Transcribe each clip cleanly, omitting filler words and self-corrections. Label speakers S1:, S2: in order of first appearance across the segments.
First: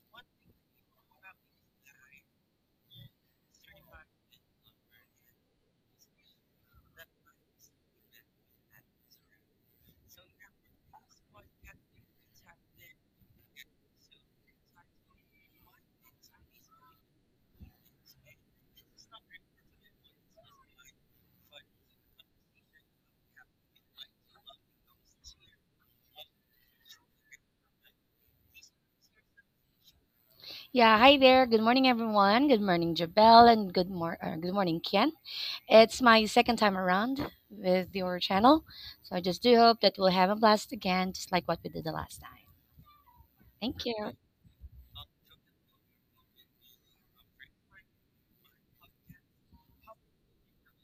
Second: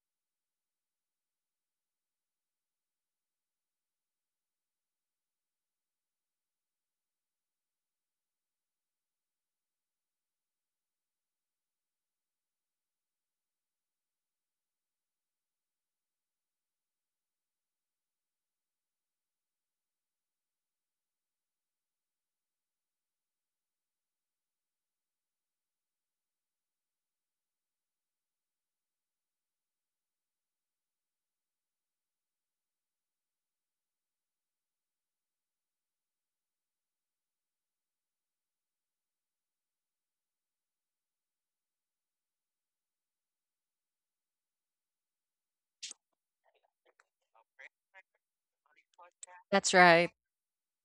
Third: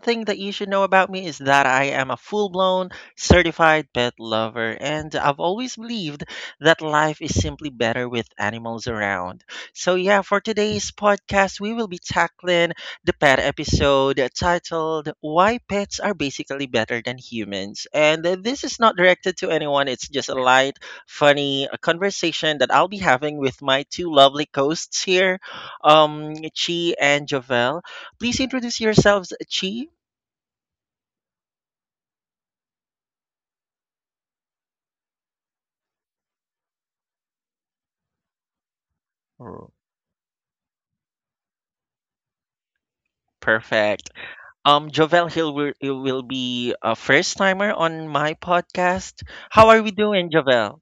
S1: thing that you should know about me is that I am a full-blown certified pet lover, and I've always believed that life is simply better with animals around. So yeah, for today's podcast, we will be tackling the pet episode titled Why Pets Are Basically Better Than Humans. And this is not directed to anyone, it's just a light, funny conversation that I'll be having with my two lovely hosts here Chi and Jovel. Please introduce yourselves, Chi.
S2: Yeah, hi there. Good morning, everyone. Good morning, Jabel, and good morning, Kian. It's my second time around with your channel, so I just do
S1: Oh,
S2: hope that we'll have a blast again, just like what we did the last time. Thank you.
S1: perfect. Jovel Hill it will be a first timer on my podcast. How
S3: That's
S1: are we
S3: right.
S1: doing, Jovel?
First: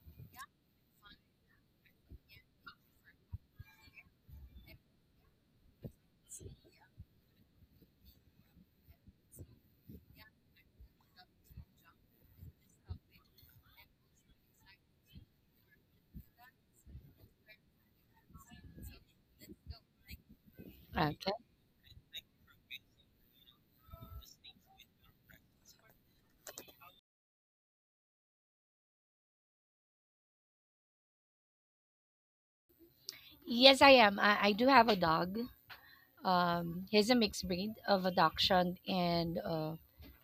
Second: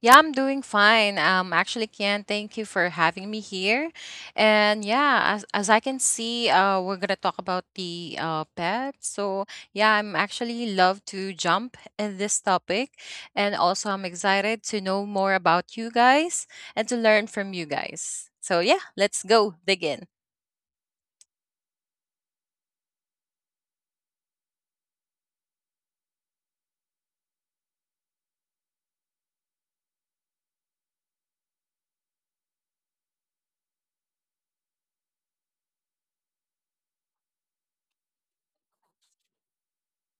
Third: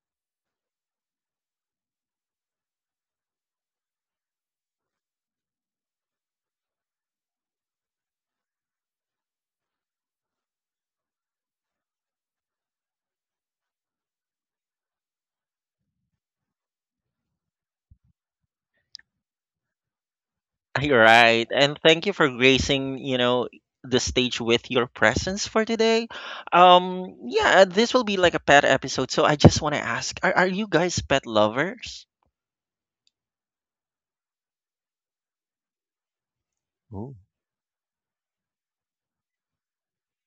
S3: Yeah, I'm doing fine. Actually, Kian, thank you for having me here. And yeah, as I can see, we're gonna talk about the pets. So yeah, I'm actually love to jump in this topic, and also I'm excited to know more about you guys and to learn from you guys. So yeah, let's go dig in.
S1: You're
S2: Okay.
S1: right, and thank you for gracing, the stage with your presence for today. Yeah, this will be like a pet episode, so I just want to ask: Are you guys pet lovers?
S2: Yes, I am. I do have a dog. He's
S1: Ooh.
S2: a mixed breed of a dachshund and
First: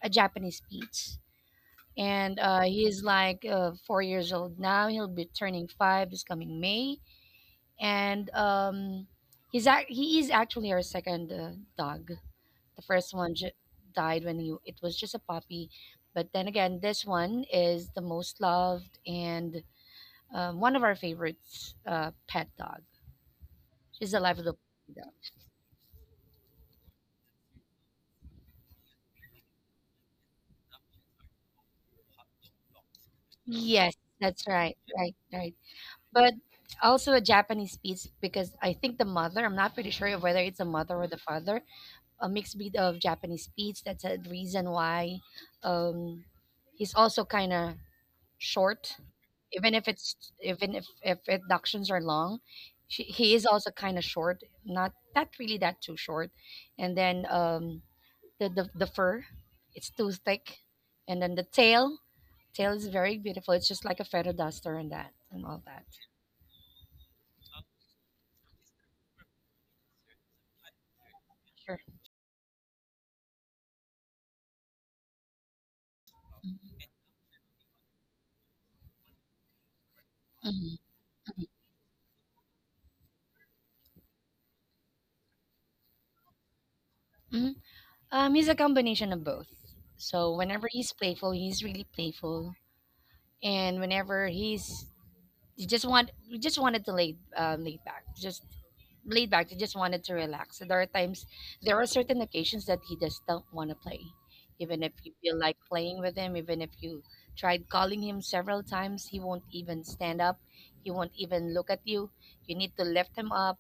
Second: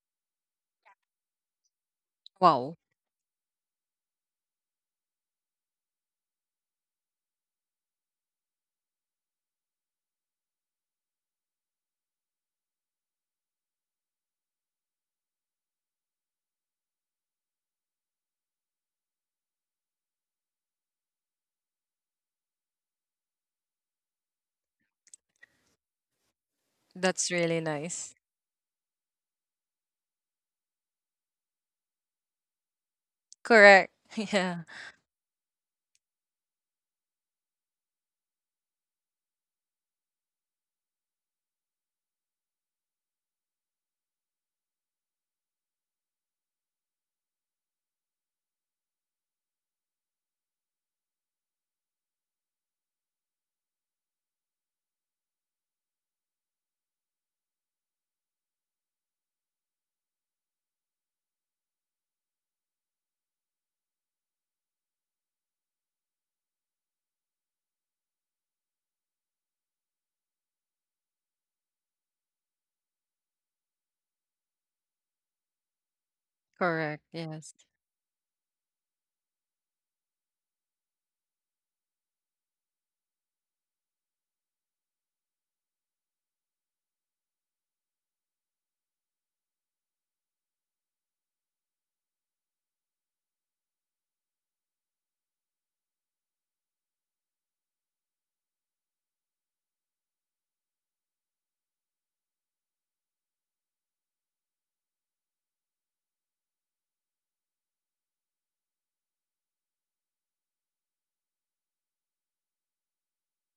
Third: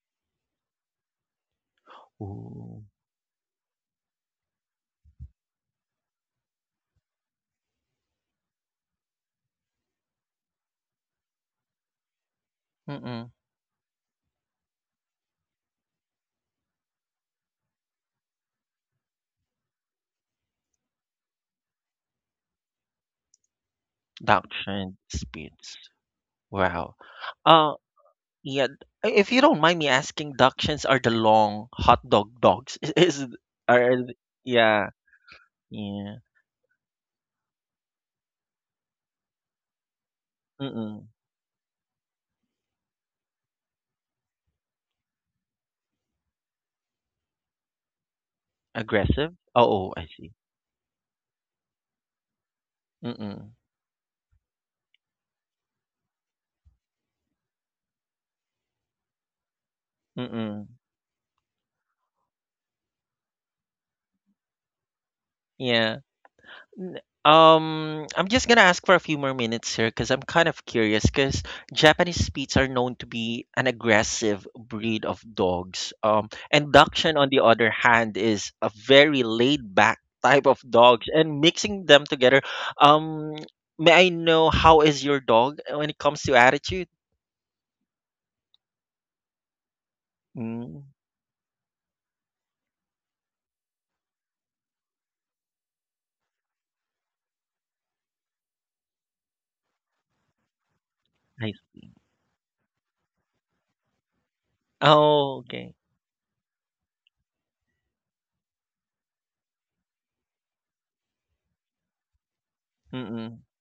S2: a Japanese Spitz. And
S3: Wow,
S1: Ooh.
S2: he's like 4 years old now. He'll be turning 5 this coming May, and he's he is actually our second dog. The first
S1: Mm-mm.
S2: one died when he it was just a puppy, but then again, this one is the most loved and one of our favorites pet dog. She's the life of the
S1: Dachshund,
S2: dog.
S1: Spitz. Wow.
S3: that's really
S1: Uh,
S3: nice.
S1: yeah, if you don't mind me asking, Dachshunds are the long hot dog dogs.
S3: Correct.
S2: Yes,
S1: Are th-
S2: that's
S3: Yeah,
S2: right,
S1: yeah,
S2: right.
S1: yeah.
S2: But also a Japanese Spitz because I think the mother. I'm not pretty sure of whether it's a mother or
S1: Mm-mm.
S2: the father a mixed breed of Japanese Spitz. That's a reason why um, he's also kind of short,
S1: Aggressive?
S2: even if
S1: Oh, oh, I
S2: it's
S1: see.
S2: even if inductions are long. He is
S1: Mm-mm.
S2: also kind of short, not really that too short, and then the fur, it's too thick,
S1: Mm-mm.
S2: and then the tail, tail is very beautiful. It's just like a feather duster and that and all that.
S1: Yeah. N- I'm just gonna ask for a few more minutes here because I'm kind of curious. Because
S2: Sure.
S1: Japanese Spitz are known to be an aggressive breed of dogs. And
S3: correct.
S1: Dachshund, on the
S3: Yes.
S1: other hand, is a very laid-back type of
S2: Mhm.
S1: dogs. And mixing them together, um, may I know how is your dog when it comes to attitude?
S2: Mhm. He's a combination of both. So whenever
S1: Mm,
S2: he's playful, he's really playful. And whenever he's you just want we just wanted to lay, laid back, you just wanted to relax. So
S1: nice.
S2: there are certain occasions that he just don't want to play, even if you feel
S1: Oh,
S2: like
S1: okay.
S2: playing with him, even if you tried calling him several times. He won't even stand up, he won't even look at you. You need to lift him
S1: Mm-mm.
S2: up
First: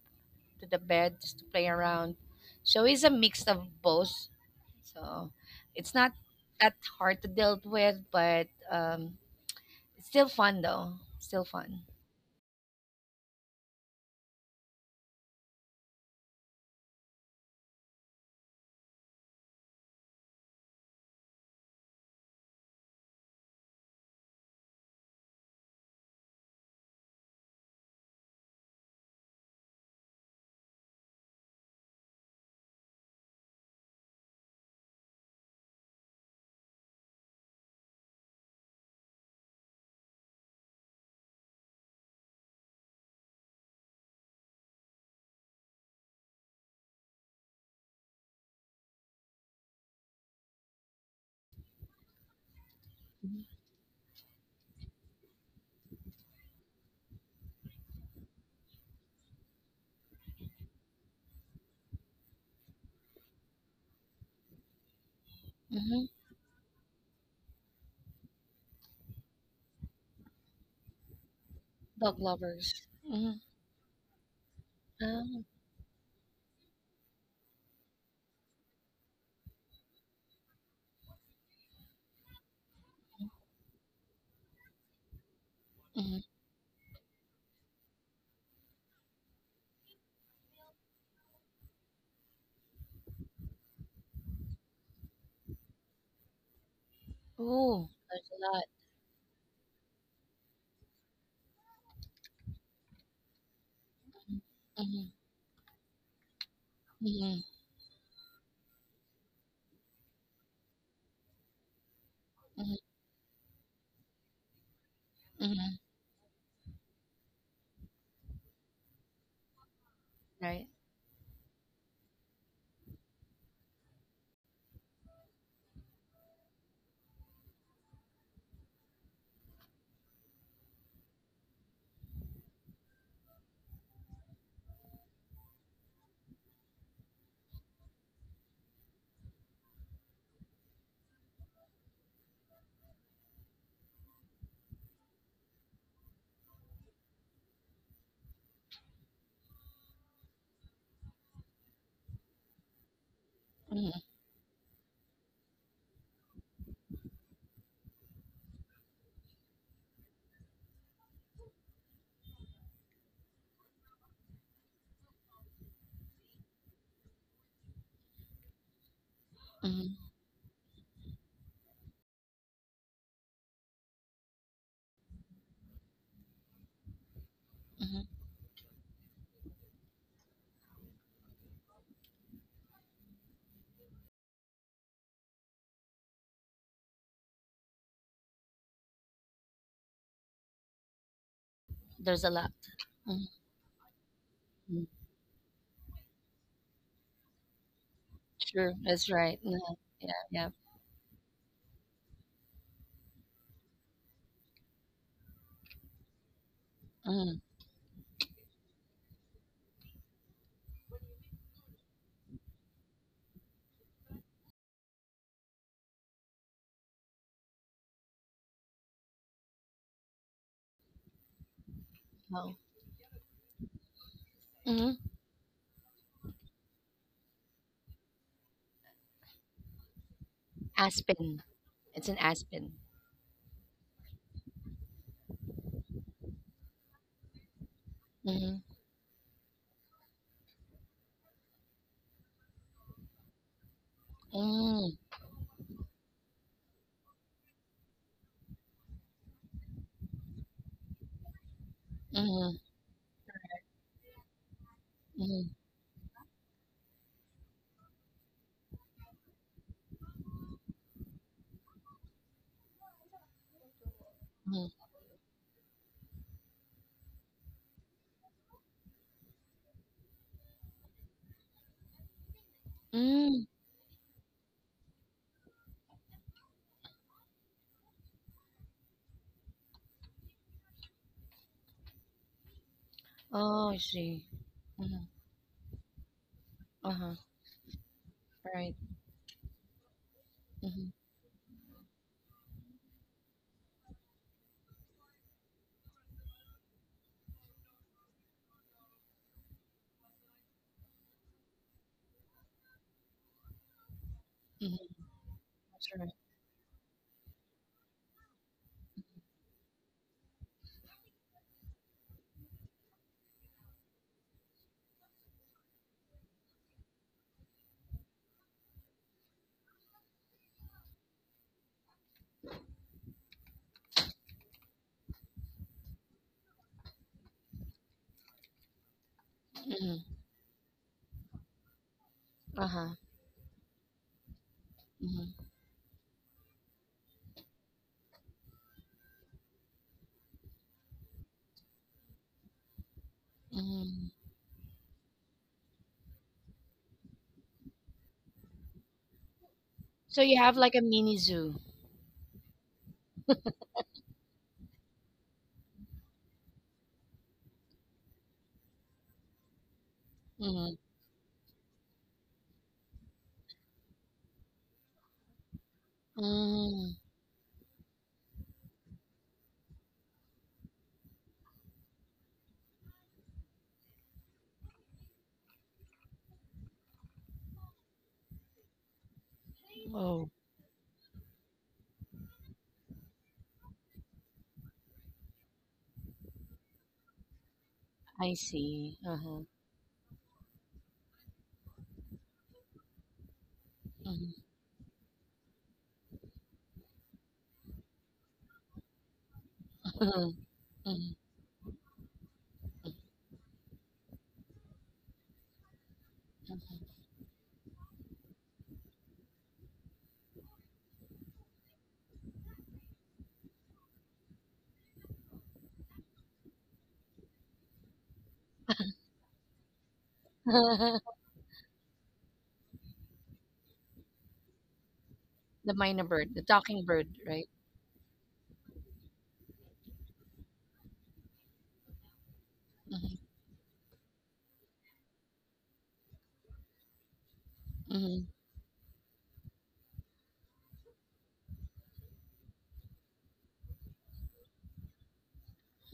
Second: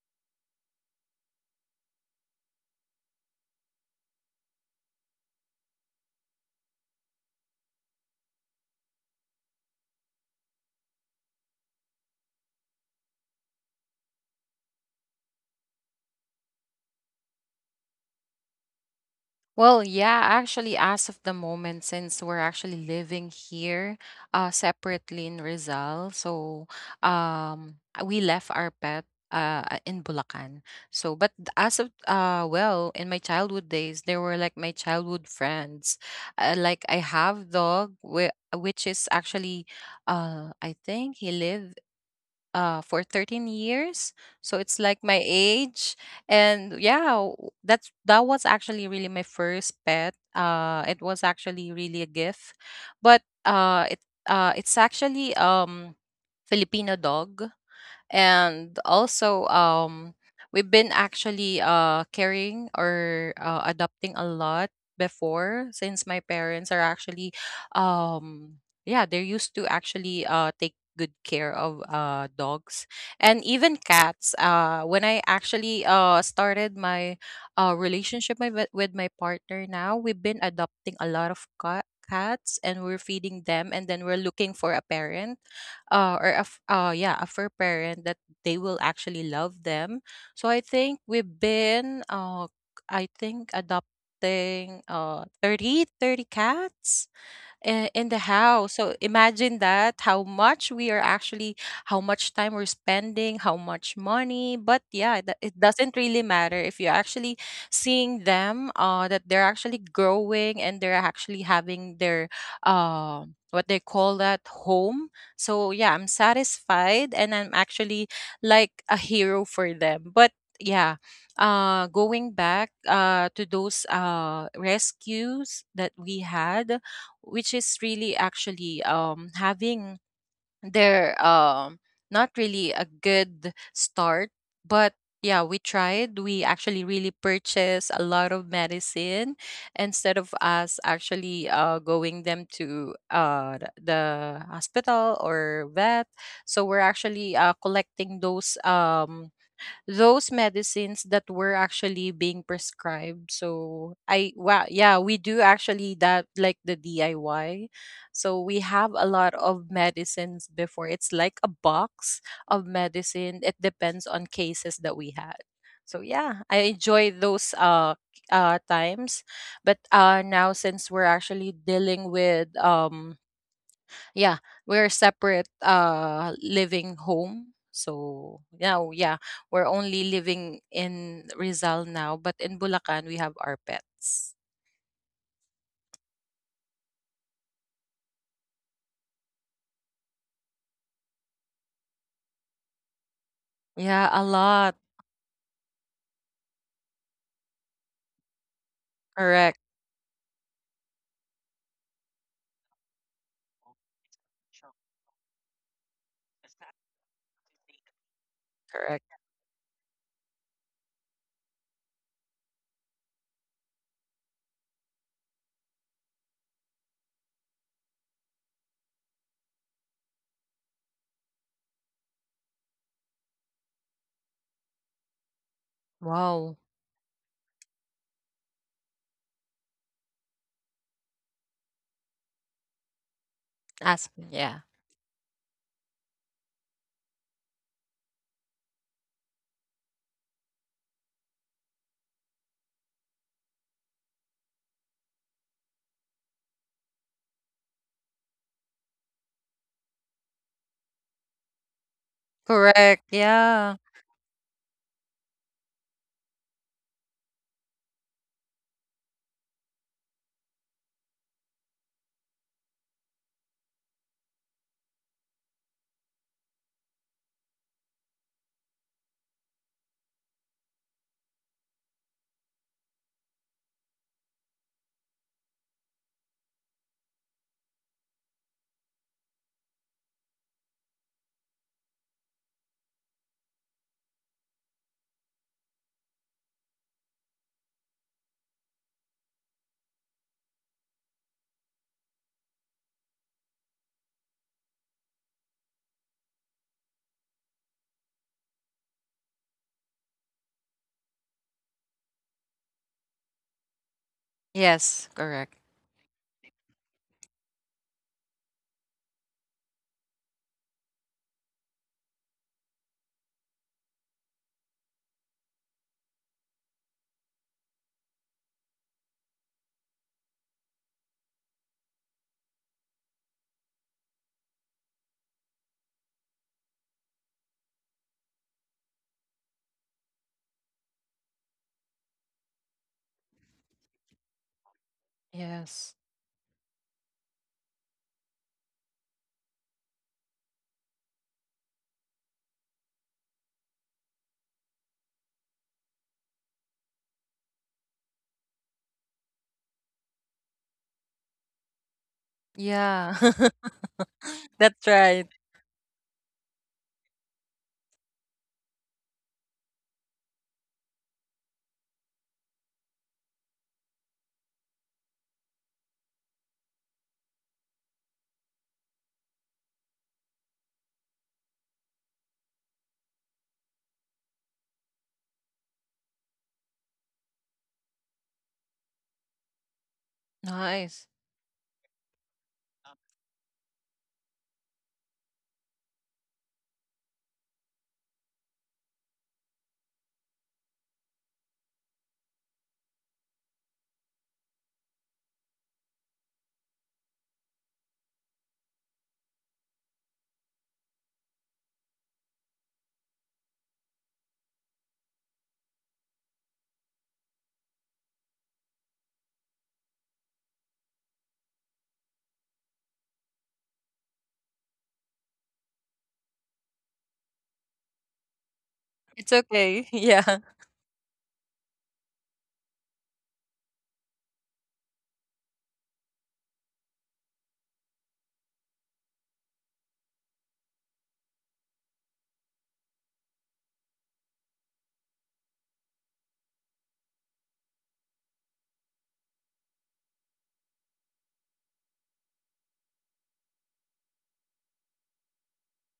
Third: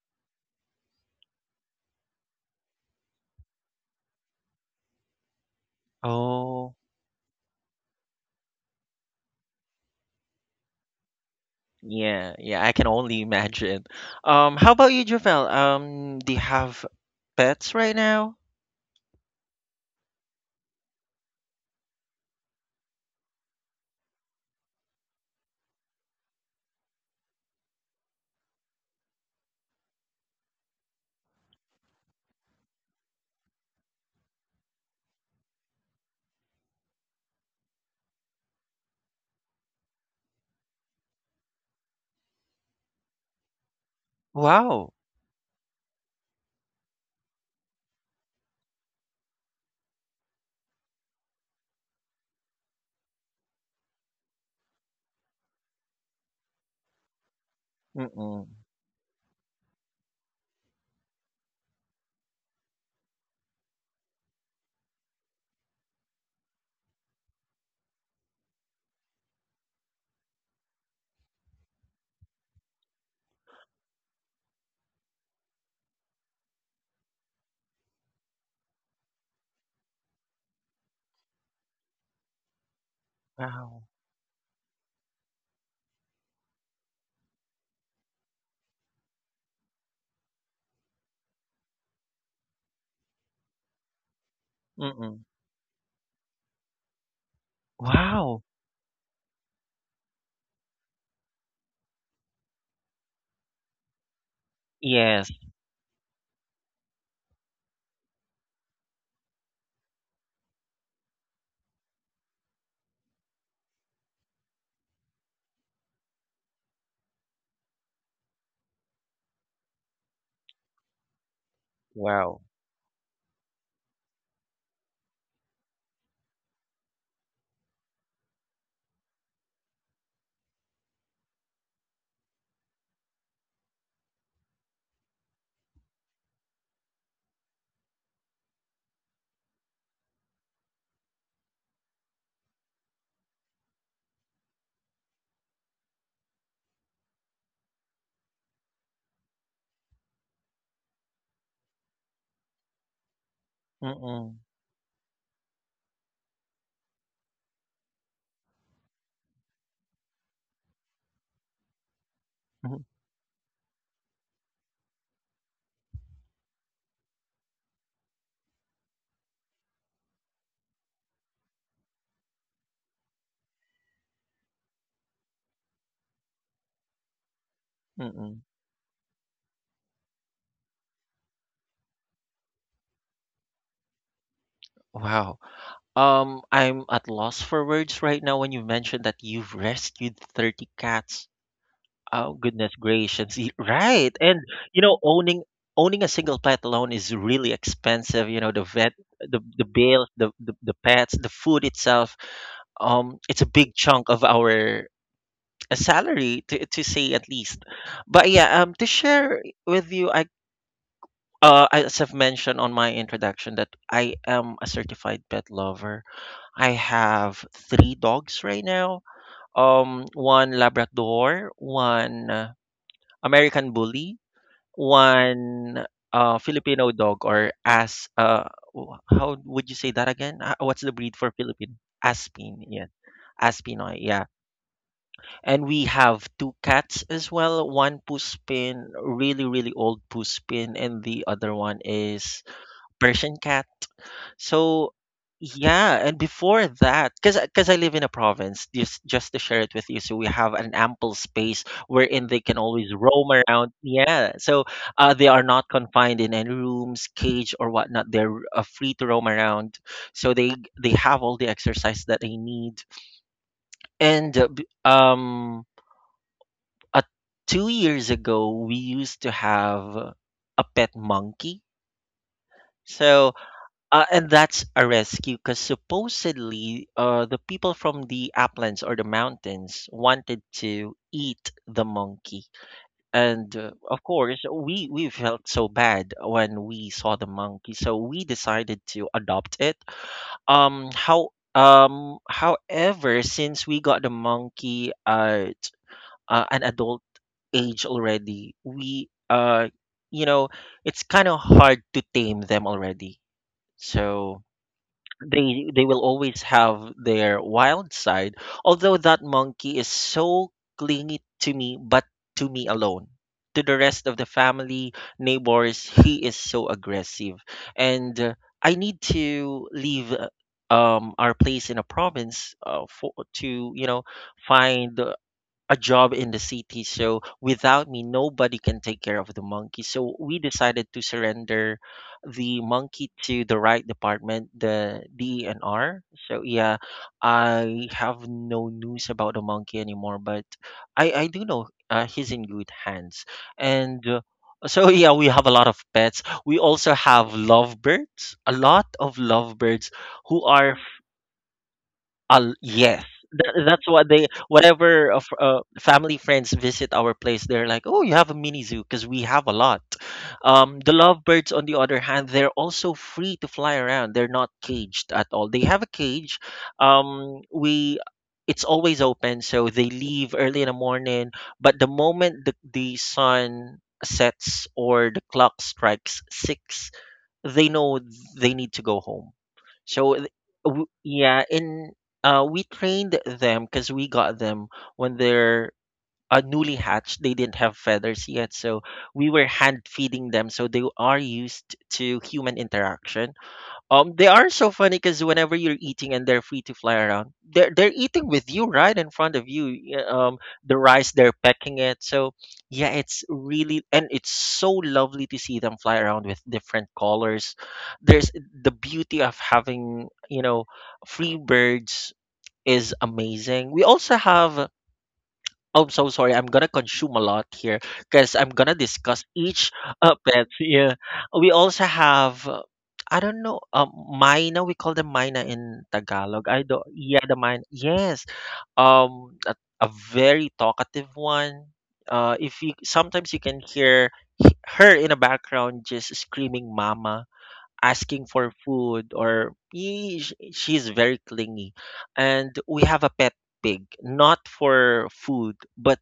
S2: to the bed just to play around. So it's a mix of both, so it's not that
S1: Oh.
S2: hard to deal with, but um, it's still fun though. Still fun.
S1: Yeah, yeah, I can only imagine. How about you, Javel? Do you have pets right now?
S3: Well, yeah, actually, as of the moment, since we're actually living here separately in Rizal, so um, we left our pet in Bulacan. So, but as of, well, in my childhood days, they were like my childhood friends. Like I have dog, which is actually, I think he lives for 13 years, so it's like
S1: Wow.
S3: my age. And yeah, that's that was actually really my first pet. It was actually really a gift, but it's actually Filipino dog.
S1: Mm-mm.
S3: And also, we've been actually carrying or adopting a lot before, since
S2: Mm-hmm.
S3: my parents are actually, um yeah they're used to actually take good care of
S2: Dog lovers.
S3: dogs
S2: Mm-hmm.
S3: and even cats. When I
S2: Oh,
S3: actually started my relationship, with my partner now, we've been adopting a lot of cats, and we're feeding them,
S1: Wow.
S3: and then we're looking for a parent,
S2: mm-hmm.
S3: or yeah, a fur parent that they will actually love them. So I think we've been I think adopting
S1: Mm-mm.
S3: uh thirty cats
S2: Ooh,
S3: in the
S2: there's
S1: Wow.
S2: a lot.
S3: house. So imagine that, how much we are actually, how much time we're spending, how much money. But yeah,
S2: Mm-hmm.
S3: it,
S1: Yes.
S3: it doesn't really matter if you're actually
S2: Mm-hmm.
S3: seeing them, that they're actually growing and they're actually having their,
S2: Mm-hmm.
S3: uh, what they call that home. So
S2: Mm-hmm.
S3: yeah, I'm satisfied and I'm actually like a hero for them. But
S2: Right.
S3: yeah, going
S1: Wow.
S3: back to those rescues that we had, which is really actually having their not really a good start, but yeah, we tried. We actually really purchased a lot of medicine instead of us actually going them to the hospital or vet. So we're actually collecting those medicines that were actually being prescribed. So
S2: Mm-hmm.
S3: I
S1: Mm-mm.
S3: wow, yeah, we do actually that like the DIY. So we have a lot of medicines before. It's like a box of
S1: Mhm.
S3: medicine. It depends on cases that we had. So yeah, I enjoy those times. But
S2: Mm-hmm.
S3: now, since we're actually dealing with yeah, we're separate living home.
S2: Mm-hmm.
S3: So
S1: Mm-mm.
S3: now, yeah, we're only living in Rizal now, but in Bulacan we have our pets.
S1: Wow. I'm at loss for words right now when you mentioned that you've rescued 30 cats.
S2: There's a
S1: Oh,
S2: lot.
S1: goodness gracious.
S3: Yeah, a
S1: Right. And
S3: lot.
S1: you know,
S2: Mm-hmm.
S1: owning owning a single pet alone is really expensive. You know, the
S2: Sure,
S1: vet
S2: that's right.
S1: the
S3: Correct.
S2: Yeah,
S1: the bill,
S2: yeah,
S1: the,
S2: yeah.
S1: the, the pets, the food itself. It's a big chunk of our salary, to say at
S2: Mm-hmm.
S1: least. But yeah, um, to
S3: Correct.
S1: share with you, I as I've mentioned on my introduction, that I am a certified pet lover. I have three dogs right now. One Labrador, one
S2: Oh.
S1: American Bully,
S2: Mm-hmm.
S1: one
S3: Wow.
S1: Filipino dog, or as how would you say that again? What's the breed for
S2: Aspen.
S1: Filipino?
S2: It's an
S1: Aspin,
S2: aspen.
S1: yeah. Aspinoy,
S3: Aspen.
S1: yeah.
S3: Yeah.
S1: And we have two cats as well. One
S2: Mm-hmm.
S1: Puspin, really, really old Puspin, and the other one is Persian cat.
S2: Mm-hmm.
S1: So yeah, and before that, because I live in a province, just to share it with you, so we have an ample space wherein they
S2: Mm-hmm.
S1: can
S3: Correct.
S1: always roam
S3: Yeah.
S1: around. Yeah, so they are
S2: Mm-hmm.
S1: not confined in any rooms, cage or whatnot. They're free to roam around, so they have all the exercise that they need. And uh, b- um, uh, 2 years ago, we used to have a pet monkey. So
S2: Mm-hmm.
S1: uh, and that's a rescue because supposedly the people from the uplands or the mountains wanted to eat the monkey. And
S2: Oh, I
S1: of
S2: see.
S1: course,
S2: Mm-hmm.
S1: we felt so bad when we saw
S2: Uh-huh.
S1: the monkey. So we
S2: Right.
S1: decided to adopt it.
S2: Mm-hmm.
S1: However, since we got the monkey at an adult age already, we, you know, it's kind of hard to tame them already. So
S2: Mm-hmm.
S3: Yes. Correct.
S1: they
S2: That's
S1: will
S2: right.
S1: always have their wild side, although that monkey is so clingy to me, but to me alone. To the rest of the family, neighbors, he is so aggressive. And I need to leave our place in a province for to find a job in the city. So without me, nobody can take care of the monkey.
S2: Mm-hmm.
S1: So we decided to surrender the
S2: Uh-huh.
S1: monkey to the right department, the D and
S3: Yes.
S1: R. So yeah, I have no news about the monkey anymore, but I do know he's in good hands. And
S2: Mm-hmm.
S1: so yeah, we have a lot of pets. We also have lovebirds, a lot of lovebirds
S2: So you
S1: who
S2: have
S1: are
S2: like a mini zoo.
S1: Al yes.
S3: Yeah.
S1: That's what they
S3: That's
S1: whatever of
S3: right.
S1: family friends visit our place, they're like, "Oh, you have a mini zoo," because we have a lot.
S2: hmm
S1: The lovebirds, on the other hand, they're also free to fly around. They're not caged at all. They have a cage.
S2: mm
S1: We it's always open, so they leave early in the morning. But the moment the sun sets or the clock strikes six, they know they need to go home, so
S2: Oh,
S3: Nice.
S1: yeah, and we trained them because we got them when they're newly hatched. They didn't have feathers
S2: I
S1: yet, so
S2: see.
S1: we were
S2: Uh-huh.
S1: hand feeding them. So they are used to human interaction. Um, they
S2: hmm
S1: are so funny because whenever you're eating and they're free to fly around, they're eating with you right in front of you. The rice, they're pecking it. So yeah, it's really, and it's so lovely to see them fly around with different colors. There's the beauty of having, free birds, is amazing. We also have Oh, I'm so sorry. I'm gonna consume a lot here because I'm gonna discuss
S3: It's
S1: each
S3: okay. Yeah.
S1: pet. Yeah, we also have. I don't know. Mina. We call them mina
S2: the
S1: in
S2: minor bird,
S1: Tagalog.
S2: the
S1: I don't.
S2: talking bird,
S1: Yeah, the
S2: right?
S1: mina. Yes. A very talkative one. If you
S2: Mm-hmm.
S1: sometimes you can hear her in the background just screaming "mama," asking
S2: Mm-hmm.
S1: for food, or he, she's very clingy. And we have a pet pig, not for food, but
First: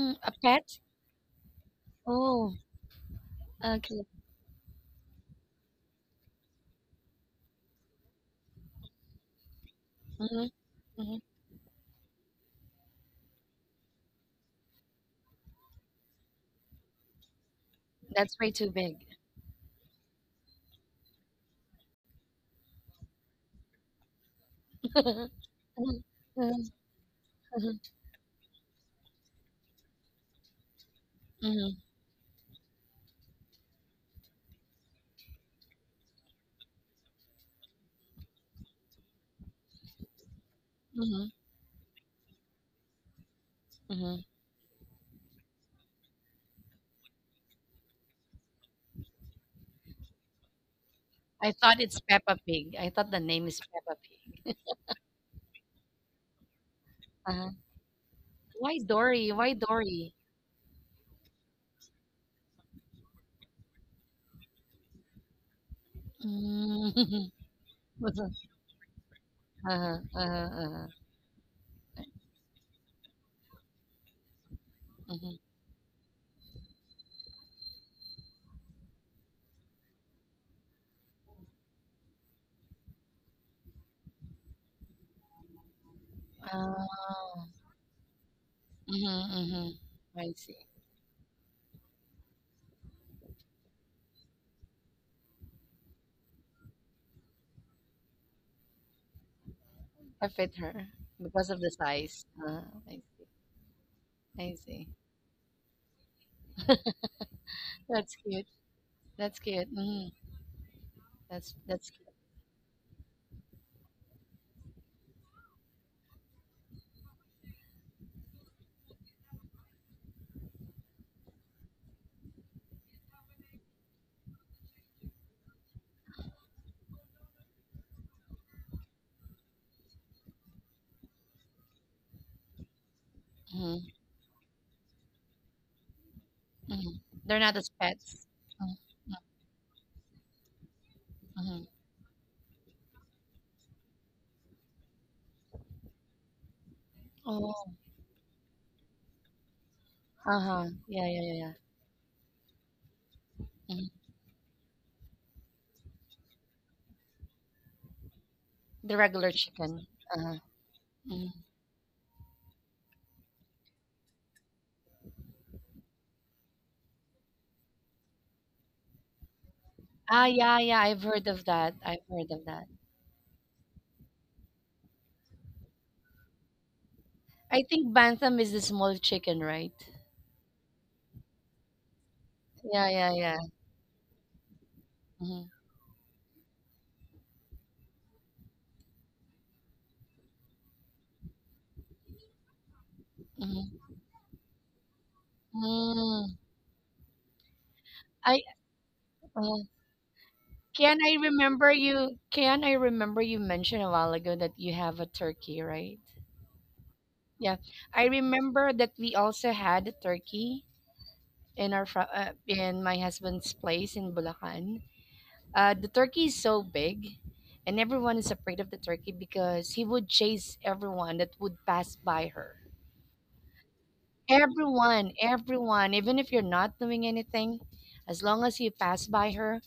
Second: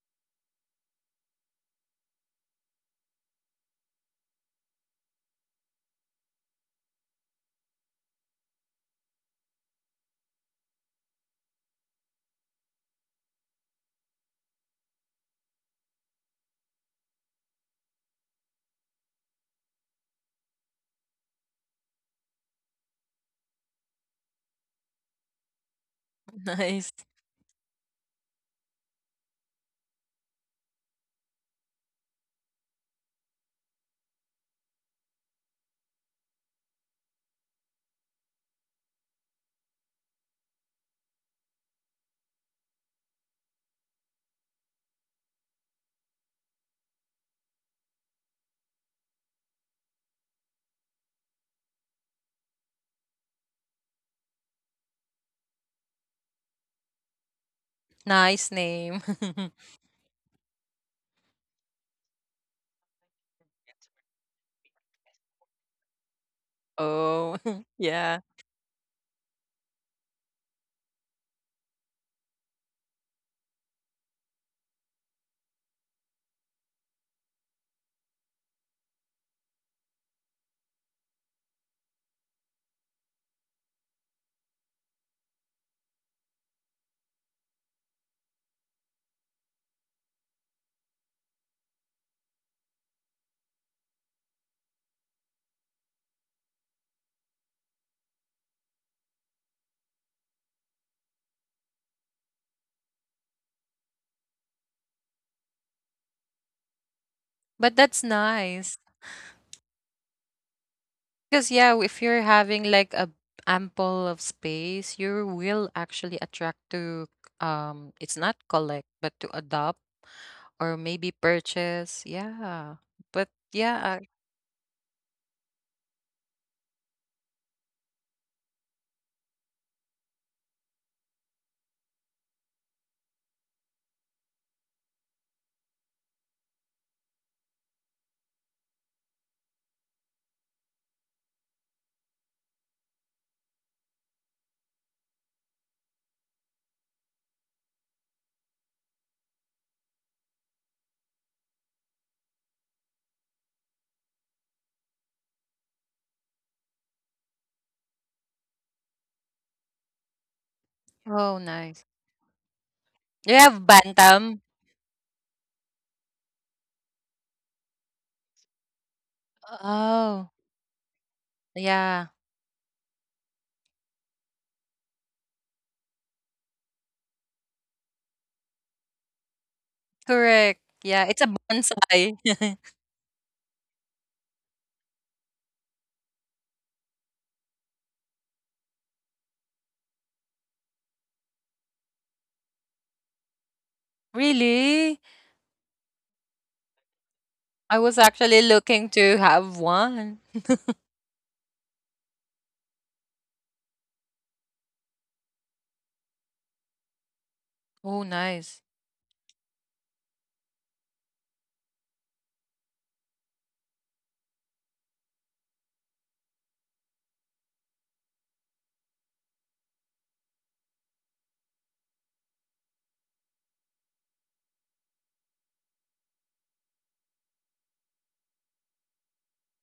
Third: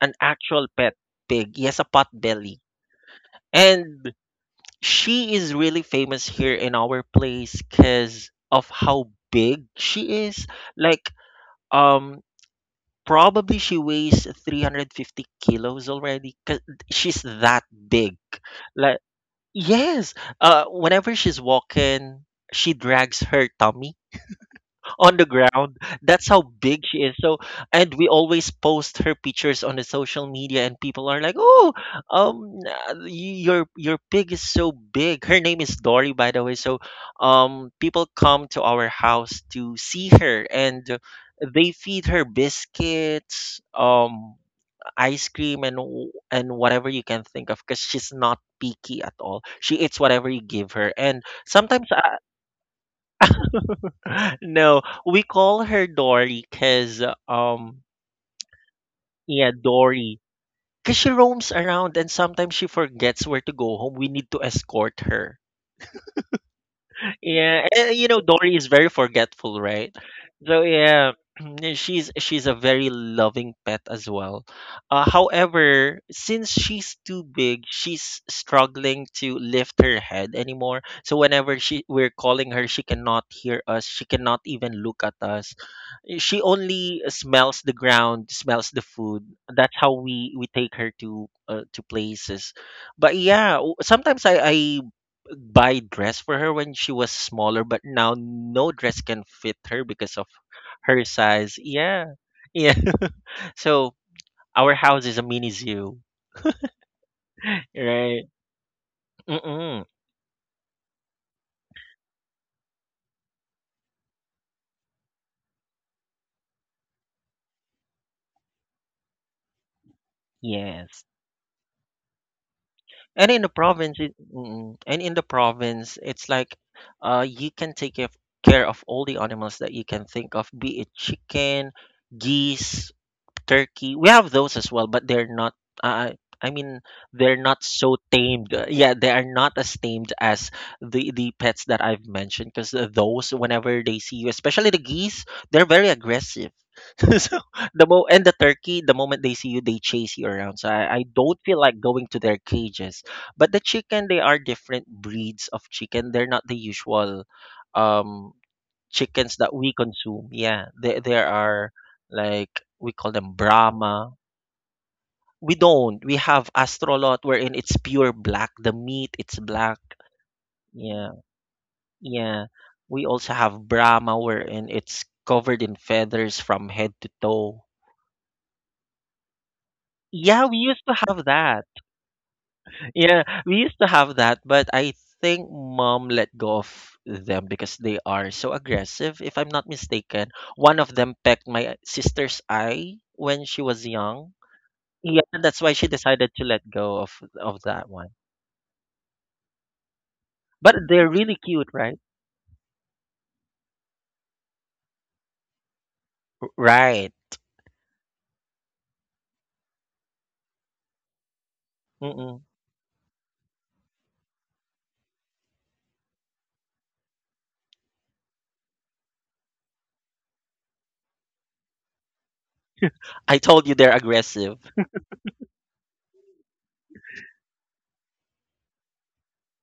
S1: an
S2: a
S1: actual
S2: pet?
S1: pet pig. He has a pot
S2: Oh,
S1: belly.
S2: okay.
S1: And she is really famous here in our place because of how big she is.
S2: hmm
S1: Like,
S2: hmm
S1: um, probably she weighs 350 kilos already because she's that big.
S2: That's way too
S1: Like,
S2: big.
S1: yes, whenever she's walking, she drags her tummy on the ground.
S2: Mm-hmm.
S1: That's how big
S3: Nice.
S1: she is. So, and we always post her pictures on the social media, and people are like, "Oh,
S2: Mm-hmm.
S1: your pig is so big." Her name is Dory, by the way. So, people come to our house to see her, and they feed her biscuits,
S2: Mm-hmm.
S1: ice cream, and and whatever you can think of, because she's not picky at all. She eats whatever you give her, and
S2: I thought
S1: sometimes
S2: it's Peppa Pig. I thought the name is Peppa Pig.
S1: no, we call her Dory because
S2: Uh-huh.
S1: um
S3: Nice
S2: Why
S3: name.
S2: Dory?
S1: yeah
S2: Why Dory?
S1: Dory because she roams around and sometimes she forgets where to go home. We need to escort her.
S2: Mm.
S3: Oh,
S1: Yeah, and, you know,
S3: yeah.
S1: Dory is very forgetful, right?
S2: Uh-huh, uh-huh,
S1: So
S2: uh-huh.
S1: yeah, she's a very loving pet as well.
S2: Mm-hmm.
S1: However, since she's too big, she's struggling to lift her head anymore. So whenever she we're calling her, she cannot hear us. She cannot even look at us. She only
S2: Ah.
S1: smells the ground, smells the food.
S2: Mhm,
S1: That's
S2: mhm.
S1: how
S2: I
S1: we
S2: see.
S1: take her to places. But yeah, sometimes I buy dress for her when she was smaller, but now no dress can fit her because
S2: I
S1: of
S2: fit her
S1: her
S2: because
S1: size.
S2: of the
S1: Yeah,
S2: size. Ah,
S1: yeah.
S2: I see.
S1: So
S2: I
S1: our
S2: see.
S1: house is a mini zoo,
S3: But that's
S2: That's
S1: right?
S2: cute.
S3: nice.
S2: That's cute.
S1: Mm-mm.
S2: Mhm.
S3: Because
S2: That's
S3: yeah,
S2: that's
S3: if
S2: cute.
S3: you're having like a ample of space, you will actually attract to it's not collect but to adopt or
S1: Yes.
S3: maybe purchase. Yeah. But yeah, I-
S1: And in the province it's like you can take care of all the animals that you can think of, be it chicken, geese,
S2: Mhm,
S1: turkey. We have those as well, but they're not. Uh, I mean,
S2: mhm. They're
S1: they're
S2: not
S1: not
S2: as
S1: so
S2: pets.
S1: tamed.
S2: Mm,
S1: Yeah, they
S2: mm,
S1: are not as tamed as the pets
S2: mhm.
S1: that I've mentioned. Because those, whenever they see you, especially the geese, they're very aggressive. So
S2: Oh.
S1: the mo and the turkey, the moment they see you, they chase you around.
S2: Uh-huh.
S1: So I
S2: Yeah, yeah, yeah,
S1: don't
S2: yeah.
S1: feel like going to their cages. But the
S2: Mhm.
S1: chicken, they are different breeds of chicken. They're not the usual. Um,
S2: The regular
S1: chickens that we
S2: chicken.
S1: consume.
S2: Uh-huh.
S1: Yeah,
S2: Mhm.
S1: there
S3: oh
S1: are
S3: nice.
S1: like, we call them
S3: You have
S1: Brahma.
S3: bantam?
S1: We don't. We have Astrolot wherein it's pure black. The meat, it's black.
S2: Ah,
S3: Oh,
S2: yeah, yeah. I've
S1: Yeah.
S2: heard of that. I've
S3: yeah.
S2: heard of
S1: Yeah.
S2: that.
S1: We also have Brahma wherein it's covered in feathers from head to
S2: I
S1: toe.
S2: think Bantam is the small chicken, right?
S1: Yeah, we
S3: Correct.
S1: used to
S3: Yeah, it's
S1: have
S3: a
S1: that.
S3: bonsai.
S2: Yeah, yeah,
S1: Yeah,
S2: yeah.
S1: we used to have that, but I
S2: Mm-hmm.
S1: think mom let go of them because they are so aggressive. If I'm not mistaken, one of them pecked my sister's eye when she was
S2: Mm-hmm.
S1: young.
S3: Really?
S1: Yeah, that's why she decided
S2: Mm.
S1: to let go of
S3: I was
S1: that one.
S3: actually
S2: I
S3: looking to have
S2: uh,
S3: one.
S1: But they're really cute, right?
S2: Can I remember you mentioned a while ago that you have a turkey, right?
S1: Right.
S2: Yeah,
S3: Oh,
S2: I
S3: nice.
S2: remember that we also had a turkey in
S1: Mm-mm.
S2: in my husband's place in Bulacan. The turkey is so big, and everyone is afraid of the turkey because he would chase everyone that would pass by her.
S1: I told you they're aggressive.
S2: Everyone, everyone, even if you're not doing anything, as long as you pass by her,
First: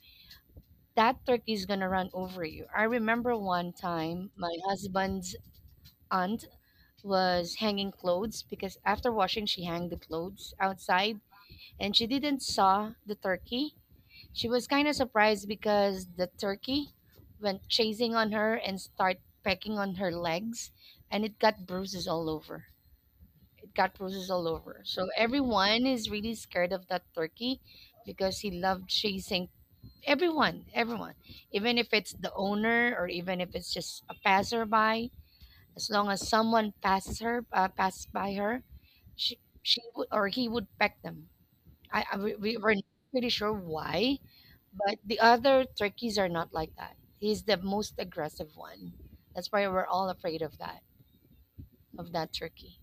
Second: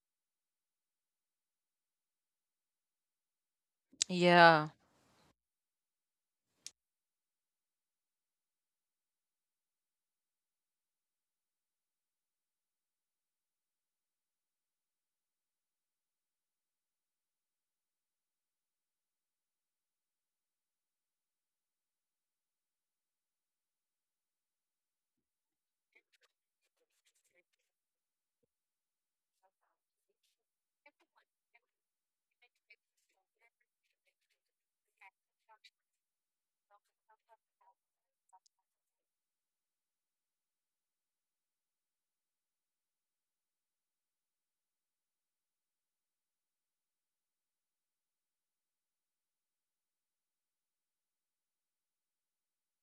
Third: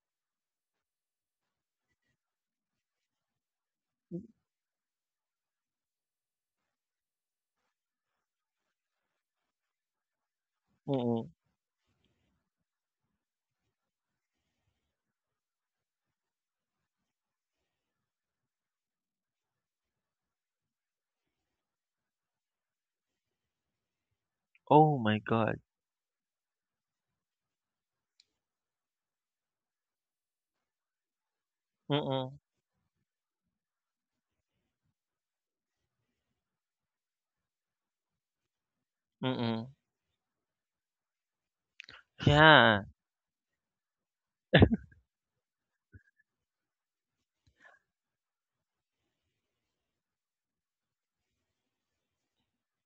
S2: that turkey is gonna run over you. I remember one time my
S3: Yeah.
S2: husband's aunt was hanging clothes because after washing she hung the clothes outside,
S1: Mm-mm.
S2: and she didn't saw the turkey. She was kind of surprised because the turkey went chasing on her and start pecking on her legs, and it got bruises all over. It got bruises all over.
S1: Oh
S2: So
S1: my god.
S2: everyone is really scared of that turkey because he loved chasing everyone, everyone, even if it's the
S1: Mm-mm.
S2: owner or even if it's just a passerby. As long as someone passes her, passes by her,
S1: Mm-mm.
S2: she would or he would peck them. I we were
S1: Yeah.
S2: not pretty sure why, but the other turkeys are not like that. He's the most aggressive one. That's why we're all afraid of that turkey.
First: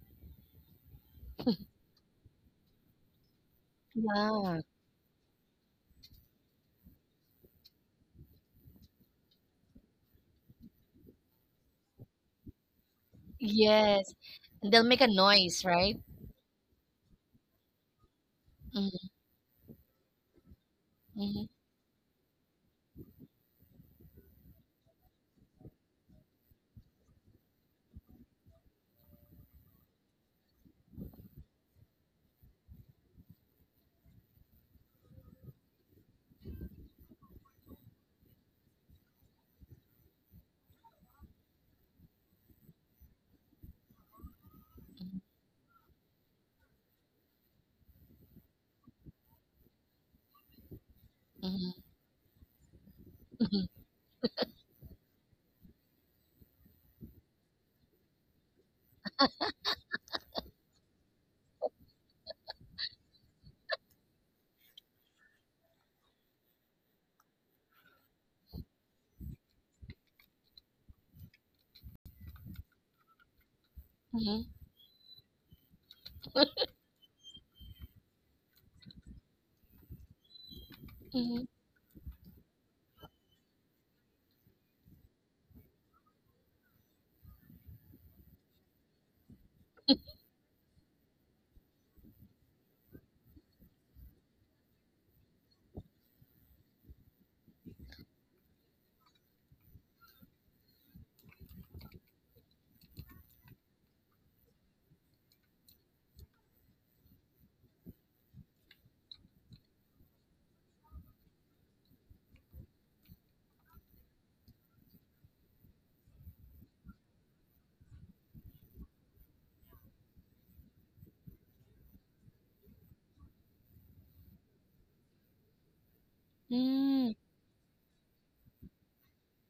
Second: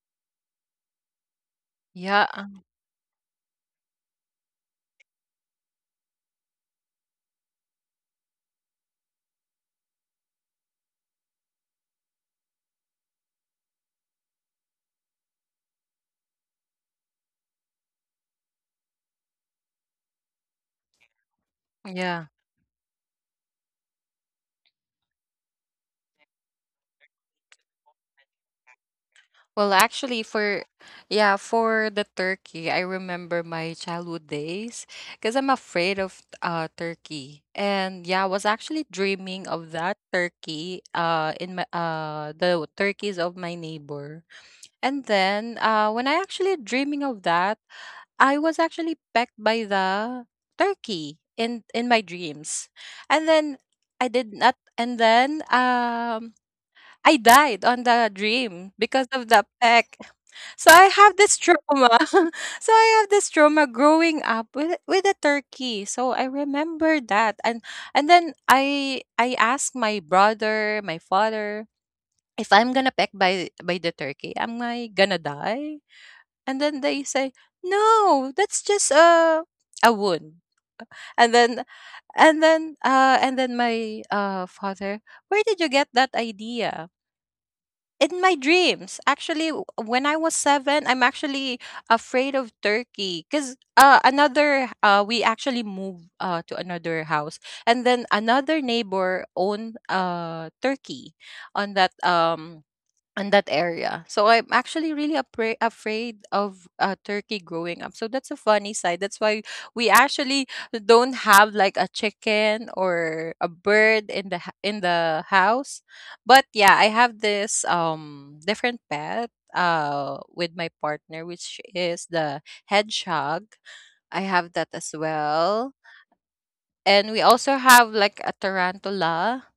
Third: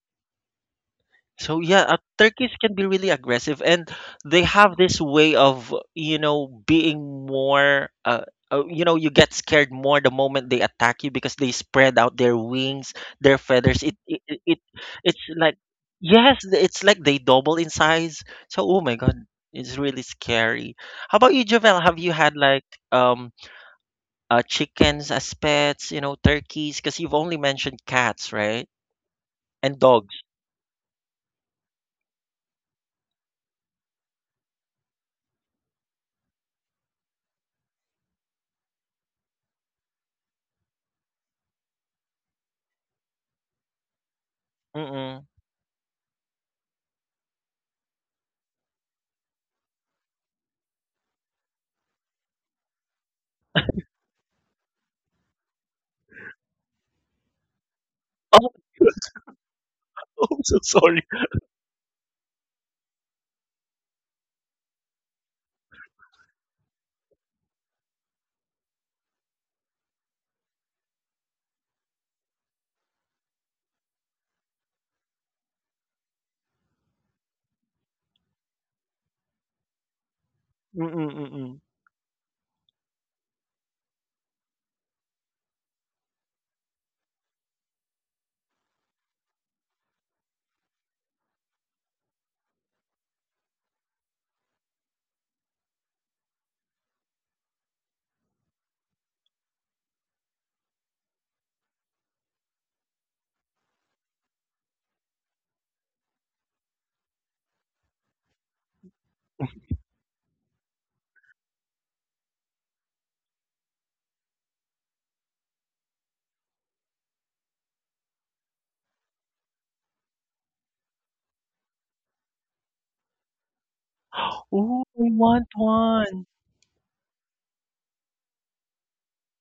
S1: So yeah,
S3: Yeah.
S1: turkeys
S3: Uh,
S1: can be really aggressive, and they
S2: Yeah.
S1: have this way of, you know, being more. You know, you get scared more the moment they attack you because they spread out their wings, their feathers.
S2: Yes.
S1: It
S2: And they'll make a
S1: it's like,
S2: noise, right?
S1: yes, it's like they double in size. So oh my
S2: Mm-hmm,
S1: god, it's really scary. How about you,
S2: mm-hmm,
S1: Javel? Have you
S3: yeah.
S1: had like um chickens as pets? You know, turkeys? Because you've only mentioned cats, right?
S3: Well,
S1: And dogs.
S3: actually, for yeah, for the turkey, I remember my childhood days, because I'm afraid of turkey. And yeah, I was actually dreaming of that turkey in my the turkeys of my neighbor, and
S1: Mm-mm.
S3: then when I actually dreaming of that, I was actually pecked by the turkey in
S2: mm-hmm,
S3: my dreams, and then I did not, and then I died on the
S1: Oh,
S3: dream because of the peck.
S1: I'm
S3: So
S1: so
S3: I have
S1: sorry.
S3: this trauma. So I have this trauma growing up with a turkey. So I remember that. And then I asked my brother, my father, if I'm gonna peck by the turkey, am
S2: mm-hmm,
S3: I gonna die? And then they say, no, that's just a wound.
S1: Mm,
S3: And then
S1: mm.
S3: and then my father, where did you get that idea? In my dreams, actually, when I was seven, I'm actually afraid of turkey because another we actually moved to another house, and then another neighbor owned turkey on that in that area. So I'm actually really afraid of turkey growing up. So that's a funny side. That's why we actually don't have like a chicken or a bird in the in the house. But yeah, I have this different pet with my partner, which is the hedgehog. I have that as
S1: Oh, I want
S3: well.
S1: one.
S3: And we
S2: mm-hmm.
S3: also have like a tarantula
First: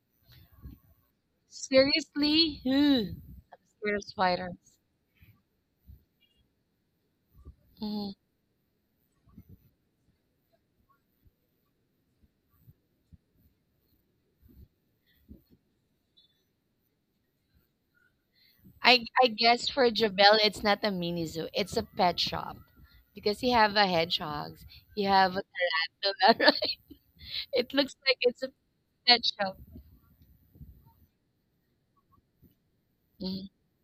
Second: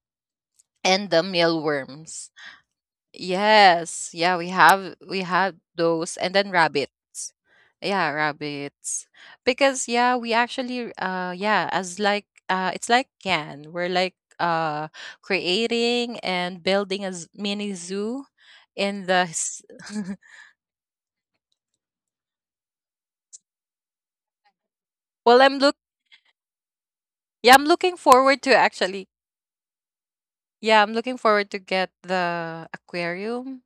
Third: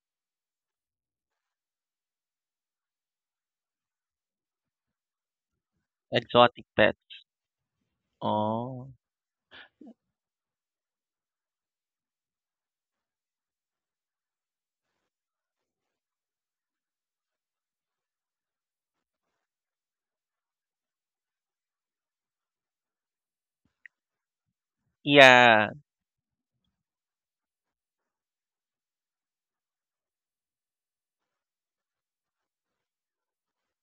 S3: and the mealworms.
S2: Seriously? Ugh. I'm scared of
S3: Yes. Yeah, we
S2: spiders.
S3: have we had those, and then
S1: Exotic pet.
S3: rabbits. Yeah,
S2: Mhm.
S1: Oh.
S3: rabbits. Because yeah, we actually as like it's like can. We're like creating and building a mini zoo in the
S2: I guess for Jabel, it's not a mini zoo. It's a pet shop because you have a hedgehogs. You have a
S3: Well,
S1: Yeah,
S3: I'm look yeah,
S2: it
S3: I'm
S2: looks
S3: looking
S2: like it's a
S3: forward to
S2: pet
S3: actually.
S2: shop.
S3: Yeah, I'm looking forward to get the aquarium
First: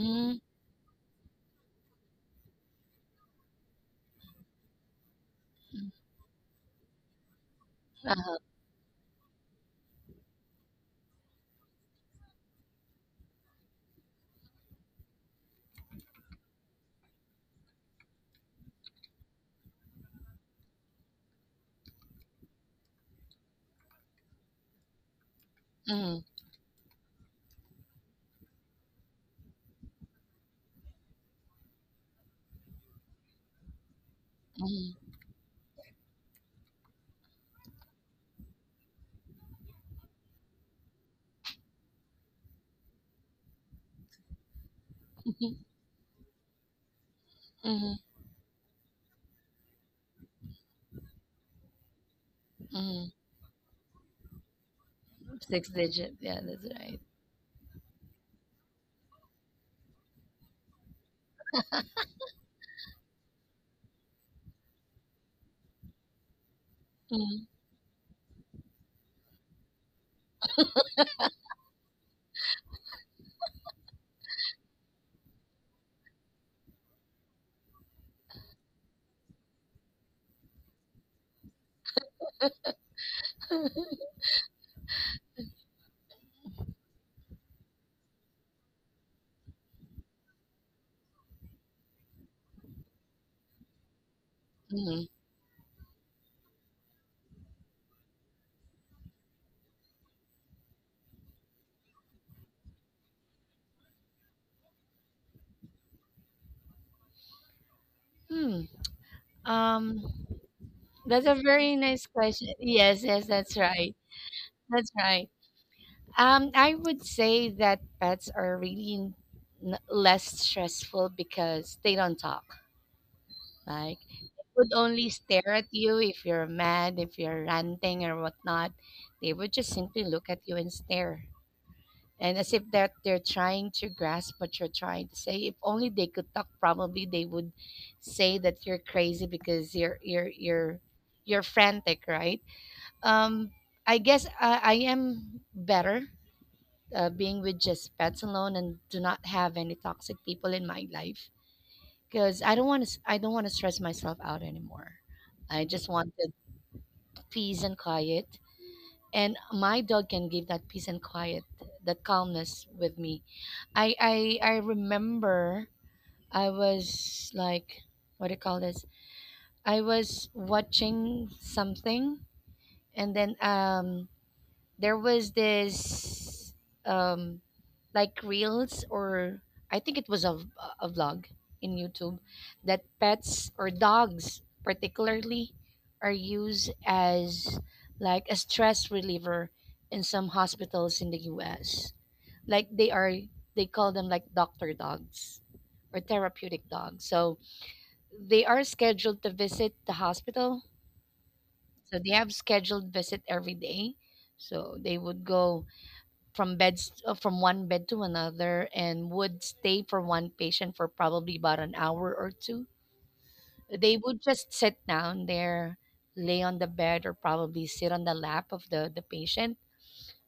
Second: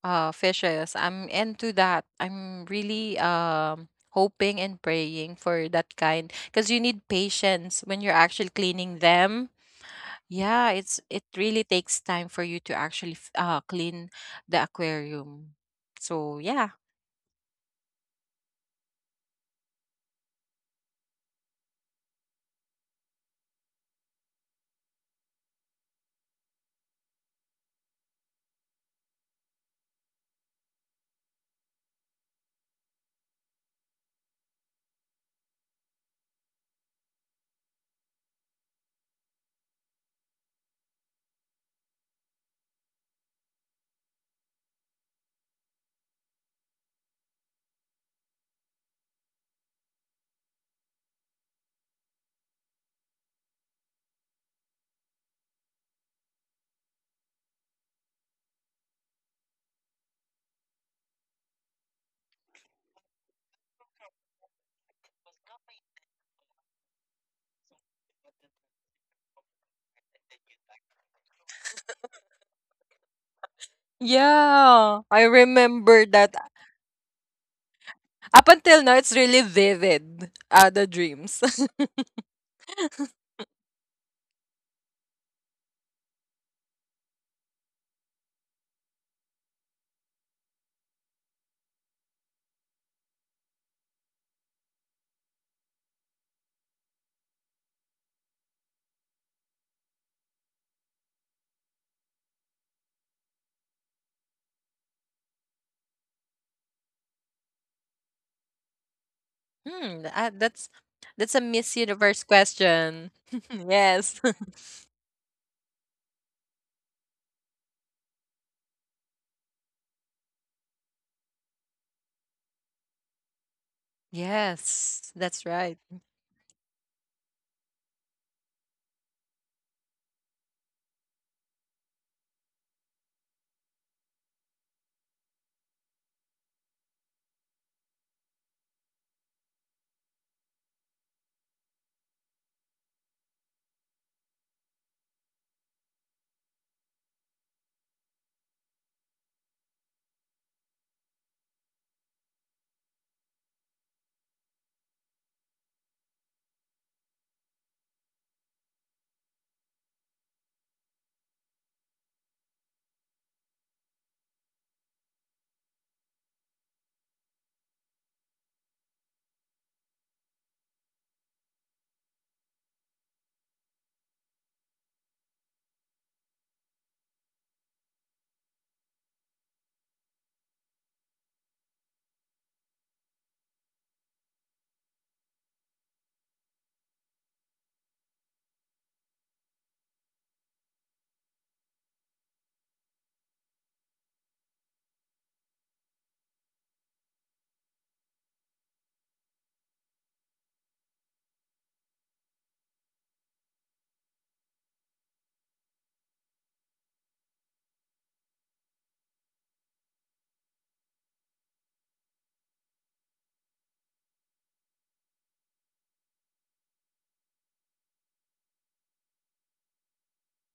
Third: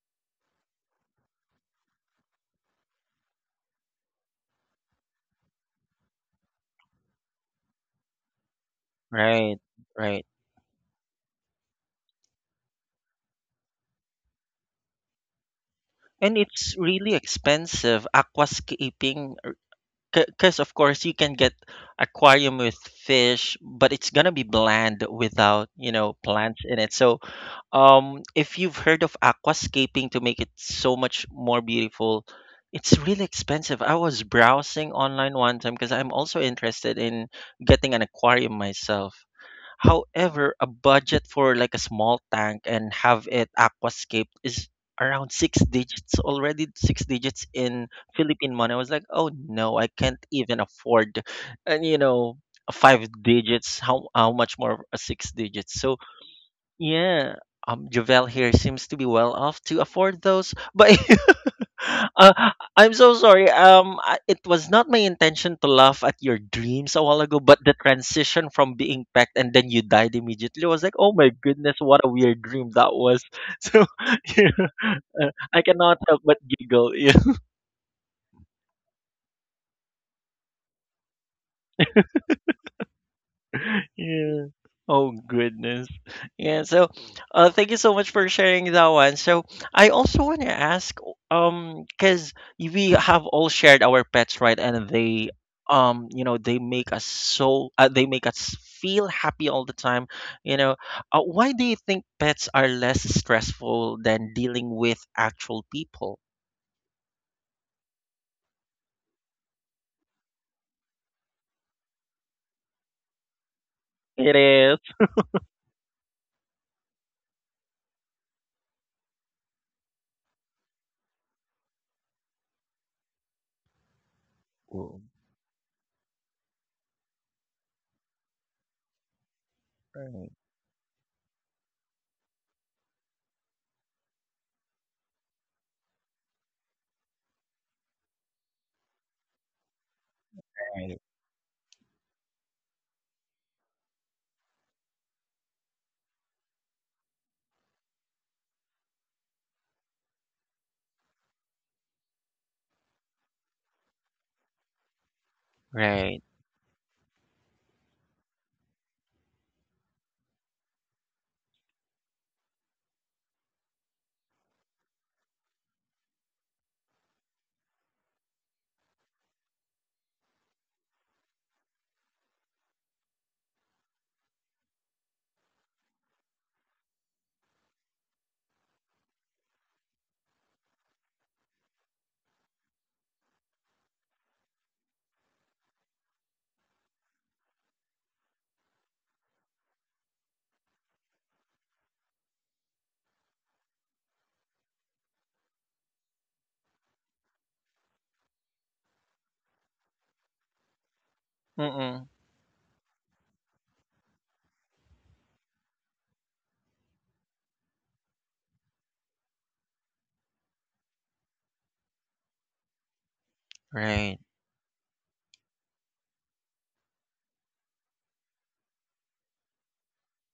S3: fishes. I'm into that. I'm really hoping and praying for that kind, because you need patience when you're
S2: Uh-huh.
S3: actually cleaning them.
S1: right, right.
S3: Yeah, it's it really takes time for you to actually clean the aquarium. So
S1: And
S3: yeah.
S1: it's really expensive aquascaping because of course you can get aquarium with fish, but it's gonna be bland without, you know,
S2: Mm-hmm.
S1: plants in it. So if you've heard of aquascaping to make it so much more beautiful, it's really expensive. I was browsing online one time because I'm also interested in getting an aquarium myself. However, a budget for like a small tank and have it aquascaped is around
S2: Mm-hmm.
S1: six digits already, six digits in
S2: Mm-hmm.
S1: Philippine money. I was like, oh no, I can't even afford, and you know, a five digits. How much more a six
S2: Six
S1: digits? So
S2: digit. Yeah, that's right.
S1: yeah, Javel here seems to be well off to afford those. But I'm so sorry. I- it was not my intention to laugh at your dreams a while ago,
S2: Mm-hmm.
S1: but the transition from being packed and then you died immediately was like, oh my goodness, what a weird dream that was. So you know,
S3: Yeah, I
S1: I cannot
S3: remember
S1: help
S3: that.
S1: but giggle.
S3: Up until now, it's really vivid, the dreams.
S1: Yeah. Oh goodness. Yeah, so thank you so much for sharing that one. So I also want to ask cuz we have all shared our pets, right? And they, you know, they make us so they make us feel happy all the time, you know. Why do you think pets are less stressful than dealing with actual people?
S2: hmm Um,
S3: Hmm, that's a
S2: that's a
S3: Miss
S2: very
S3: Universe
S2: nice question.
S3: question.
S2: Yes, yes, that's right.
S3: Yes.
S1: It is.
S2: That's right. I would say that pets are really less stressful because they don't talk. Like, they would
S3: Yes,
S2: only
S3: that's
S2: stare
S3: right.
S2: at you if you're mad, if you're ranting or whatnot. They would just simply look at you and stare. And as if that they're trying to grasp what you're trying to say. If only they could talk, probably they would say that you're crazy because you're frantic, right? Um, I guess I am better being with just pets alone and do not have any toxic people in my life because I don't want to stress myself out anymore. I just
S1: Right.
S2: wanted peace and quiet, and my dog can give that peace and quiet, that calmness with me. I remember I was like, what do you call this? I was watching something, and then there was this um like reels, or I think it was a a vlog in YouTube, that pets or dogs particularly are used as like a stress reliever in some hospitals in the US. Like they are, they call them like doctor dogs or therapeutic dogs. So they are scheduled to visit the hospital. So
S1: Mm-mm.
S2: they have scheduled visit every day. So they would go from beds, from one bed to another, and would stay for one patient for probably about an hour or two. They
S1: Right.
S2: would just sit down there, lay on the bed, or probably sit on the lap of the patient.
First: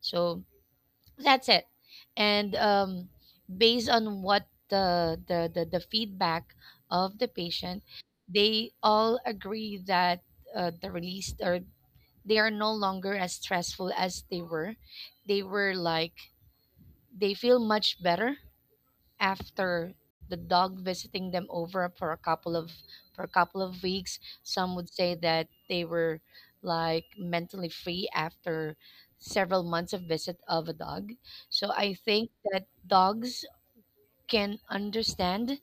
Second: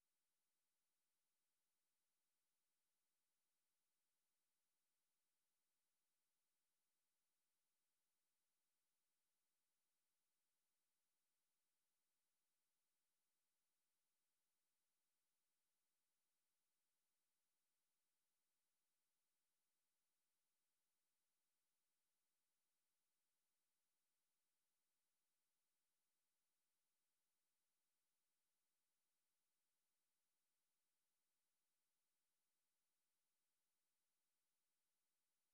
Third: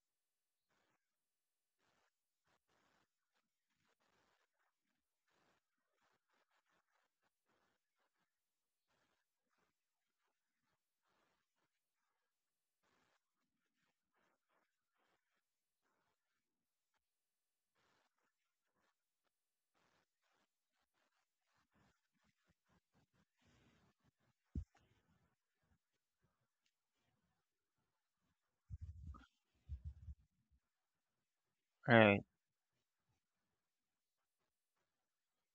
S2: So that's it. And based on what the feedback of the patient, they all agree that the release, or they are no longer as stressful as they were. They were like, they feel much better after the dog visiting them over for a couple of for a couple of weeks. Some would say that they were like mentally free after several months of visit of a dog. So I think
S1: Right.
S2: that dogs can understand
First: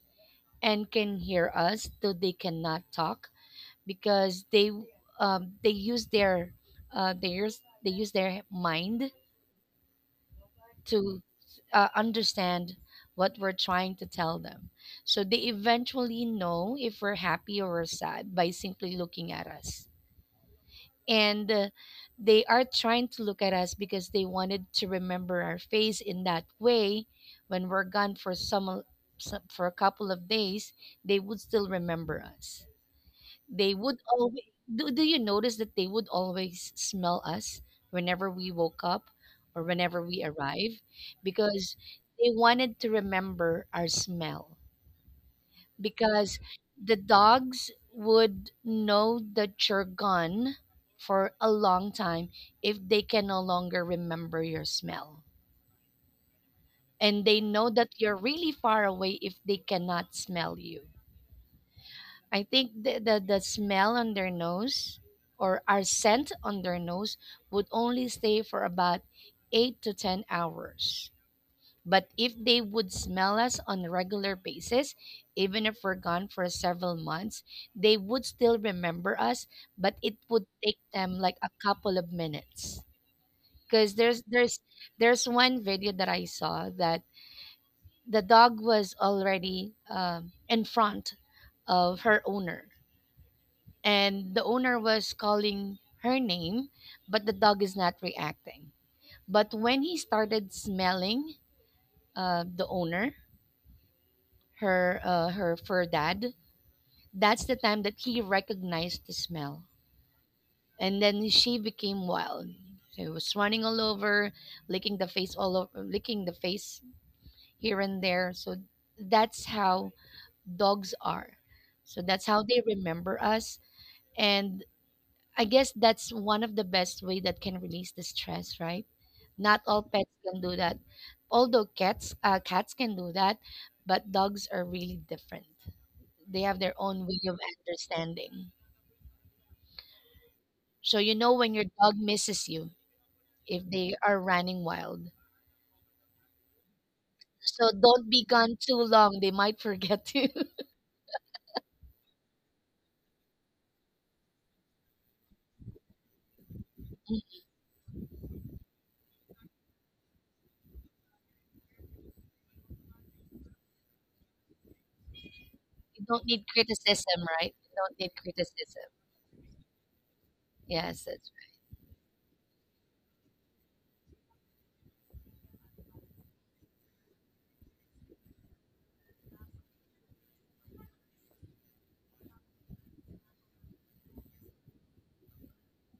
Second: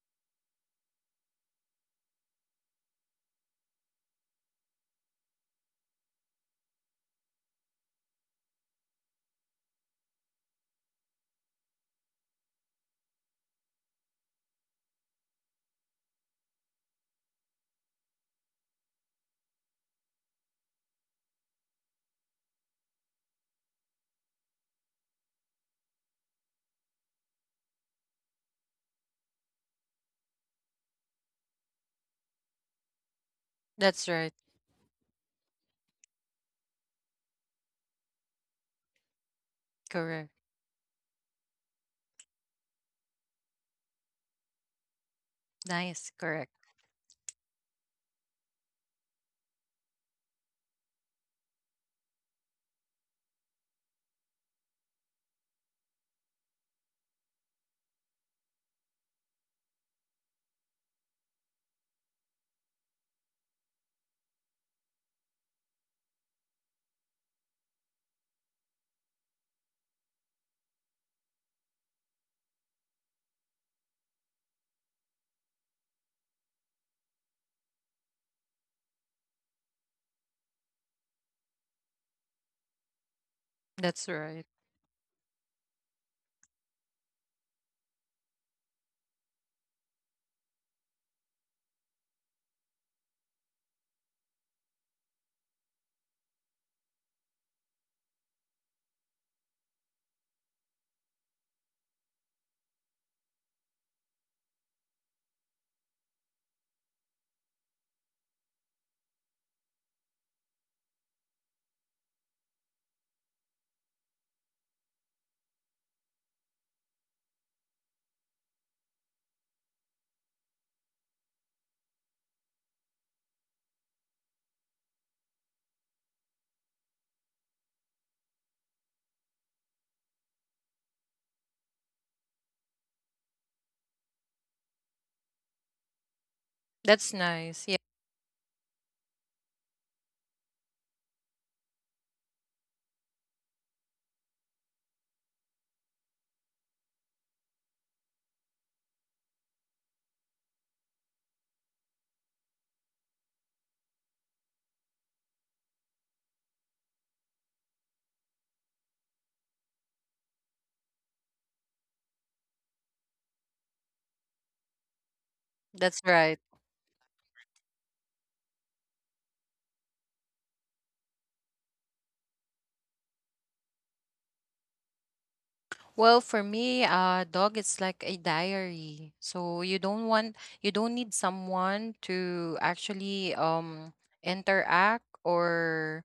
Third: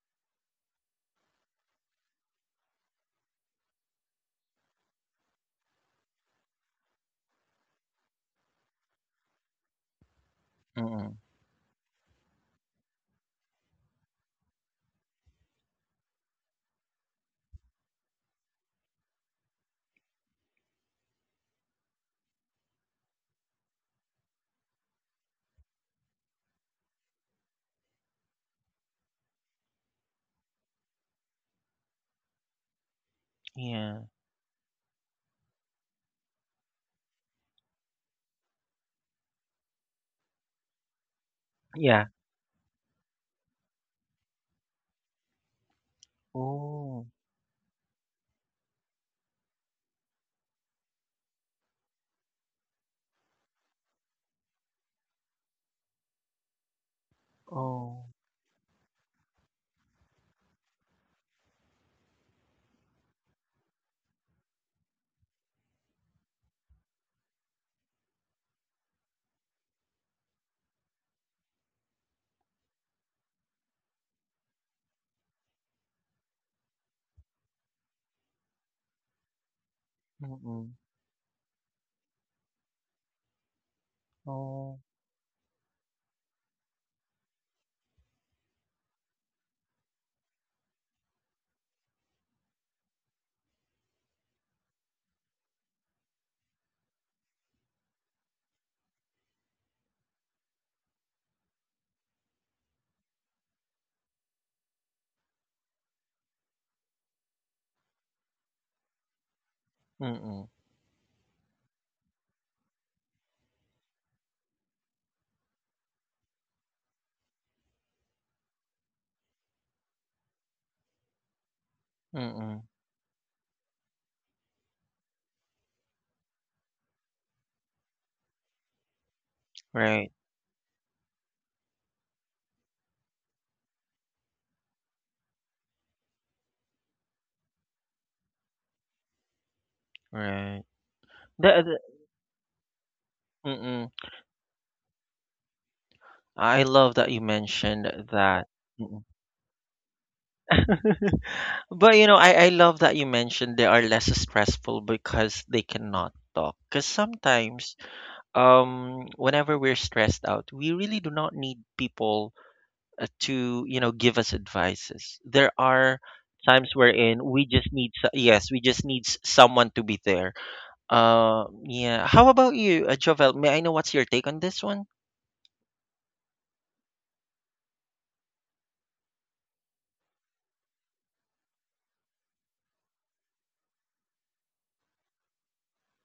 S2: and can hear us though they cannot talk because they, they use their they use their mind
S1: Mm-mm.
S2: to understand what we're trying to tell them. So they eventually know if we're happy or we're sad by simply looking at us. And they are trying to look at us because they wanted to remember our face in that way when we're gone for for a couple of days. They would still remember us. They would
S1: Yeah.
S3: That's right.
S2: always do, do you notice that they would always smell us whenever we woke up or whenever we
S3: Correct.
S2: arrive, because
S1: Yeah.
S2: they wanted to remember our smell,
S3: Nice.
S2: because
S3: Correct.
S2: the
S1: Oh.
S2: dogs would know that you're gone for a long time if they can no longer remember your smell. And they know that
S1: Oh,
S2: you're really far away if they cannot smell you. I think the smell on their nose, or our scent on their nose, would only stay for about eight to 10 hours. But if they would smell us on a regular basis, even if we're gone for several months, they would still remember us, but it would
S1: mm.
S2: take them like a couple of minutes. Because
S3: That's right.
S1: Oh,
S2: there's one video that I saw that the dog was already in front of her owner, and the owner was calling her name, but the dog is not reacting. But when he started smelling the owner, her her fur dad, that's the time that he recognized the smell,
S1: mm.
S2: and then she became wild. She was running all over, licking the face all over, licking the face here and there. So that's how dogs are. So that's how
S1: Mm.
S2: they remember us. And I guess that's one of the best way that can release the stress, right? Not all
S1: Right,
S2: pets can do that. Although cats, cats can do that, but dogs are really different. They have their own
S3: That's
S2: way of
S3: nice. Yeah,
S2: understanding.
S1: right.
S2: So you know when your
S1: The
S2: dog misses you if
S1: mm.
S2: they are running wild.
S1: I love that you
S2: So
S1: mentioned
S2: don't be
S1: that.
S2: gone too
S1: Mm.
S2: long. They might forget you.
S1: But you know, I love that you mentioned they are less stressful because they cannot talk. Because sometimes, whenever we're stressed out, we really do not need people to you know give us advices. There are
S3: that's
S2: You don't
S3: right.
S2: need
S1: times wherein
S2: criticism,
S1: we
S2: right?
S1: just
S2: You
S1: need
S2: don't need
S1: yes, we just
S2: criticism.
S1: need someone to be there.
S2: Yes, that's
S1: Yeah. How about you, Jovel? May I know what's your take on this one?
S3: Well, for me, dog it's like a diary. So you don't want you don't need someone to actually interact or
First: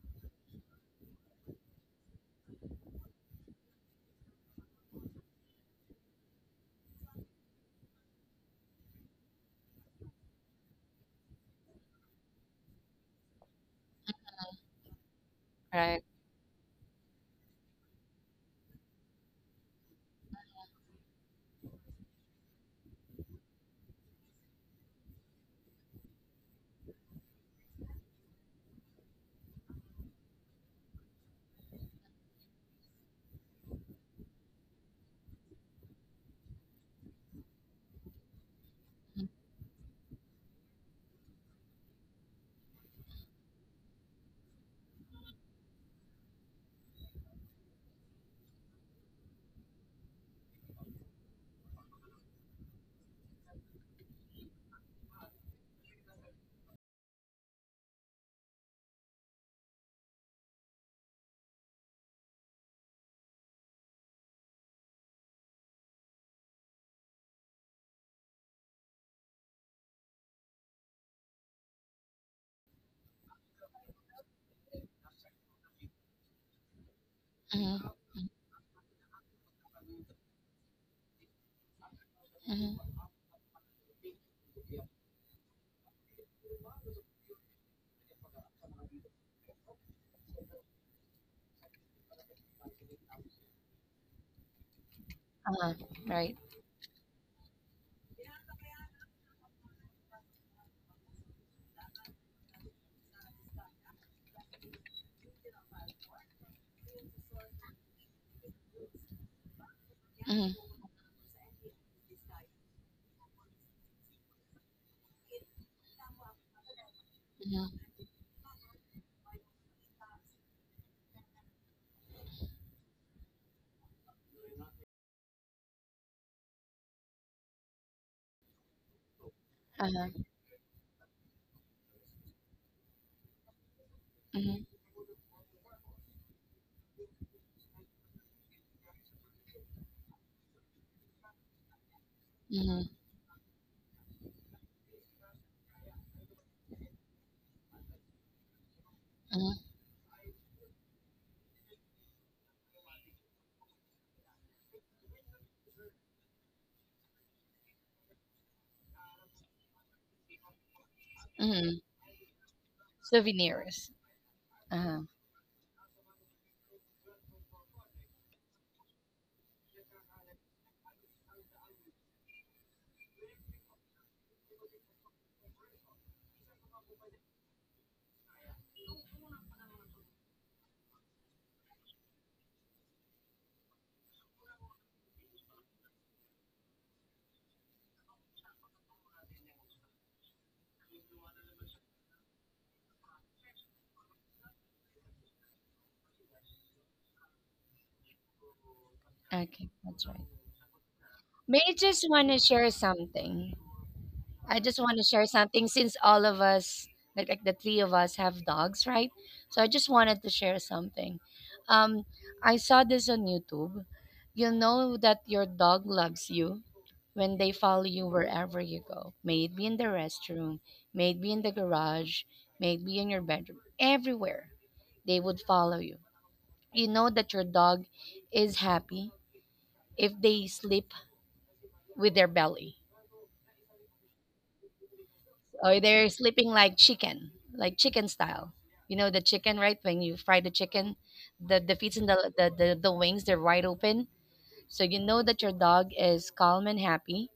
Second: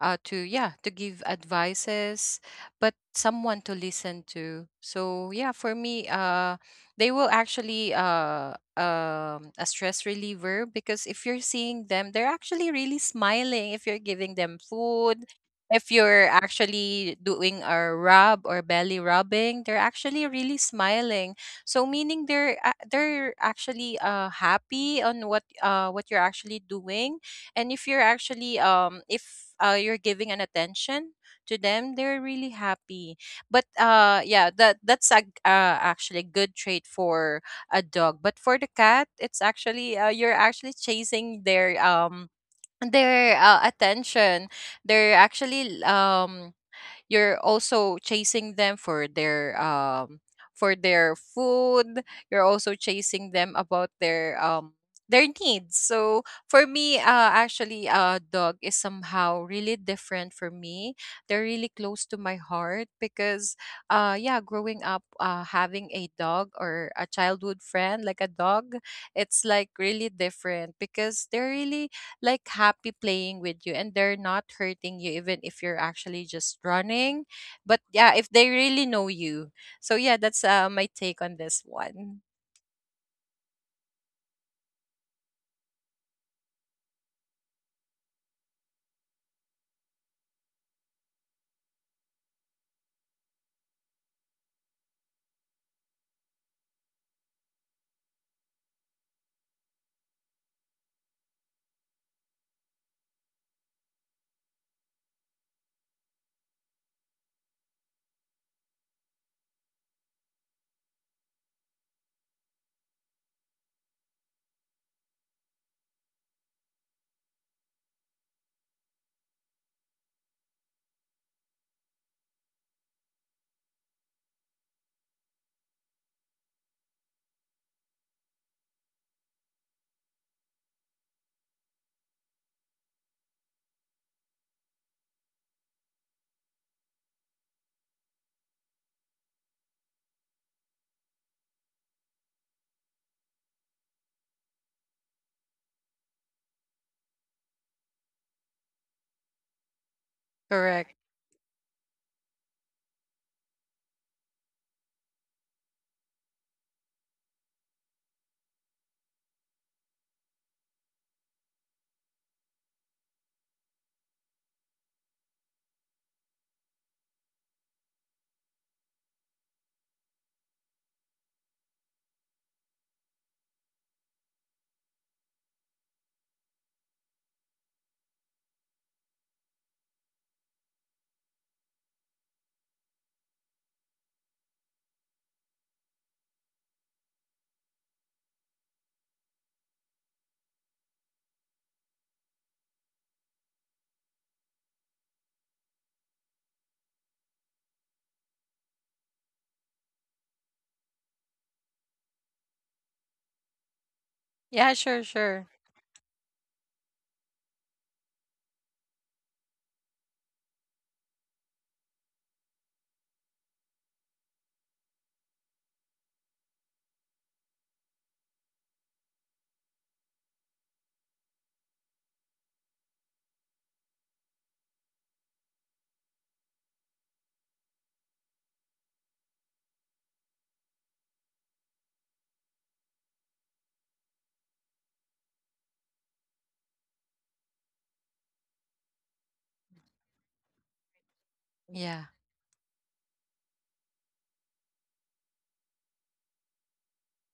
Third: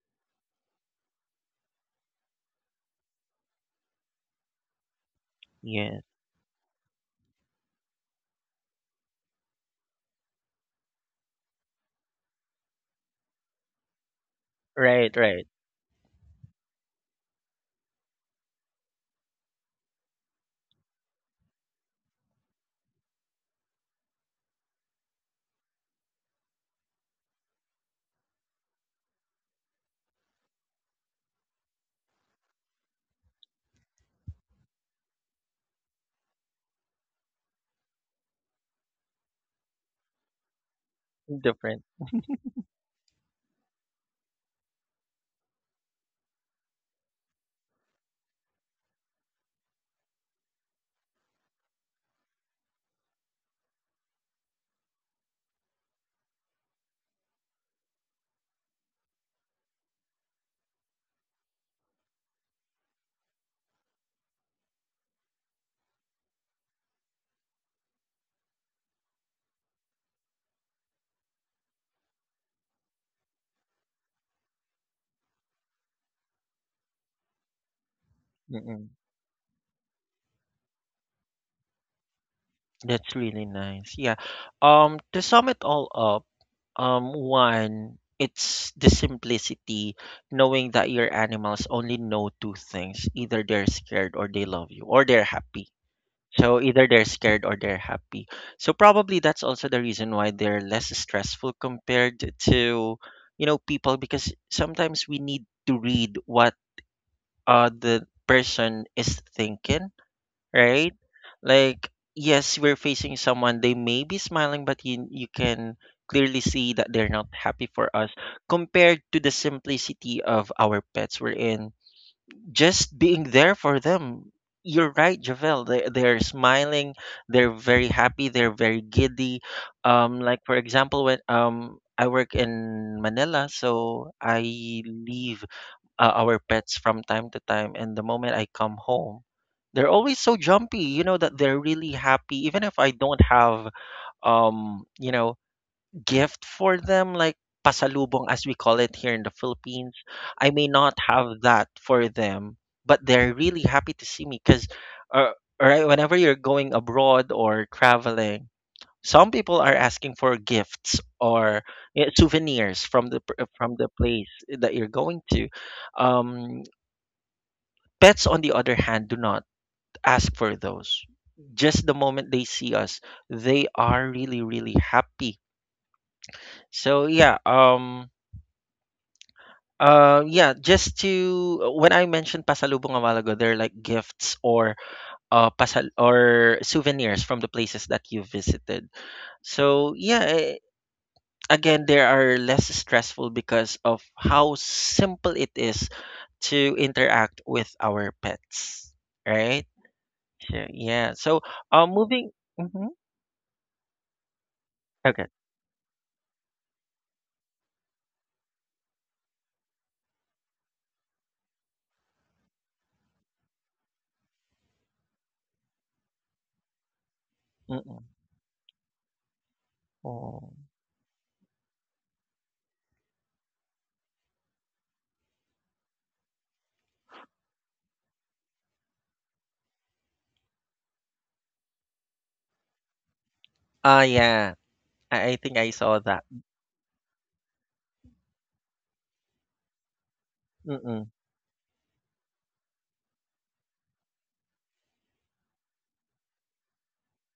S3: to yeah, to give advices, but someone to listen to. So yeah, for
S1: Yeah,
S3: me, they will actually a stress reliever, because if you're seeing them, they're actually really smiling if you're giving them
S1: right,
S3: food,
S1: right.
S3: if
S2: right.
S3: you're actually doing a rub or belly rubbing, they're actually really smiling. So meaning they're actually happy on what you're actually doing. And if you're actually if you're giving an attention to them, they're really happy. But yeah, that that's a actually a good trait for a dog. But for the cat, it's actually you're actually chasing
S1: Different.
S3: their attention, they're actually you're also chasing them for their food, you're also chasing them about their needs. So for me, actually, dog is somehow really different for me. They're really close to my heart, because yeah, growing up having a dog or a childhood friend like a dog, it's like really different, because they're really like happy playing with you, and they're not hurting you even if you're actually just running, but
S2: Mm-hmm,
S3: yeah, if they really
S1: Mm-mm.
S3: know you. So yeah, that's my take on this one.
S2: mm-hmm,
S1: That's really nice. Yeah. To sum it all up, one, it's the simplicity, knowing that your animals only know two things. Either they're scared or they love you, or they're happy.
S2: uh-huh, right.
S1: So either they're scared or they're happy. So probably that's also the reason why they're less stressful compared to, you know, people, because sometimes we need to read what the person is thinking,
S2: Mm-hmm,
S1: right? Like yes, we're facing someone, they may be smiling but you can clearly see that they're not happy
S2: mm-hmm,
S1: for us, compared to the simplicity of our pets, we're in just being there for them. You're right, Javel. They're smiling, they're very happy, they're very giddy.
S2: uh-huh,
S1: Like for example when I work in Manila, so
S2: mm-hmm,
S1: I leave our pets from time to time and the moment I come home they're always so jumpy, you know that they're really happy even if I
S2: mm-hmm.
S1: don't have you know gift for them like pasalubong as we call it here in the
S2: Mhm,
S1: Philippines. I may
S3: Correct.
S1: not have that for them but they're really happy to see me cuz uh, right, whenever you're going abroad or traveling some people are asking for gifts or
S2: mhm,
S1: souvenirs from the from
S2: souvenirs.
S1: the place that you're
S2: Uh-huh.
S1: going to. um Pets, on the other hand, do not ask for those. Just the moment they see us, they are really, really happy. So yeah, yeah. Just to when I mentioned pasalubong a while ago, they're like gifts or pasal or souvenirs from the places that you visited. So yeah, again, they are less stressful because of how simple it is to interact with our pets, right?
S2: Okay, that's right.
S1: Sure, yeah. So,
S2: May I just want
S1: moving
S2: to share
S1: mhm,
S2: something. I
S3: Yeah,
S2: just want to
S3: sure,
S2: share
S1: okay.
S3: sure.
S2: something since all of us, like the three of us, have dogs, right? So I just wanted to share something. Um, I saw this on YouTube. You know that your dog loves you when they follow you
S1: Mm-mm.
S2: wherever you go. May it be in the
S1: Oh.
S2: restroom, may it be in the garage, may it be in your bedroom, everywhere they would follow you. You know that your dog is happy if they sleep with their belly,
S1: Ah, yeah. I think I
S2: or
S1: saw
S2: they're
S1: that.
S2: sleeping like chicken, like chicken style. You know the chicken, right? When you fry the chicken,
S1: Mm-mm.
S2: the feet
S3: Yeah.
S2: and the wings, they're wide open. So you know that your dog is calm and happy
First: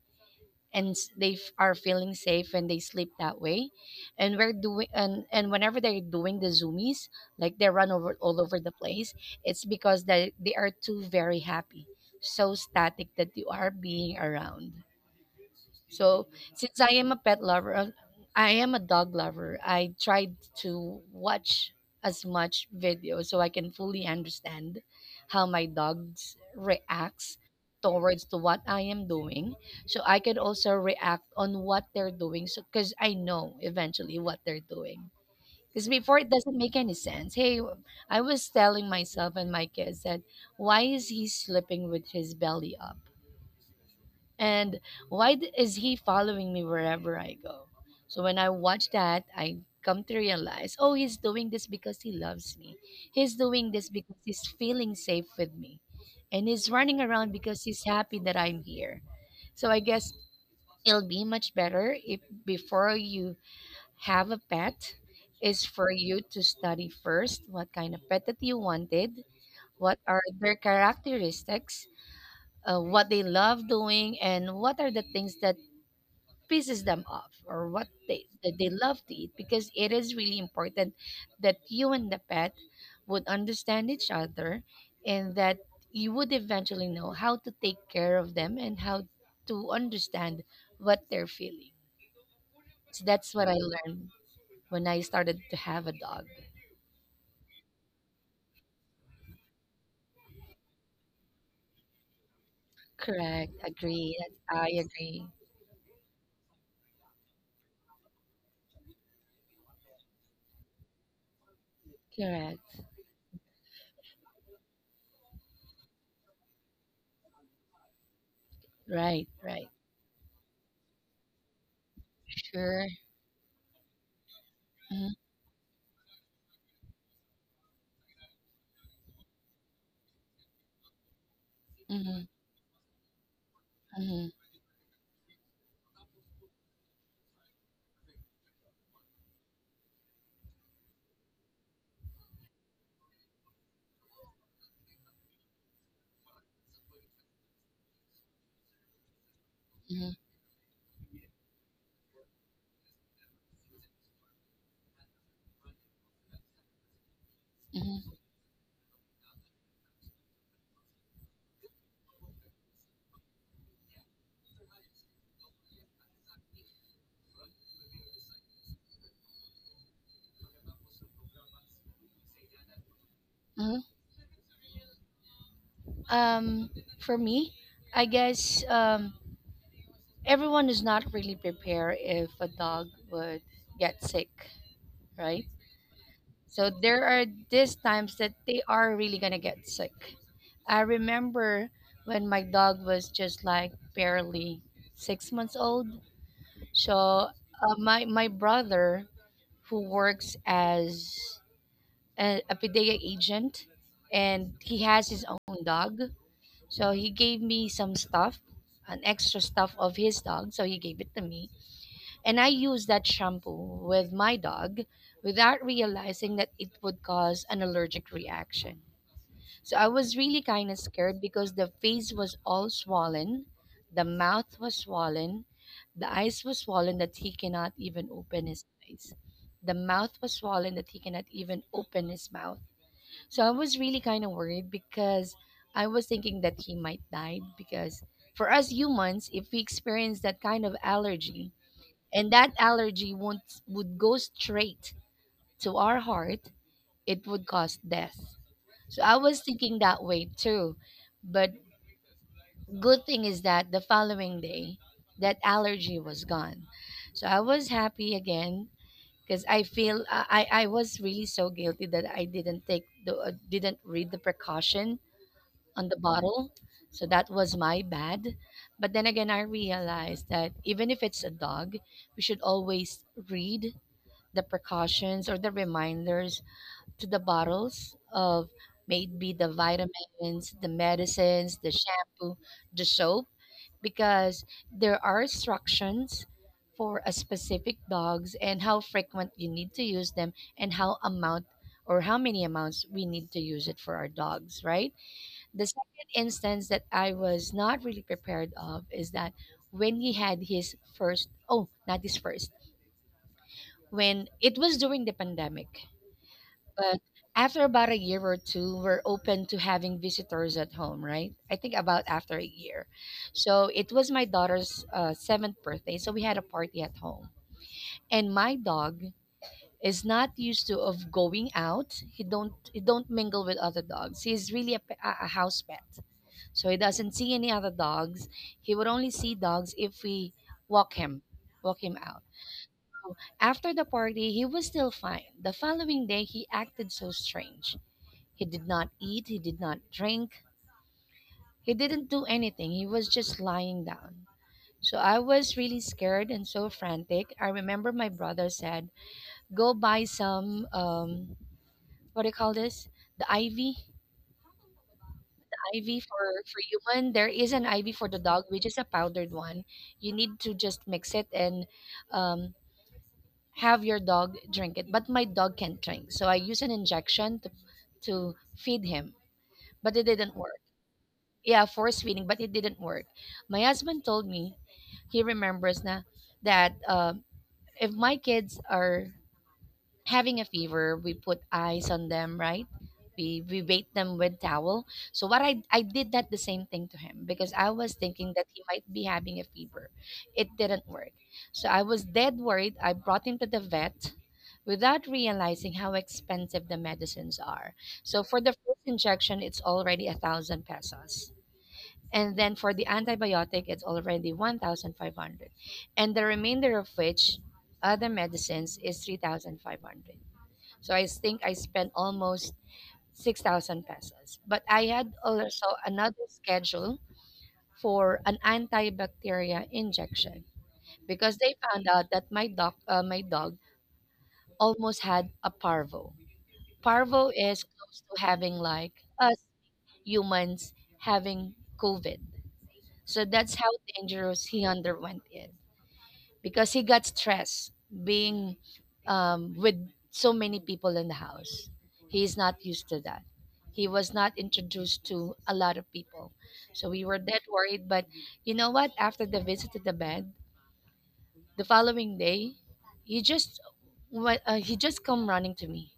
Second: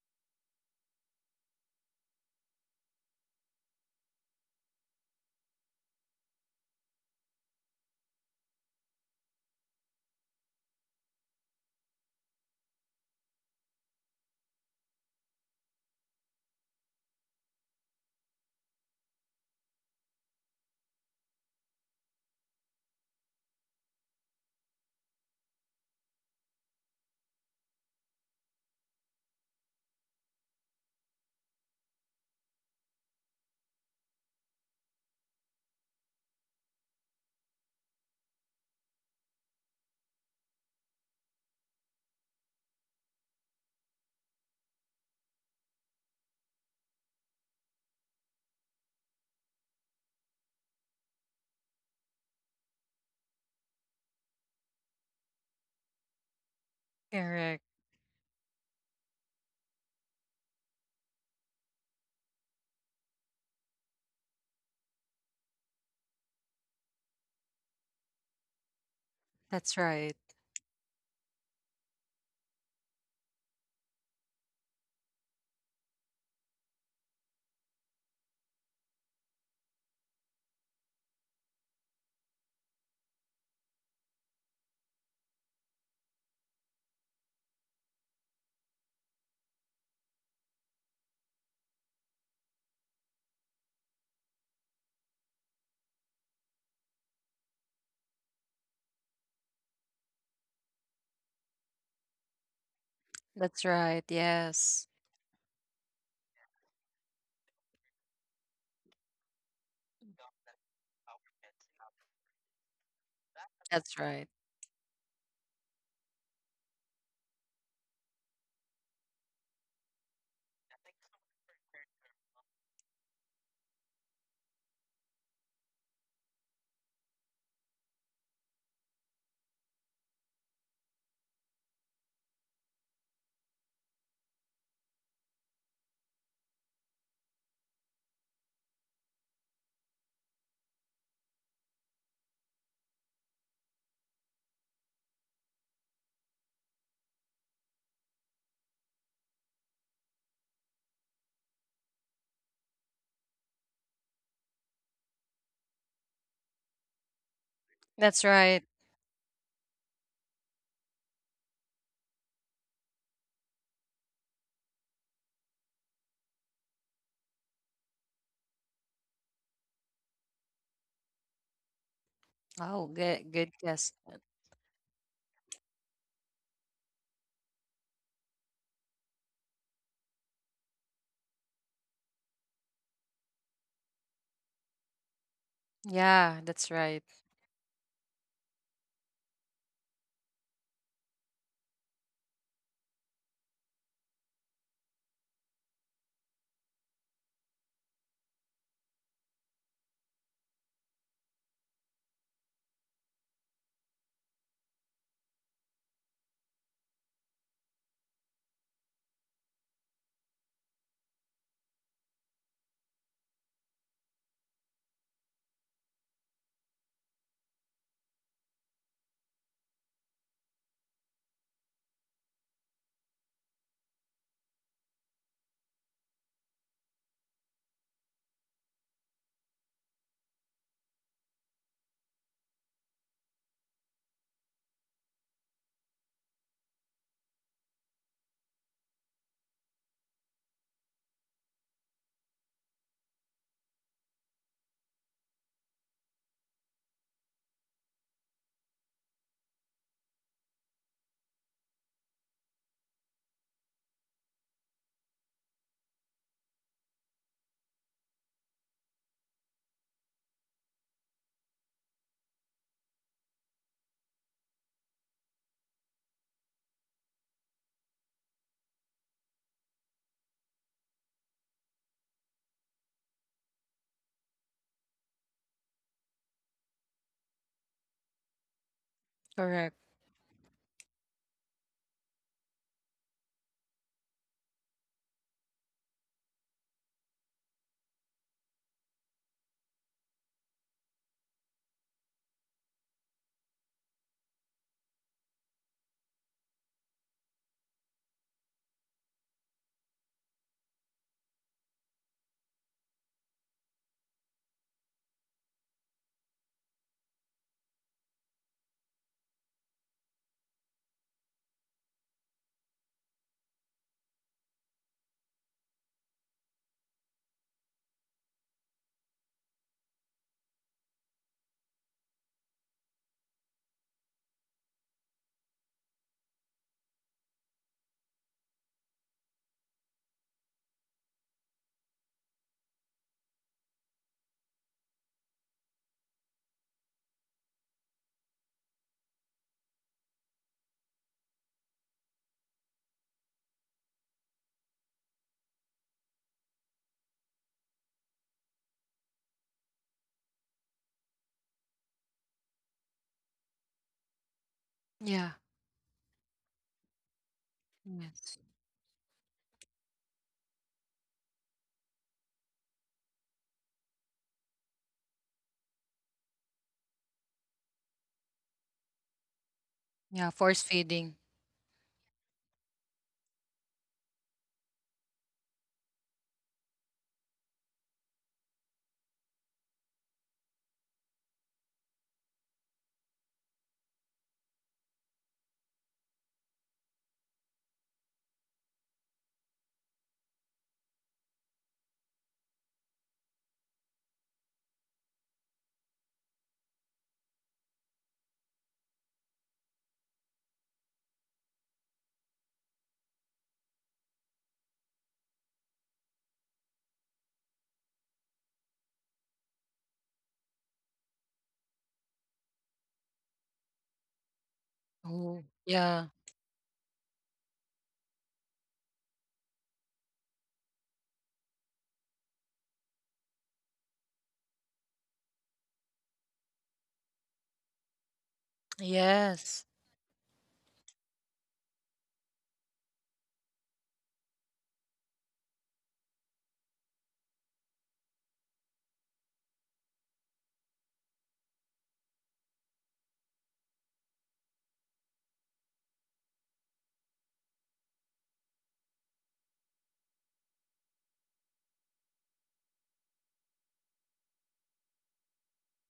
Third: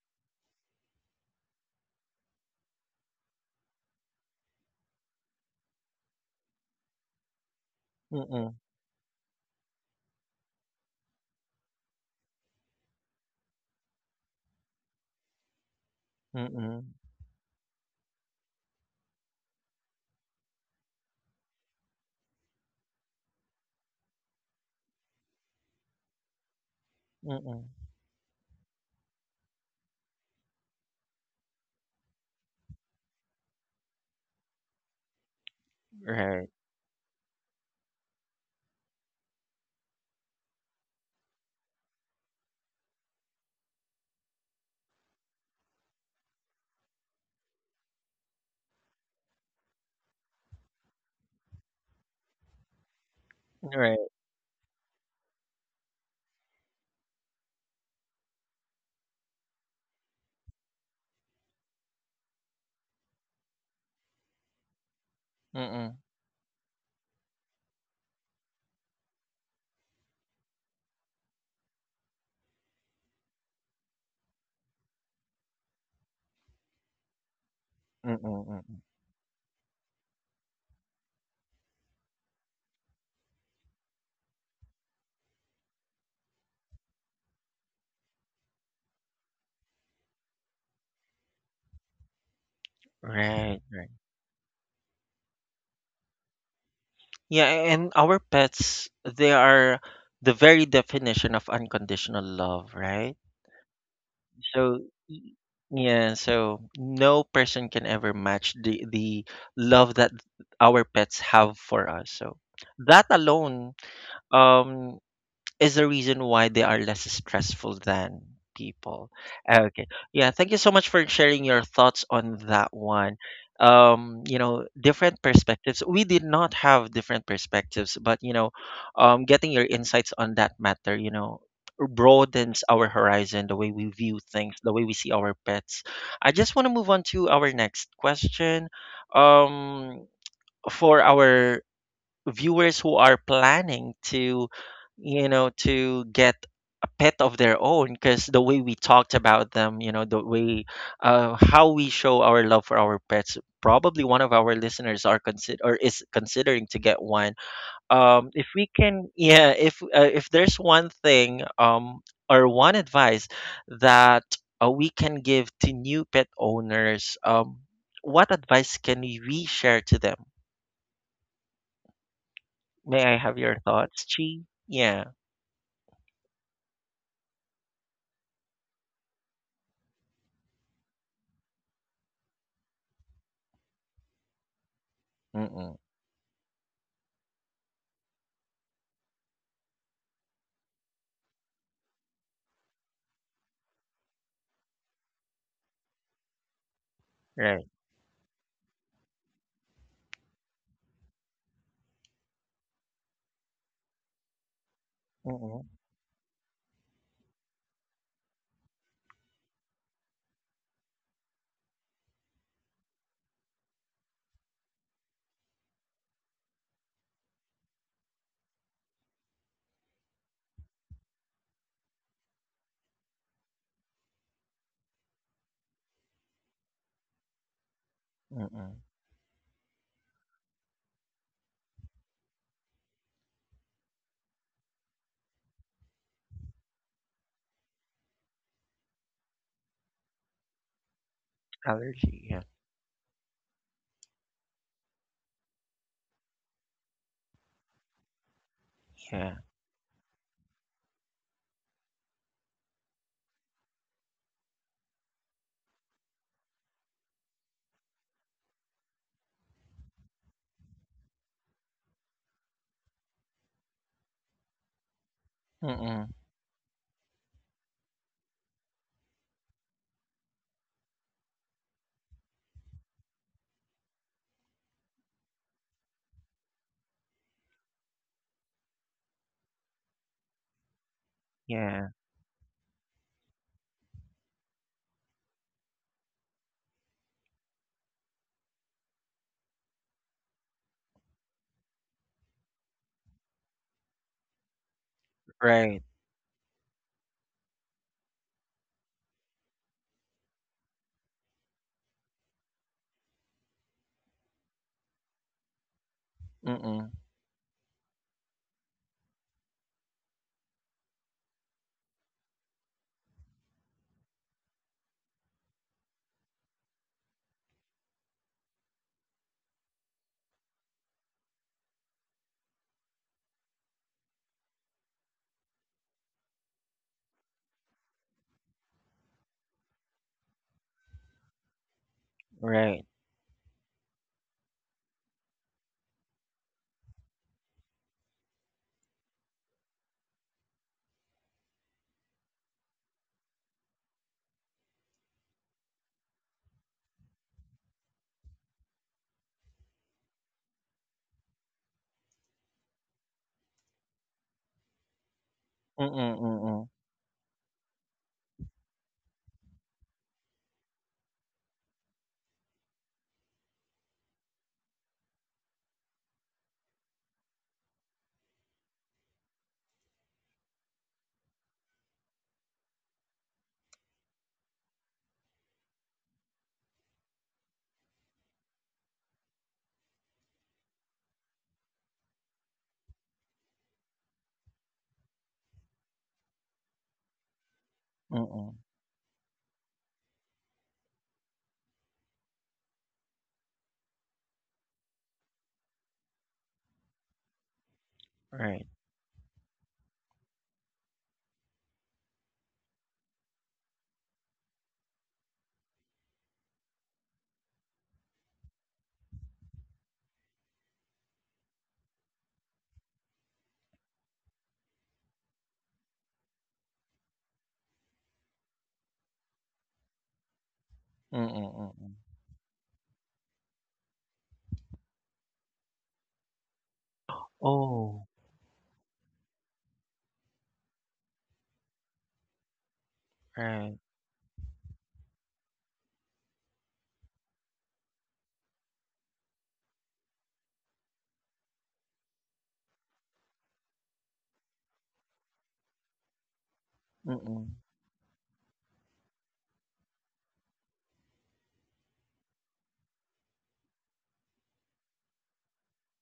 S2: and are feeling safe when they sleep that way. And we're doing and whenever they're doing the zoomies, like they run over all
S1: Mm-mm.
S2: over the place, it's because they are too very happy, so static that you are being around. So since
S1: Mm-mm.
S2: I am a pet lover, I am a dog lover. I tried to watch as much video so I can fully understand how my dogs reacts
S1: Mm-mm.
S2: towards to what I am doing. So I can also react on what they're doing. So because I know eventually what they're doing. Because before it
S1: Right.
S2: doesn't make any sense. Hey, I was telling myself and my kids that why is he sleeping with his belly up? And is he following me wherever I go? So when I watch that, I come to realize, oh, he's doing this because he loves me. He's doing this
S1: Right.
S2: because he's feeling safe with me. And he's running around because
S3: Correct.
S2: he's happy that I'm here. So I guess it'll be much better if before you have a pet is for
S1: Mm-mm.
S2: you to study first what kind of pet that you wanted,
S3: That's
S2: what
S3: right.
S2: are their characteristics, what they love doing and what are the things that pisses them off or what
S1: Mm-mm.
S2: they that they
S1: Mm-mm.
S2: love to eat, because it is really important that you and the pet would understand each other, and that you would eventually know how to take care of them and how to understand what they're feeling. So that's what I
S1: Right. Right.
S2: learned when I started to have a dog.
S1: Yeah, a- and our pets, they are the very definition of unconditional love, right?
S2: Correct.
S3: That's right.
S2: Agree. I
S1: So,
S3: Yes.
S2: agree.
S1: y- yeah, so no person can ever match the love that our pets have for us. So,
S2: Correct.
S1: that alone
S3: That's right.
S1: um is the reason why they are less stressful than people.
S2: Right. Right.
S1: Okay, yeah, thank you so much for sharing your thoughts on that
S2: Sure.
S1: one. You know, different
S2: Mm-hmm,
S1: perspectives, we did not have different perspectives, but you know, getting your insights on that matter, you know, broadens our horizon, the way we view
S2: mm-hmm,
S1: things, the way we see our pets. I just want to move on to our next question. um for our viewers who are planning to, you know, to get a pet of their own, because the way we talked about them, you know,
S2: mm-hmm,
S1: the way how we show our love for our pets, probably one of our listeners are consider or is considering to get one.
S2: mm-hmm.
S3: That's
S1: If
S3: right.
S1: we can, yeah, if there's one thing or one advice that we can give to new pet owners, what advice can we share to them?
S3: Oh,
S1: May I
S3: good,
S1: have
S3: good
S1: your
S3: guess.
S1: thoughts, Chi? Yeah.
S2: Um, for me, I guess everyone is not really prepared if a dog would get sick, right?
S1: Mm-mm.
S3: Yeah,
S2: So
S3: that's right.
S2: there are these times that they are really gonna get sick. I remember when my dog was just like barely 6 months old. So
S1: Right.
S2: my brother, who works as an a pediatric agent, and he has his own
S1: Mm-mm.
S2: dog. So he gave me some stuff, an extra stuff of his dog. So he gave it to me. And I used that shampoo with my dog without realizing that it would cause an allergic reaction. So I was really kind of scared because the face was all swollen, the mouth was swollen, the eyes was swollen that he cannot even open his
S1: Mm-mm.
S2: eyes. The mouth was swollen that he cannot even open his mouth. So I was really kind of worried because I was thinking that he might die because for us humans, if we experience that kind of allergy
S1: Allergy.
S2: and
S1: Yeah.
S2: that allergy won't, would go straight to our heart, it would cause death. So I
S1: Yeah.
S2: was thinking that way too. But good thing is that the following day, that allergy was gone. So I was happy again because I feel I was really so guilty that I didn't take the didn't read the precaution on the
S1: Mm-mm.
S2: bottle. So that was my bad. But then again, I realized that even if it's a dog, we should always read the precautions or the reminders to the bottles of maybe the
S3: Correct.
S2: vitamins, the medicines, the
S1: Yeah.
S2: shampoo, the soap, because there are instructions for a specific dogs and how frequent you need to use them and how amount or how many amounts we need to use it for our dogs, right? The
S1: Right.
S2: second instance that I was not really prepared of is that when he had his first, oh, not his first, when it was during the pandemic,
S1: Mm-mm.
S2: but after about a year or two, we're open to having visitors at home, right? I think about after a year. So it was my daughter's seventh birthday, so we had a party at home, and my dog is not used to of going out. He don't mingle with other dogs. He's really a, pe- a house pet. So he doesn't see any other dogs. He would only see dogs if we walk him, walk him out.
S1: Right.
S2: So after the party, he was still fine. The following day, he acted so strange. He did not eat, he did not drink, he didn't do anything. He was just lying down. So I was really scared and so frantic. I remember my brother said, go buy some, what do you call this? The ivy.
S3: Yeah.
S2: IV
S1: Mm-mm.
S2: for
S1: Mm-mm.
S2: human. There is an IV for the
S3: Yes.
S2: dog, which is a powdered one. You need to just mix it and um, have your dog drink it. But my dog can't drink, so I use an injection to feed him, but it didn't
S3: Yeah,
S2: work.
S3: force feeding.
S2: Yeah, force feeding, but it didn't work. My husband told me he remembers na that if my kids are having a fever, we put ice on them, right? We bait them with towel. So what I did that the same thing to him because I was thinking that
S1: Mm-mm.
S2: he might be having a fever. It didn't work. So I was dead worried. I brought him to the vet without realizing how expensive the medicines are. So for the
S1: Right.
S2: first injection, it's already 1,000 pesos. And then for the antibiotic, it's already 1,500. And the remainder of which other medicines is 3,500. So I think I spent almost 6,000 pesos. But I had
S3: Oh,
S2: also
S3: yeah.
S2: another schedule for an antibacteria injection because
S1: Mm-mm.
S2: they found
S1: Mm-mm.
S2: out that my dog almost had a parvo. Parvo is close
S1: Oh.
S2: to having like us
S3: Yes.
S2: humans having COVID. So that's how
S1: Right.
S2: dangerous he underwent it. Because he got stressed being with so many people in the house. He is not used to that. He was not introduced to a lot of people. So we were that
S1: Mm-mm.
S2: worried. But you know what? After the visit to the bed, the following day, he just he just come running to me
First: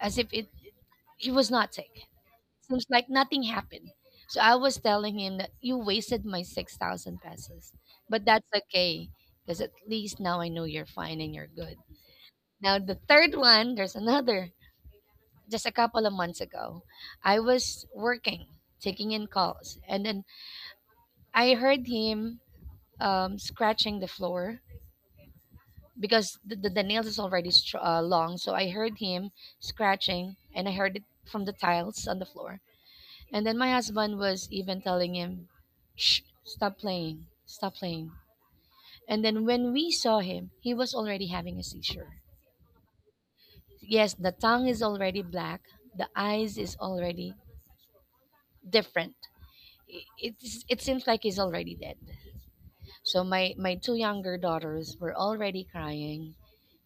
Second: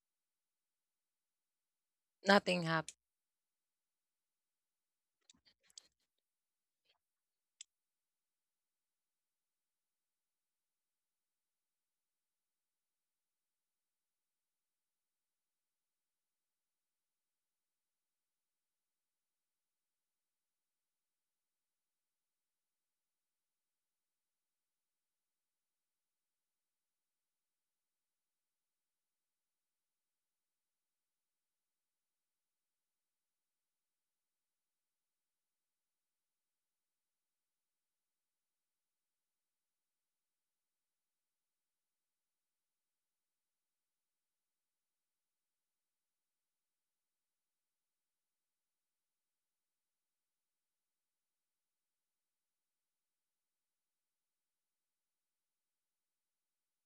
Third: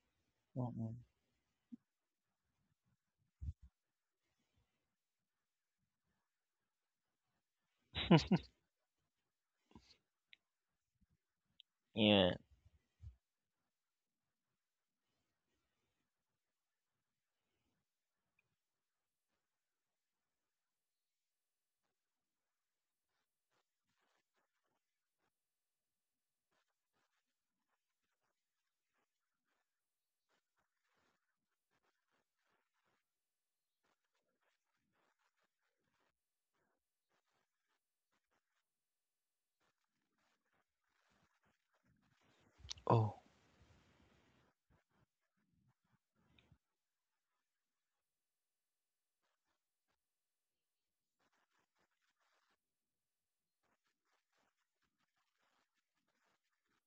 S2: as if it
S1: Mm-mm.
S2: he was not sick.
S3: Nothing
S2: Seems
S3: happened.
S2: like nothing happened. So I was telling him that you wasted my 6,000 pesos. But that's okay because at least now I know you're fine and you're good.
S1: Yeah.
S2: Now, the third one, there's another. Just a couple of months ago, I was working, taking in calls, and then I heard him scratching the floor because the nails is already long. So I heard him scratching and I heard it from the tiles on the floor. And then my husband was even telling him, shh, stop playing, stop playing. And then when we saw him, he was already having a seizure.
S1: Oh.
S2: Yes, the tongue is already black, the eyes is already different. It seems like he's already dead. So my two younger daughters were already crying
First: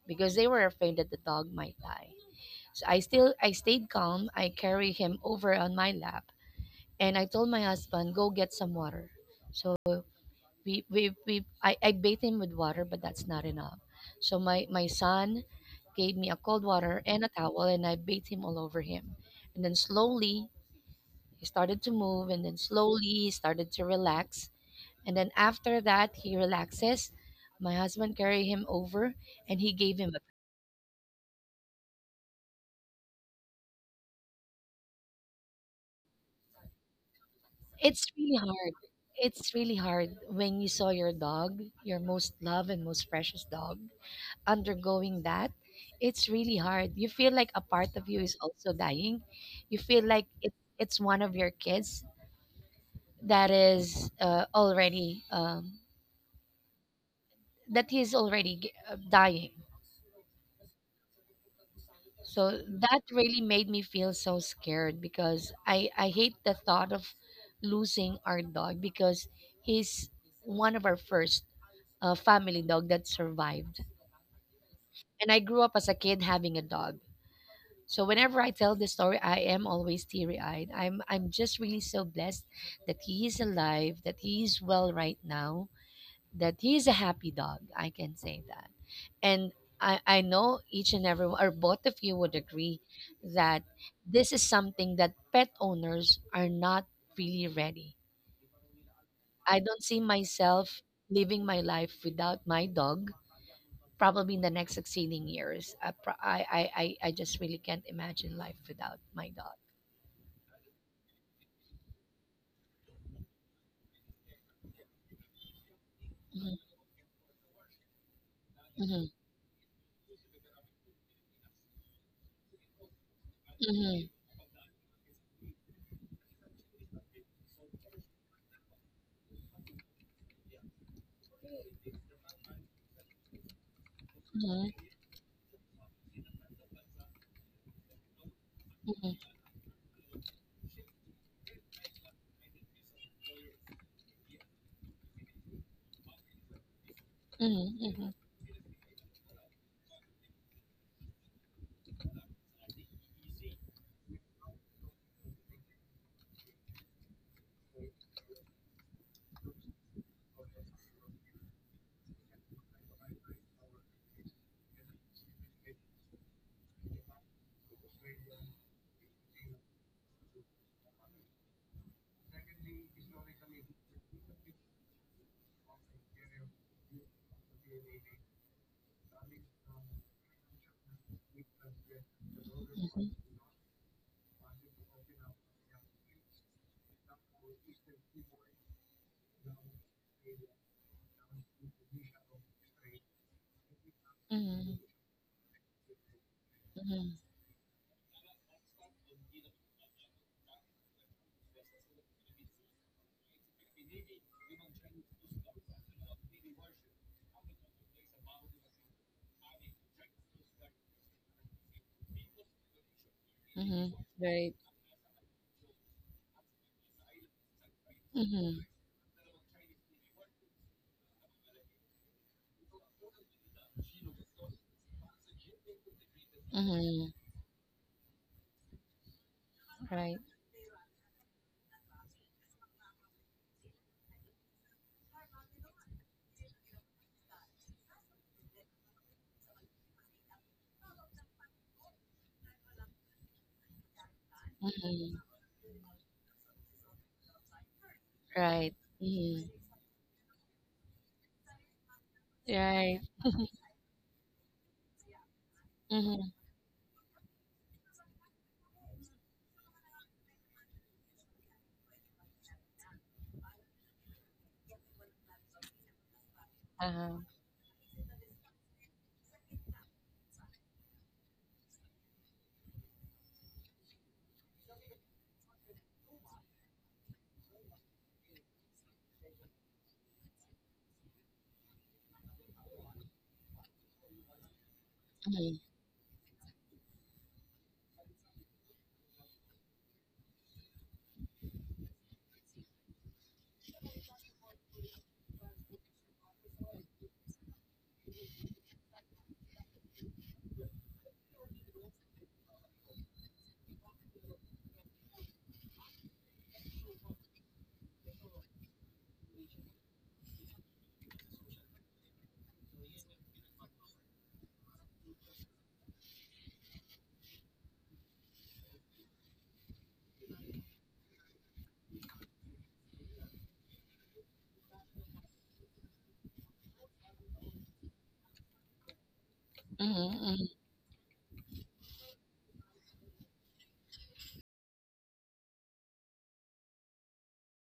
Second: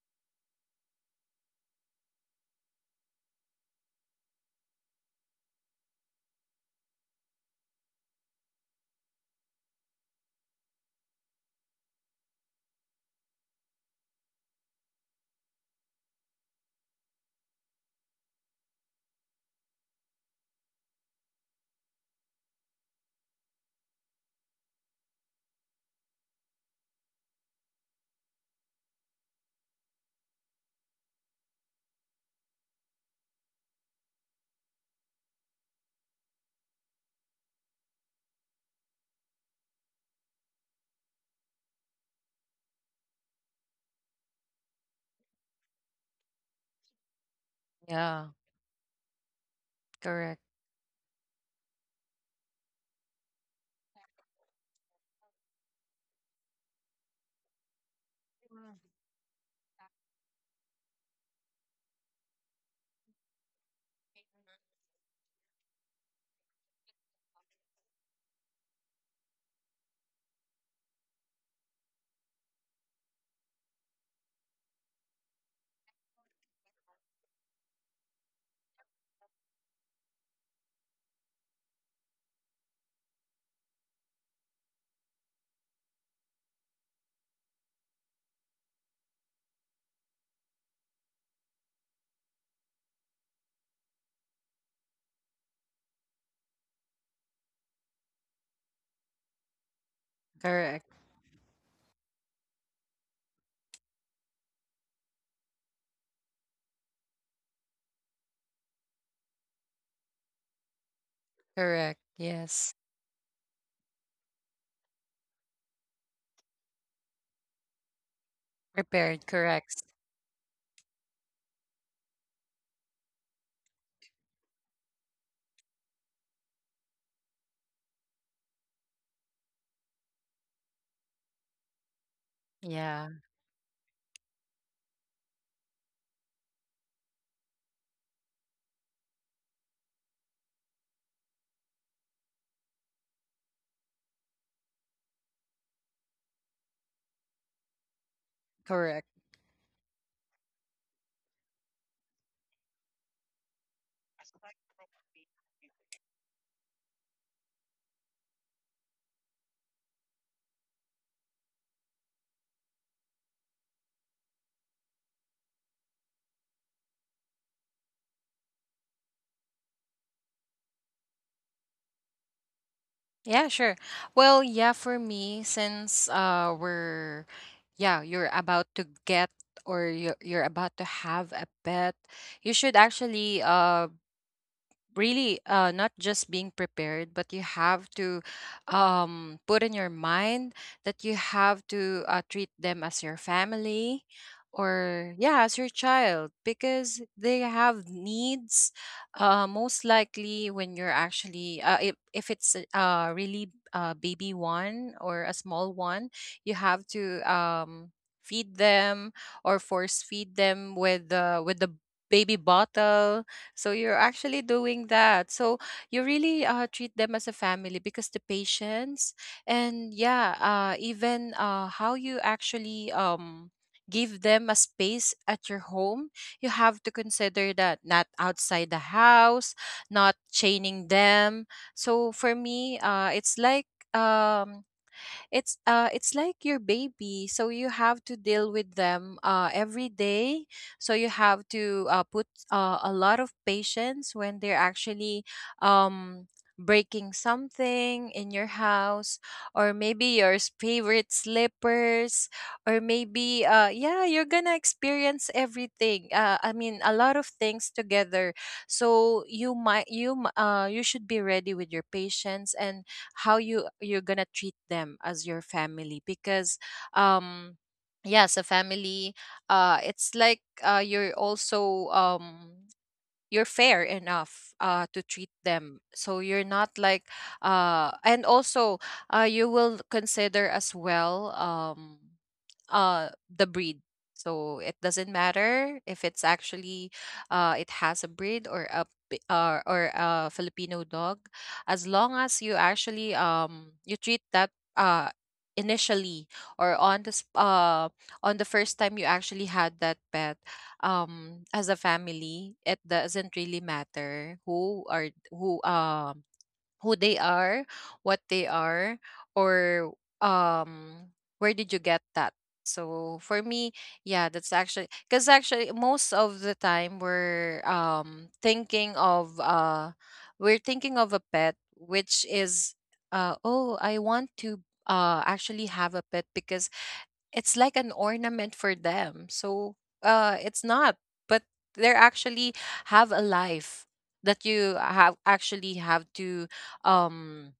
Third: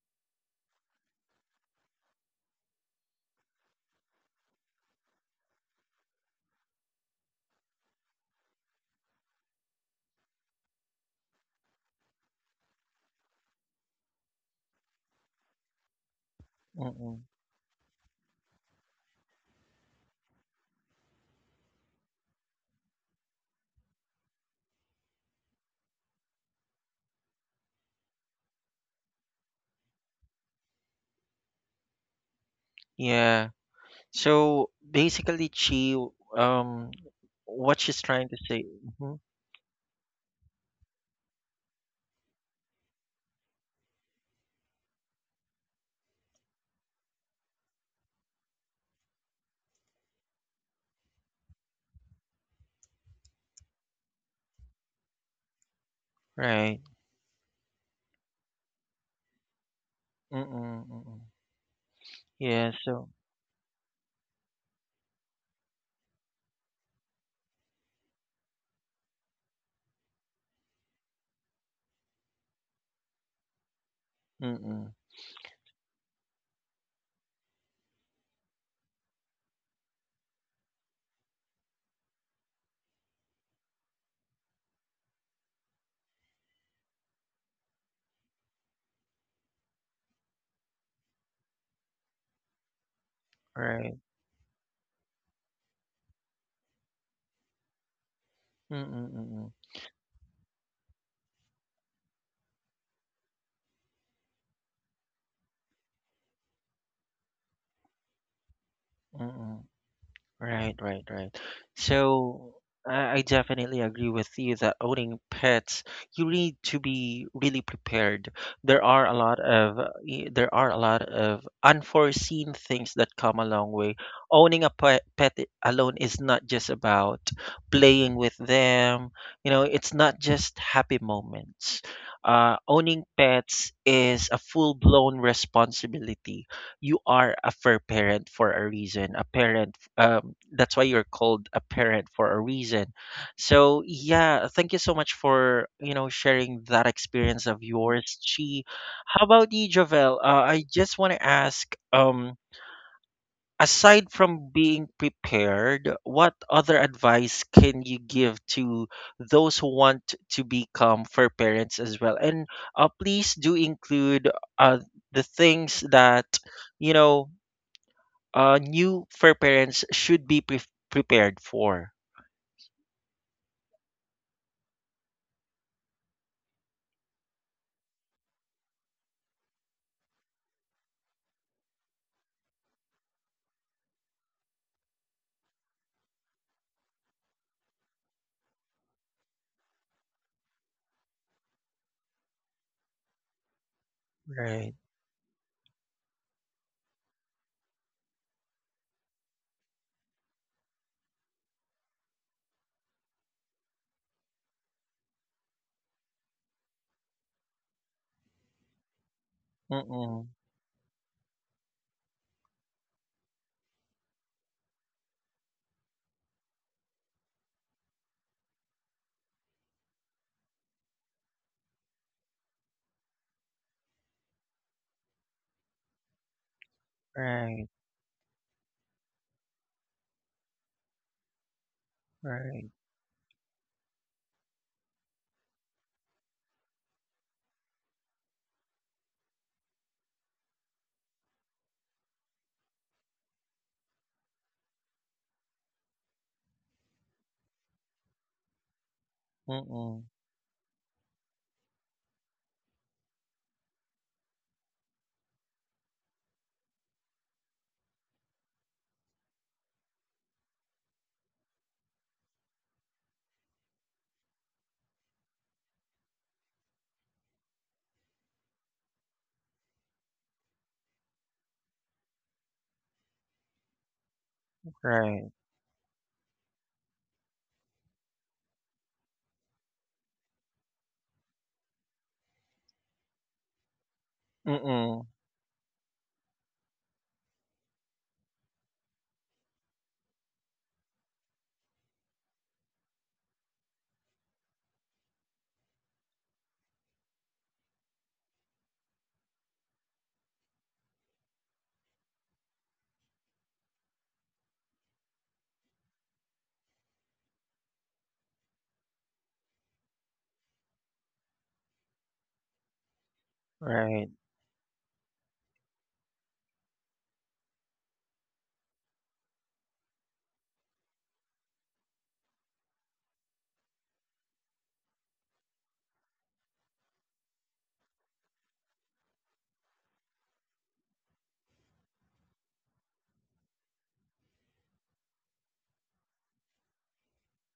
S2: because they were afraid that the dog might die. So I stayed calm. I carried him over on my lap and I told my husband, go get some water. So I bathe him with water but that's not enough, so my son gave me a cold water and a
S1: Mm-mm.
S2: towel and I bathed him all over him, and then slowly he started to move, and then slowly he started to relax, and then after that he relaxes, my husband carried him over and he gave him a,
S1: Yeah. So basically, Chi, um, what
S2: it's
S1: she's
S2: really
S1: trying to
S2: hard,
S1: say. Hmm.
S2: it's really hard when you saw your dog, your most loved and most precious dog undergoing that, it's really hard. You feel like a part of you is
S3: Yeah.
S2: also dying. You feel like
S3: Correct.
S2: it, It's one of your kids that is already
S1: Right.
S2: that he's already dying.
S1: Mm-mm. Mm-mm.
S2: So
S1: Yeah.
S2: that
S1: So.
S2: really made me feel so scared because I hate the thought of losing our dog because he's one of our first family dog that survived.
S1: Mm-mm.
S2: And I grew up as a kid having a dog. So whenever I tell this story, I am always teary-eyed. I'm just really so blessed that he is alive, that he is well right now, that he is a happy dog. I can say that. And I know each and every one, or both of you would agree that
S1: Right.
S2: this is something that pet owners are not really ready.
S1: Mm-mm. Mm-mm.
S2: I don't see myself
S3: Correct.
S2: living my life without my dog probably in the next succeeding years. I, pro- I just really can't imagine life without my
S1: 嗯
S2: dog.
S1: 嗯 Right, right, right.
S3: Correct.
S1: So
S3: Yes.
S1: I definitely agree with you that owning pets, you
S2: Mhm,
S1: need to be really prepared. There
S2: mhm,
S1: are a
S3: Prepared.
S1: lot of
S3: Correct.
S1: there are a lot of unforeseen things that come along with
S2: mhm,
S1: owning a pet, alone is not just about playing with them. You know, it's not just happy moments. Owning
S3: Yeah.
S1: pets is a
S2: mhm,
S1: full-blown responsibility. You are a fur parent for a
S2: mhm,
S1: reason, a parent, that's why you're called a parent for a reason. So yeah, thank you so much for you know sharing that experience of
S2: mhm, mhm,
S1: yours, Chi.
S3: Correct.
S1: How about you, Javel? I just want to ask, aside from being prepared, what other advice can you give to those who want to become fur parents as well? And please do include uh, the things that you know new fur parents should be prepared for.
S3: Yeah, sure. Well, yeah, for me, since we're yeah, you're about to get or you're about to have a pet, you should actually really not just being prepared, but you have to put in your mind that you have to treat them as your family,
S2: mhm,
S1: Right.
S3: or yeah, as your child, because
S2: mhm.
S3: they have needs. Most likely, when you're actually if it's a- really a baby one or a small one, you have to feed them or force
S1: Mm-mm.
S3: feed them with the baby bottle. So
S2: Mhm.
S3: you're actually
S2: Right.
S3: doing that. So you really treat them as a family, because the
S2: Mhm.
S3: patience and yeah, even how you actually give them a space at your home, you have to
S2: Mhm.
S3: consider
S1: Right.
S3: that not outside the house,
S2: Right.
S3: not chaining them. So for
S1: Right.
S3: me, it's like um it's like your baby, so you have to deal with them every day. So you have to put a lot of patience when they're
S2: Mhm.
S3: actually um breaking something in your
S2: Right.
S3: house,
S2: Mhm.
S3: or
S1: Mm-mm.
S3: maybe your favorite slippers, or
S2: Right.
S3: maybe yeah, you're gonna experience everything,
S2: Mhm,
S3: I mean, a lot of things together. So you should be ready with your patience, and how you're gonna treat them as your family. Because
S2: uh-huh.
S3: um yes, a family. It's like you're also you're fair enough to
S1: Right.
S3: treat them, so you're not like and also you will consider as well, the breed. So it doesn't
S1: Mm-mm.
S3: matter if it's actually it has a breed or a or a filipino dog, as long as you actually you treat that uh, initially, or on the on the first time you actually had that pet, as a family. It doesn't really matter who are who, who they are, what they are, or um where did you get that. So for me,
S1: Right.
S3: yeah, that's actually because actually most of the time we're thinking of we're thinking of a pet which is oh, I want to actually have a pet because it's like an ornament for them. So
S2: Mhm, mhm,
S3: it's not, but they're actually have a life that you have actually have to um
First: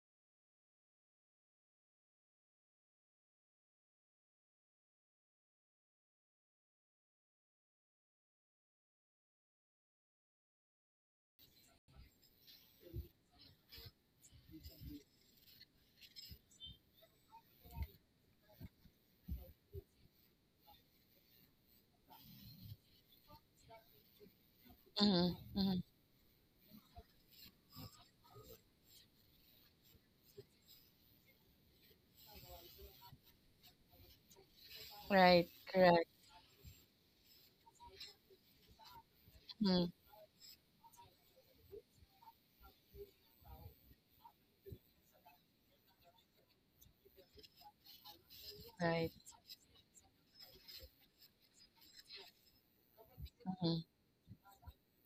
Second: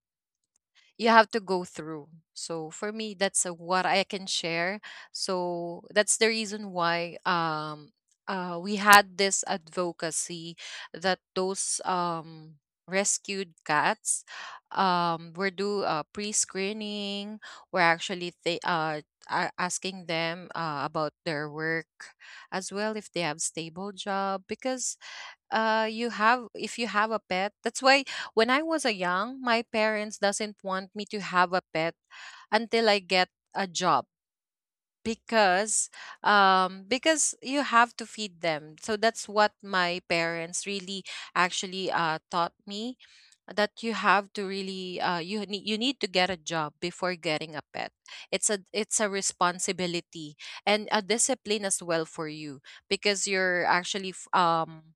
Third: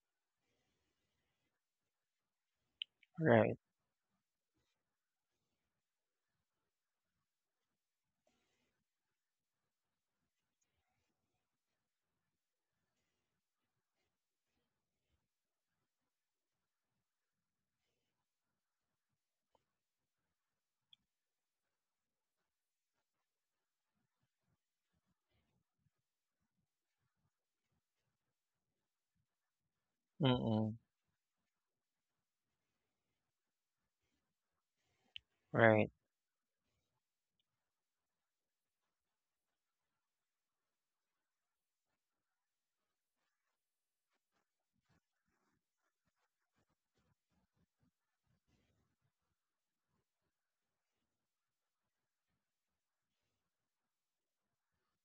S3: you have to go through. So for me, that's
S1: Right.
S3: what I can share. So that's the reason why we had this advocacy, that those rescued cats were do pre-screening. We're actually asking them about their work as well, if they have stable job. Because
S2: mhm, mhm.
S3: you have if you have a pet, that's why when I was a young, my parents doesn't
S1: Mm-mm.
S3: want me to have a pet until I get a job.
S2: Right.
S1: Right.
S2: Correct.
S3: Because because you have to feed them, so that's what
S2: Mhm.
S3: my parents really actually taught me, that you have to really you need to get a job before getting a pet. It's
S2: Right.
S3: a responsibility and a discipline as well for you, because you're
S2: Mhm,
S3: actually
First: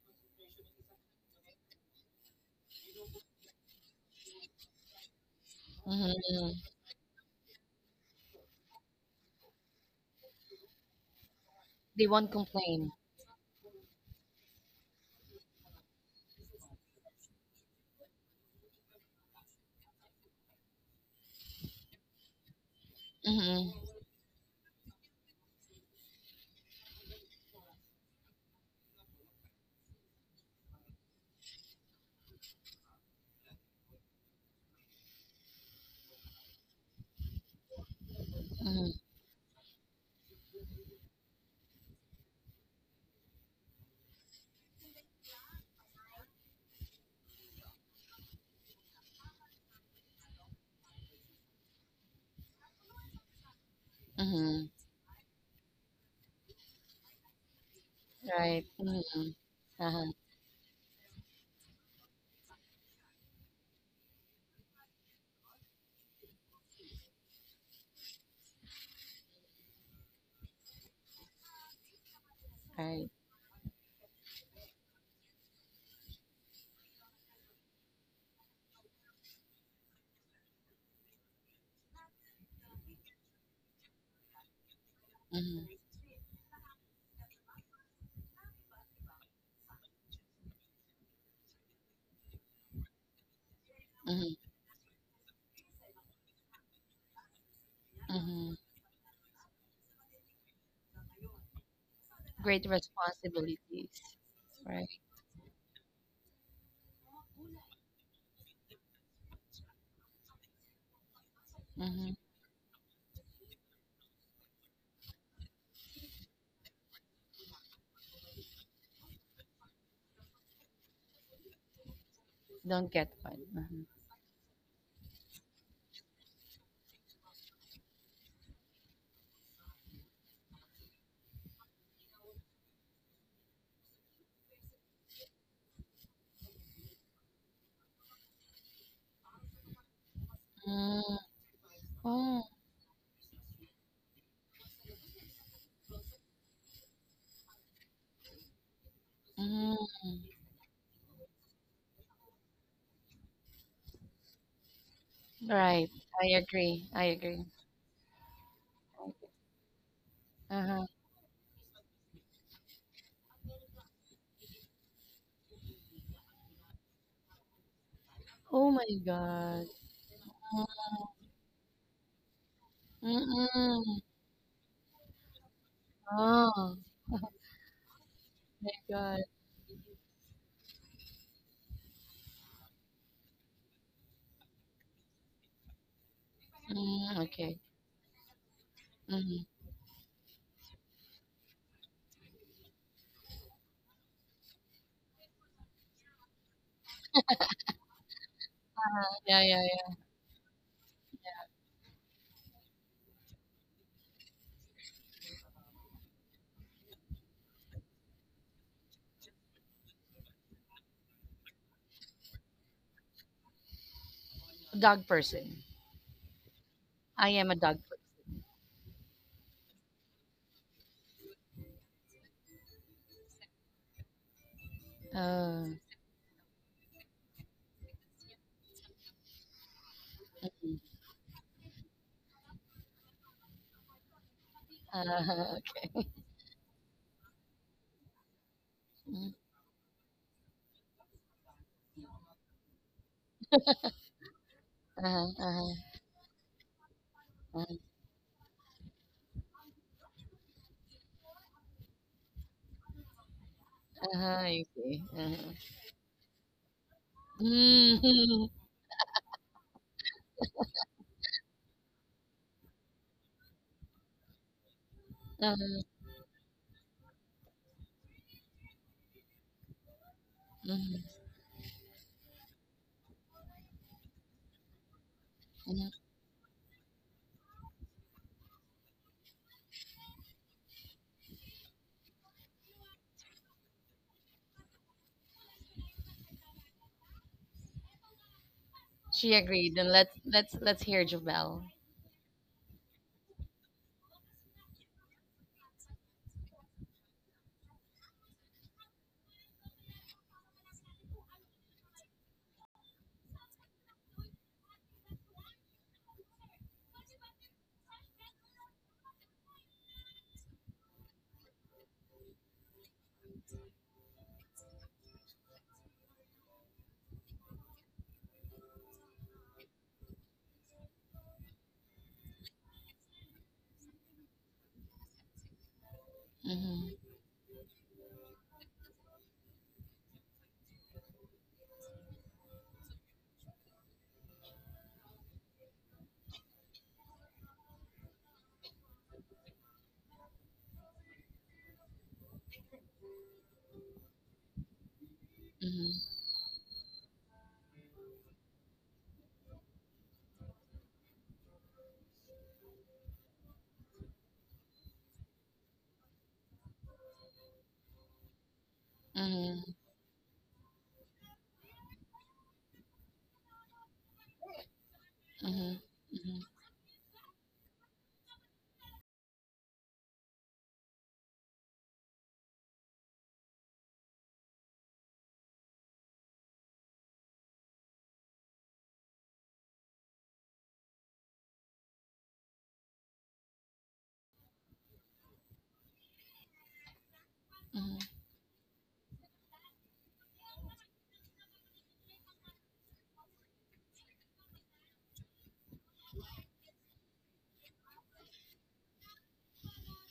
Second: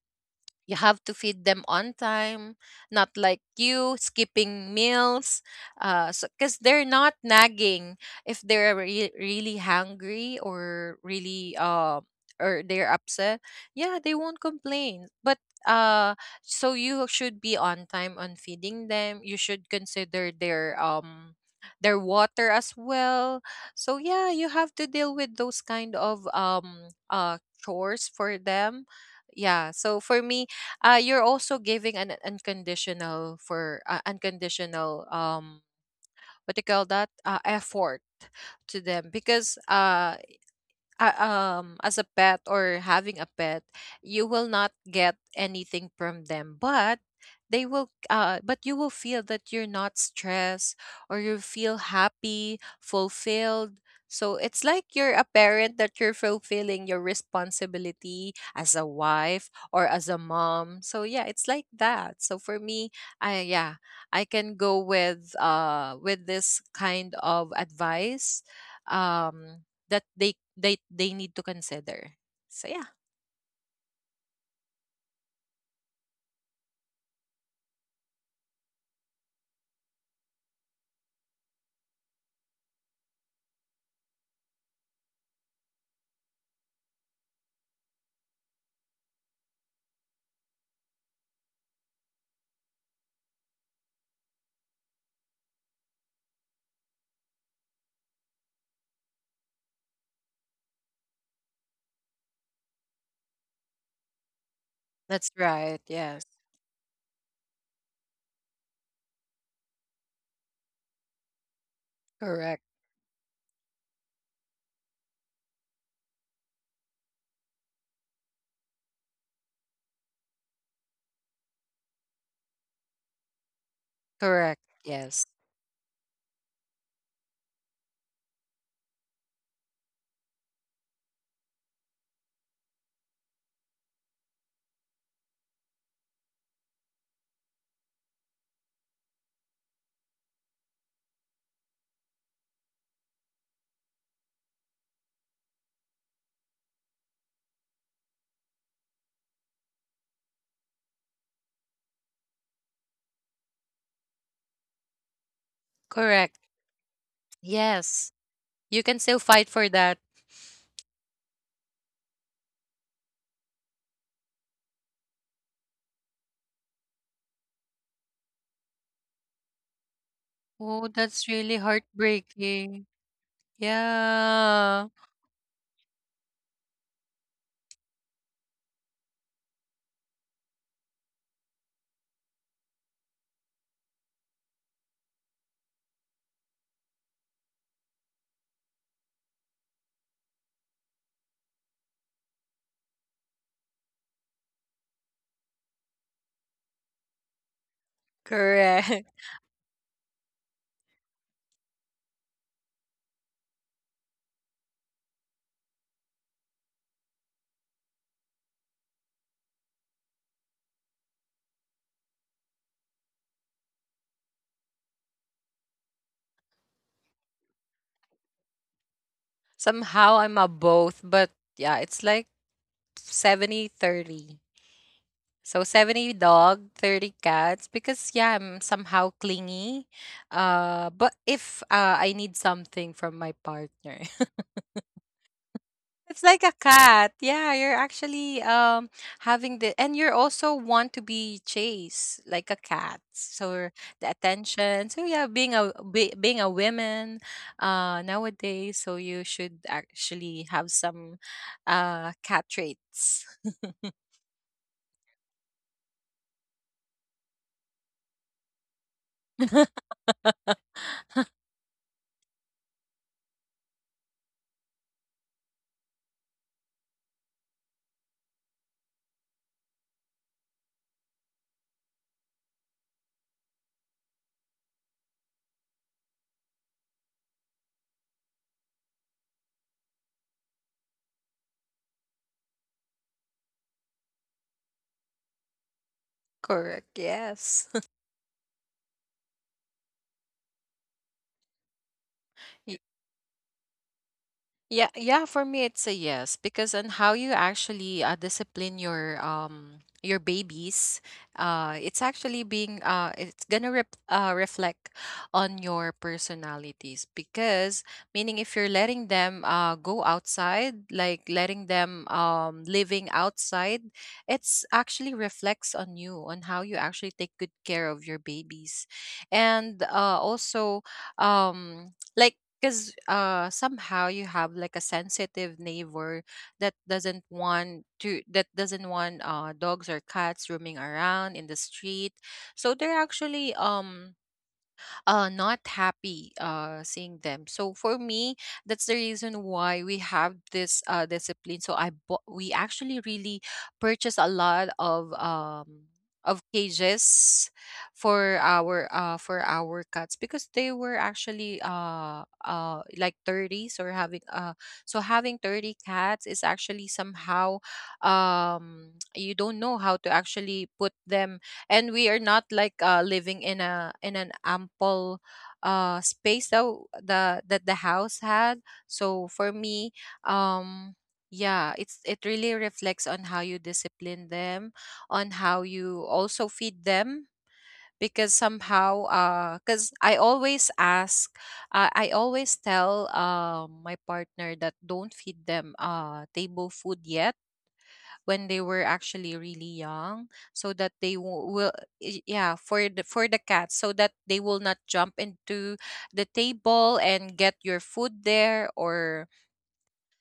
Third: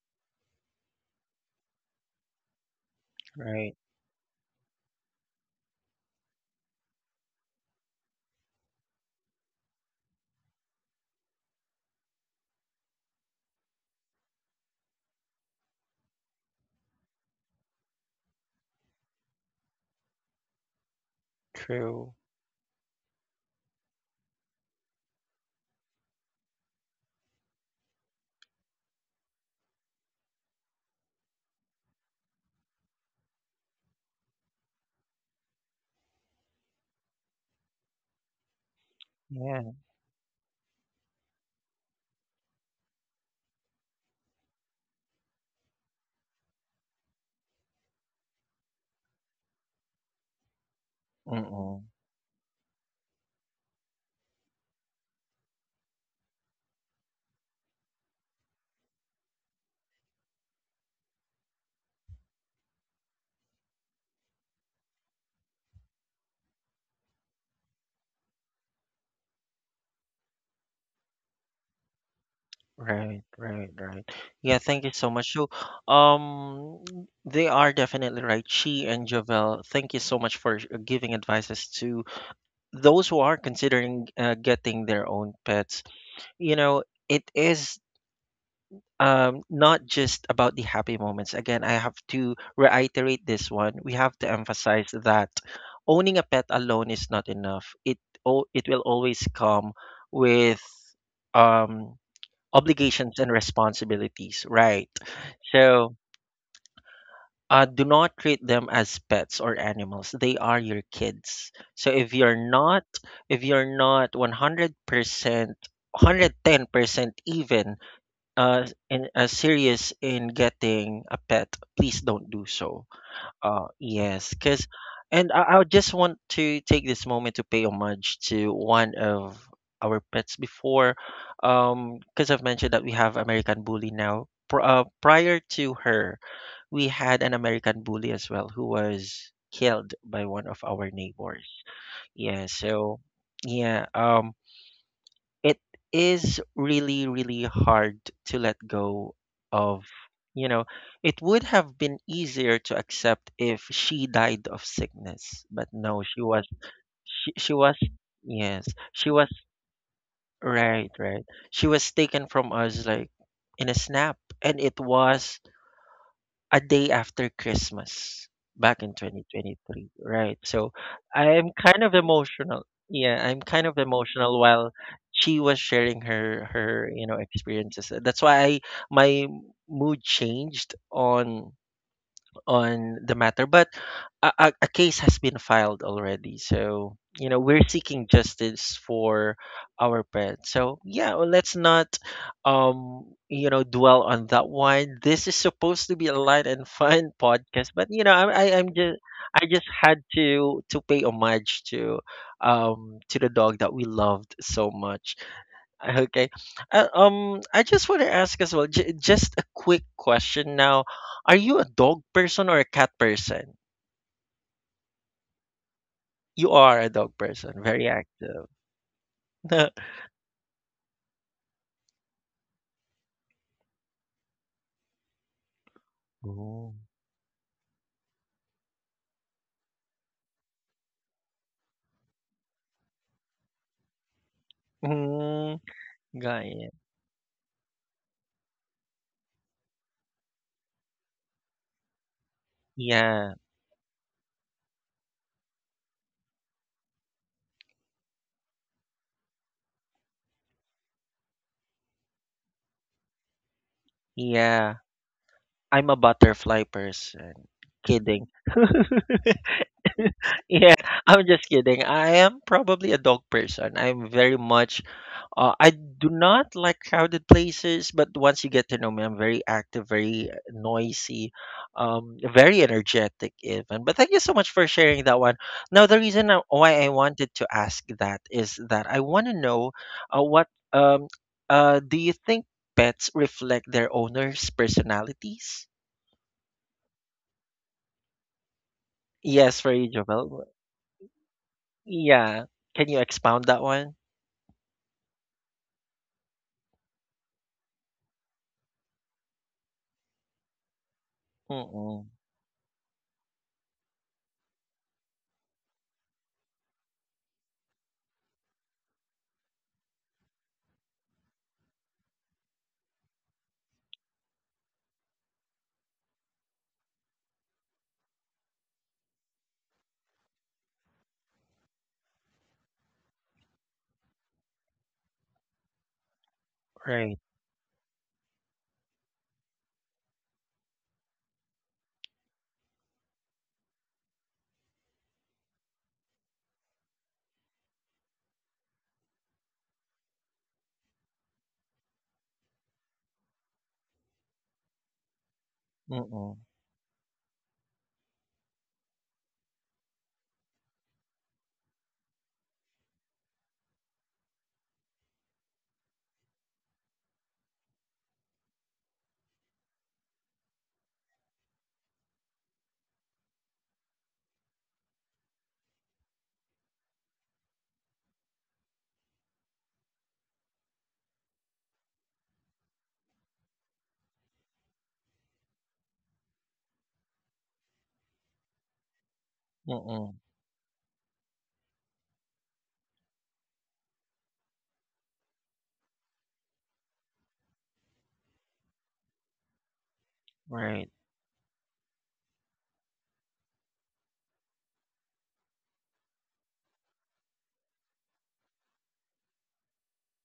S3: you have to feed them on time, not like
S1: Right.
S3: you skipping meals.
S2: mhm,
S3: So because
S2: mhm.
S3: they're not nagging if they're really hungry or really
S2: They won't
S3: or they're
S2: complain.
S3: upset. Yeah, they won't complain. But uh, so you should be on time on feeding them. You should consider their
S1: True.
S3: water as well.
S2: Mhm,
S3: So yeah, you have to deal with those kind of chores for them. Yeah, so for me, you're also giving an unconditional for unconditional what do you call that, effort to
S2: mhm,
S3: them. Because
S1: Yeah.
S3: as a pet or having a pet, you will not get anything from them, but they will but you will feel that you're not stressed, or you feel
S1: Mm-mm.
S3: happy, fulfilled. So it's
S2: mhm.
S3: like you're a parent that you're fulfilling your responsibility
S2: Right.
S3: as a
S2: Mhm,
S3: wife or as
S2: uh-huh.
S3: a mom. So yeah, it's like that. So for me, I yeah, I can go with this kind of advice, um that they need to consider. So yeah.
S2: Right.
S1: Right, right, right. Yeah, thank you so much. So, um, they are definitely right. She and Javel, thank you so much for giving advices to those who are considering getting their own
S2: Mhm,
S1: pets. You know, it is not just about the happy moments. Again, I have to reiterate this one. We have to
S2: mhm,
S1: emphasize that owning a pet alone is not enough. It oh,
S2: mhm.
S1: it will always come with um,
S2: Great
S1: obligations and
S2: responsibilities.
S1: responsibilities, right?
S2: Right.
S3: That's right.
S1: So
S3: Yes.
S1: do not treat them as pets or animals. They are your kids. So
S2: Mhm.
S3: Correct.
S1: if you're not 100% 110% even serious in getting a pet, please don't do so.
S2: Don't get one. Mhm.
S1: Yes,
S3: Correct.
S1: because,
S3: Yes.
S1: and I just want to take this moment to pay homage to one of our pets before, because I've mentioned that we have American Bully now. Prior to her, we had an American Bully as well who was killed by one of our
S2: Mm,
S1: neighbors. Yeah,
S2: oh,
S1: so. Yeah, it is really really hard to let go of,
S2: mm,
S1: you know, it would have been easier to accept if she died of sickness but
S2: right.
S1: no, she
S3: Correct.
S2: I
S1: was,
S2: agree. I
S1: she, she
S2: agree.
S1: was
S3: Yes. You
S1: yes,
S3: can still
S1: she was,
S3: fight for that.
S1: right,
S2: Uh-huh.
S1: right, she was taken from us like in a snap and it was a day after Christmas back
S2: Oh
S1: in
S2: my God.
S1: 2023, right?
S3: Oh,
S1: So
S2: Mm.
S3: that's really
S1: I'm kind of emotional.
S3: heartbreaking.
S1: Yeah, I'm kind of
S2: Mm.
S1: emotional while
S3: Yeah.
S1: she was sharing her
S2: Oh.
S1: you know experiences. That's why
S2: My
S1: my
S2: God.
S1: mood changed on the matter, but a case has been filed already. So, you
S2: Mm,
S1: know, we're
S2: okay.
S1: seeking justice for
S2: Mm.
S1: our pets. So, yeah, well, let's not, you know, dwell on that one. This is supposed to be a light and fun podcast, but you know, I'm just
S3: Correct.
S1: I
S2: Yeah,
S1: just
S2: yeah,
S1: had
S2: yeah.
S1: to pay homage to the dog that we loved so much. Okay. I just want to ask as well, j just a quick question now. Are you a dog person or a cat person?
S2: Dog person.
S1: You are a dog
S2: I
S1: person,
S2: am a
S1: very
S2: dog
S1: active.
S2: person.
S3: Somehow I'm a both, but yeah, it's like 70-30. So
S2: Oh.
S3: 70 dog,
S1: Oh.
S3: 30 cats, because yeah, I'm somehow clingy. But
S2: Mm.
S3: if I need something from my partner,
S1: Mm,
S2: Uh-huh. Okay.
S3: it's like a
S1: got it.
S3: cat. Yeah, you're actually having
S2: Mm.
S3: the, and you're also want to be chased like a cat.
S1: Yeah,
S3: So the attention. So yeah, being
S2: Uh-huh.
S3: a
S2: Uh-huh.
S3: being a woman
S2: Uh-huh.
S3: nowadays, so you should actually have some cat traits.
S2: Uh-huh,
S1: yeah.
S2: I see. Uh-huh.
S1: I'm a butterfly person. Kidding.
S2: Mm.
S1: Yeah, I'm just kidding. I am probably a dog person. I'm very much, I
S2: Uh-huh.
S1: do not like crowded places, but once you get to know me, I'm very active, very noisy,
S2: Mm-hmm.
S1: very energetic even. But thank you so much for sharing that one. Now, the
S2: Mm-hmm.
S1: reason why I wanted to ask that is that I want to know what do you think pets reflect their owners' personalities?
S3: Correct. Yes.
S2: She
S1: Yes, for you,
S2: agreed. Then let's
S1: Jovel.
S2: let's let's hear Jabel.
S1: Yeah. Can you expound that one?
S3: Yeah, yeah, for me it's a yes, because on how you actually discipline your babies,
S1: Mm,
S3: it's
S1: mm,
S3: actually being it's gonna reflect on your personalities. Because meaning, if you're letting them go outside, like letting them living outside, it's actually reflects on you on how you actually take good care of your babies. And also like, because somehow you have like a sensitive neighbor
S1: right.
S2: Mm-hmm.
S3: that doesn't want dogs or cats roaming around in the street. So they're actually not happy seeing them. So for me, that's the reason why we have this discipline. So we actually really purchased a lot
S1: Mm,
S2: Mm-hmm.
S1: mm,
S3: of cages for our cats, because they were actually like 30s, or having so having 30 cats is actually somehow you don't know
S2: Mm-hmm.
S3: how to actually put them. And we are not like living in a in an ample space
S2: Mm-hmm.
S3: that the house had. So for me, um yeah, it's it really reflects on how you discipline them, on how you also feed them. Because somehow,
S1: mm
S3: because I
S1: mm,
S3: always ask, I always tell my partner that don't feed them table food yet
S2: Mm-hmm.
S3: when they were actually really young, so that
S1: right.
S3: will yeah for the cats, so that they will not jump into the table and get your food there, or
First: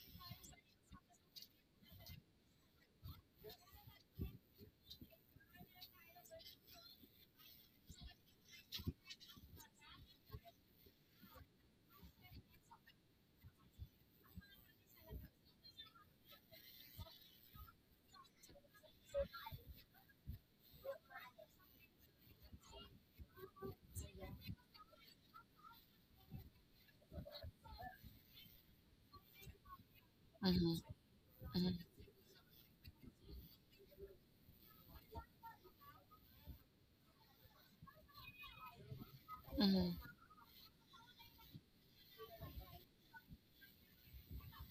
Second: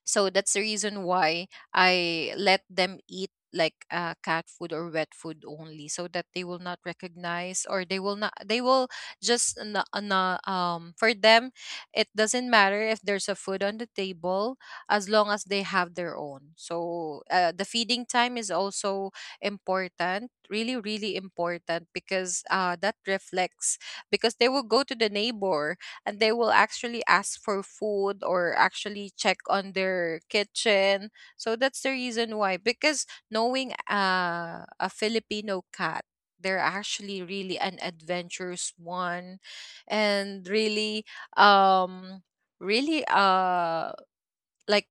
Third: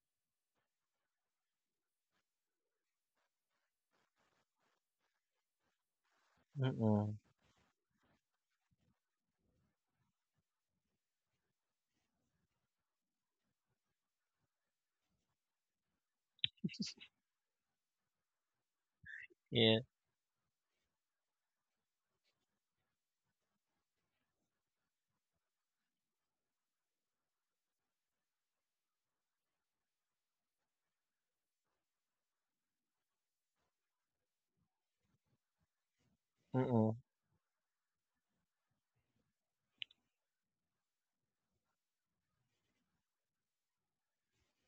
S3: so that's the reason why I let them eat like cat food or wet food only, so that they will
S1: Mm,
S3: not
S1: mm,
S3: recognize, or they will not they will just for them it doesn't matter if there's a food on the table, as long as they have their own. So the feeding time is also
S1: yeah.
S3: important, really, really important, because that reflects, because they will go to the neighbor and they will actually ask for food, or actually check on their
S2: Mm-hmm.
S3: kitchen. So that's the
S2: Mm-hmm.
S3: reason why, because knowing a filipino cat, they're
S1: Mm, mm,
S3: actually really an adventurous one,
S2: Mm-hmm. Mm-hmm.
S3: and really um really uh like,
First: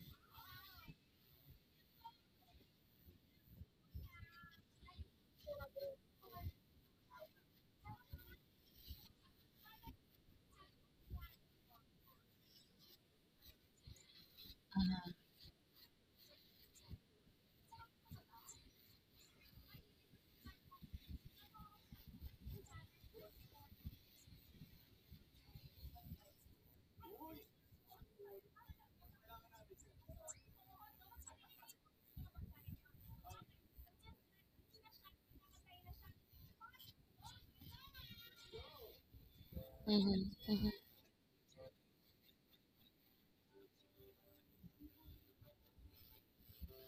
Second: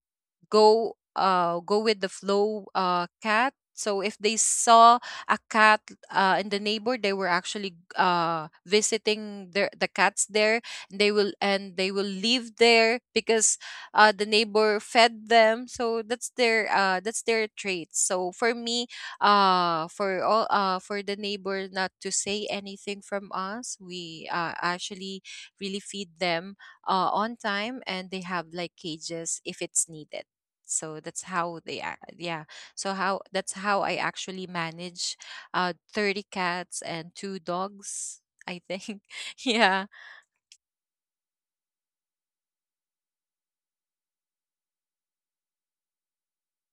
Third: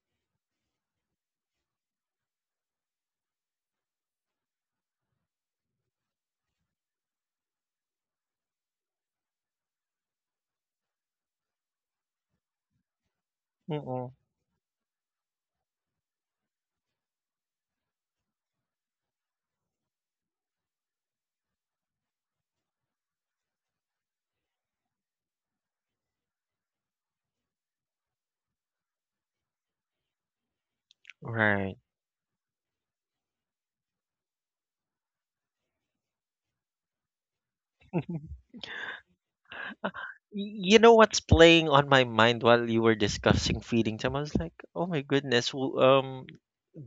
S3: go with the flow cat. So if they saw a cat in the neighbor, they were actually visiting their the cats there. They will live there, because
S1: mm mm,
S3: the neighbor fed them. So that's their traits. So for me, for all for the neighbor not to say anything from us, we actually really feed them on time, and they have like cages if it's needed. So that's
S1: right.
S3: how yeah, so how that's how I actually manage 30 cats and 2 dogs, I think. Yeah.
S2: Mm-hmm. Mm-hmm.
S1: You know what's playing on my mind while you were discussing feeding time? I was like, oh my goodness,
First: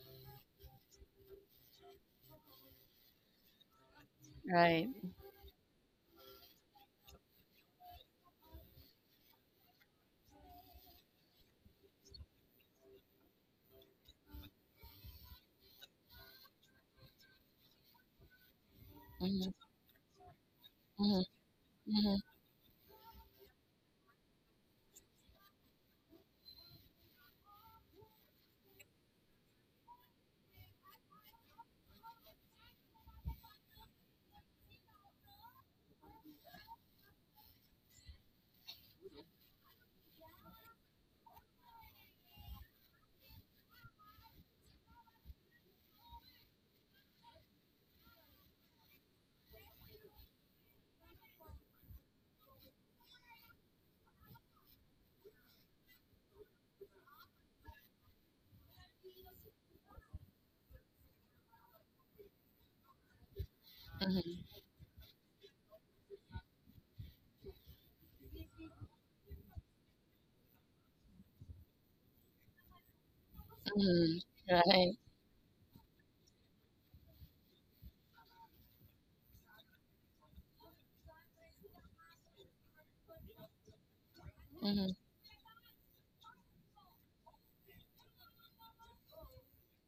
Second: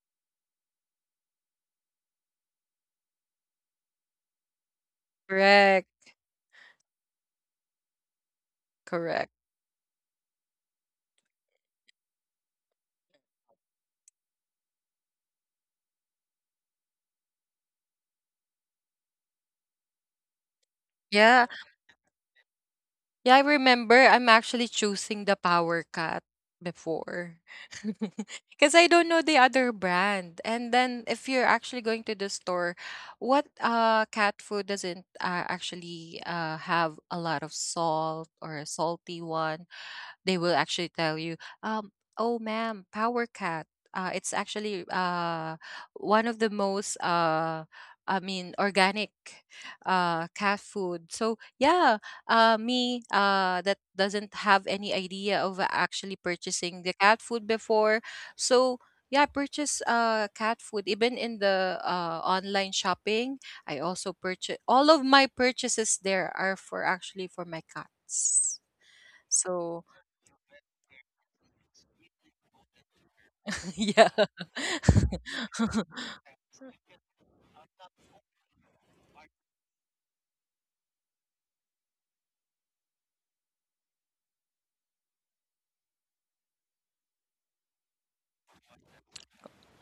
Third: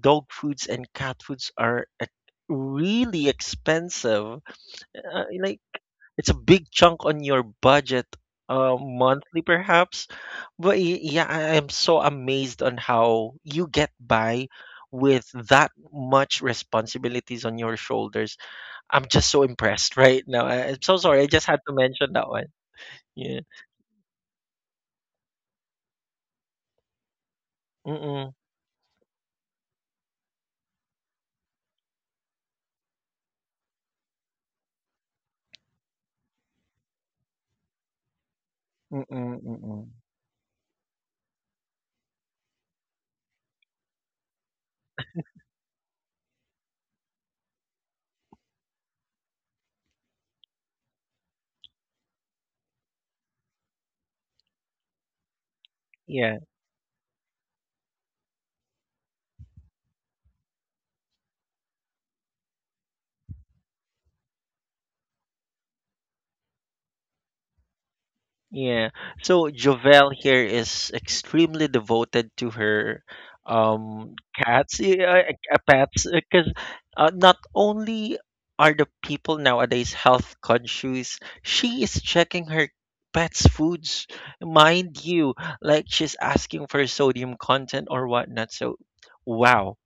S1: dog foods and cat foods are really expensive.
S2: Right.
S1: Like,
S3: Correct.
S1: it's a big chunk on your budget,
S3: Correct.
S1: monthly, perhaps. But yeah, I am so amazed on how you get by with that much responsibilities on your shoulders. I'm just so
S2: Mm-hmm.
S1: impressed right now. I'm so sorry.
S2: Mm-hmm.
S1: I
S3: Yeah.
S1: just had to mention that one.
S3: Yeah, I
S1: Yeah.
S3: remember I'm actually choosing the Power Cut before.
S1: Mm-mm,
S3: Because I don't know the other brand. And then if you're actually going to the store, what cat food doesn't actually have a lot of salt, or a salty
S1: mm-mm,
S3: one?
S1: mm-mm.
S3: They will actually tell you, um, "Oh, ma'am, Power Cat. It's actually one of the most, I mean, organic cat food." So yeah, me that doesn't have any idea of actually
S1: Yeah.
S3: purchasing the cat food before. So yeah, I purchase cat food even in the online shopping. I also
S2: Mm-hmm.
S3: purchase all of my purchases there are for actually for my cats.
S1: Yeah. So
S3: So
S1: Jovel here is extremely devoted to her
S2: Mhm.
S3: Yeah.
S1: cats,
S2: Right.
S1: yeah, pets, because not only are the people nowadays health conscious, she is checking her pets' foods,
S2: Mhm.
S1: mind you, like she's asking for sodium content or whatnot. So, wow.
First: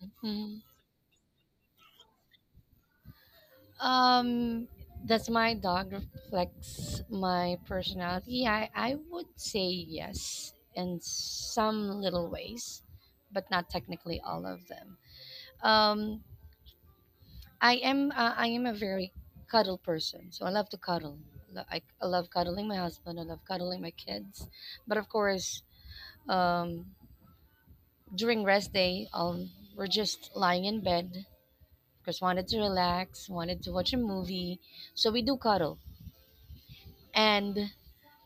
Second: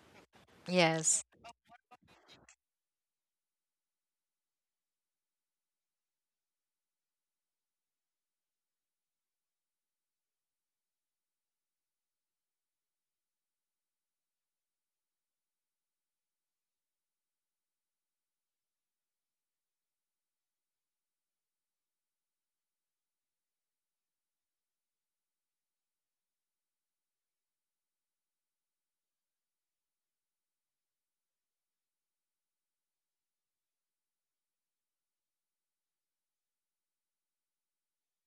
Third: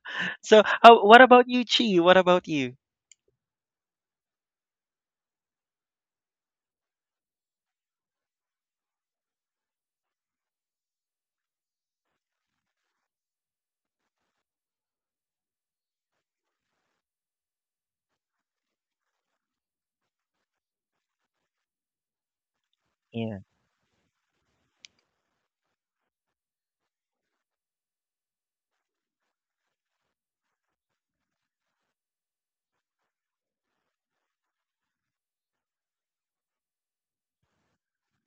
S2: Mhm.
S1: So, what
S3: Yes.
S1: about you, Chi? What about you?
S2: Um, does my dog reflects my personality? I would say yes in some little ways, but not technically all of them. Um, I am a very cuddle person, so I love to cuddle. I love cuddling my husband. I
S1: Yeah.
S2: love cuddling my kids, but of course, um, during rest day, we're just lying in bed because wanted to relax, wanted to watch a movie. So we do cuddle. And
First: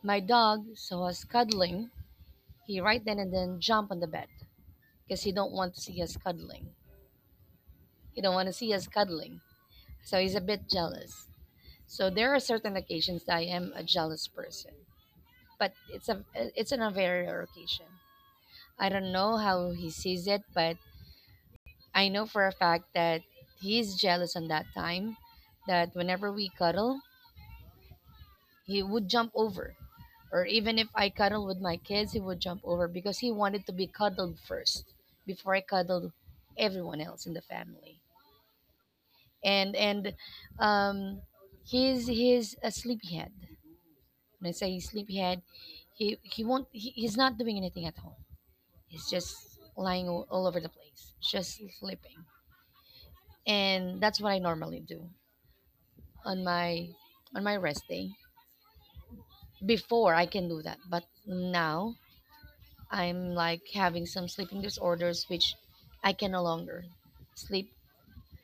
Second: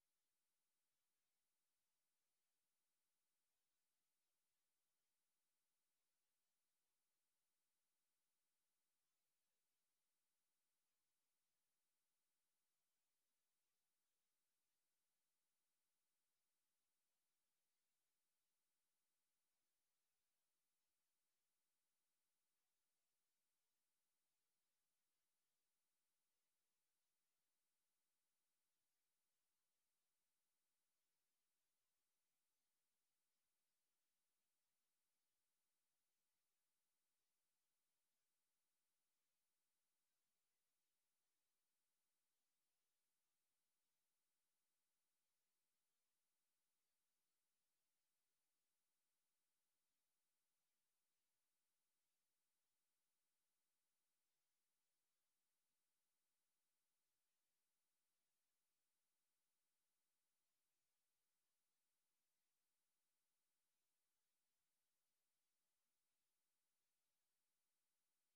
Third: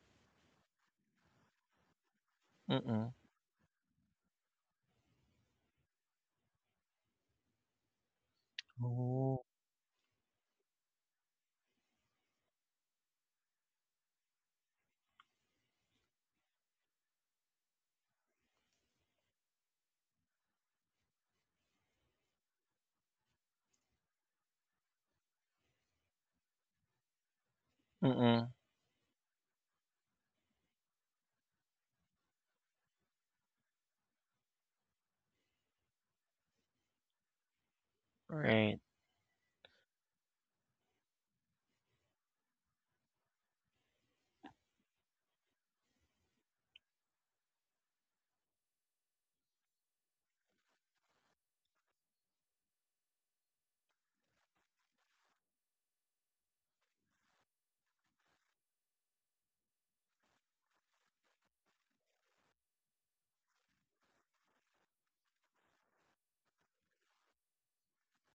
S2: my dog saw us cuddling. He right
S1: Mm-mm.
S2: then and then jump on the bed because he don't want to see us cuddling. He don't want to see us cuddling.
S1: Oh.
S2: So he's a bit jealous. So there are certain occasions that I am a jealous person, but it's on a very rare occasion. I don't know how he sees it, but I know for a fact that he's jealous on that time. That whenever we cuddle,
S1: Mm-mm.
S2: he would jump over, or even if I cuddle with my kids, he would jump over because he wanted to be cuddled first before I cuddled everyone else in the family.
S1: Right.
S2: And um he's a sleepyhead. When I say he's sleepyhead, he won't he, he's not doing anything at home. He's just lying all over the place, just sleeping. And that's what I normally do on my on my rest day. Before I can do that, but now I'm like having some sleeping disorders, which I can no longer sleep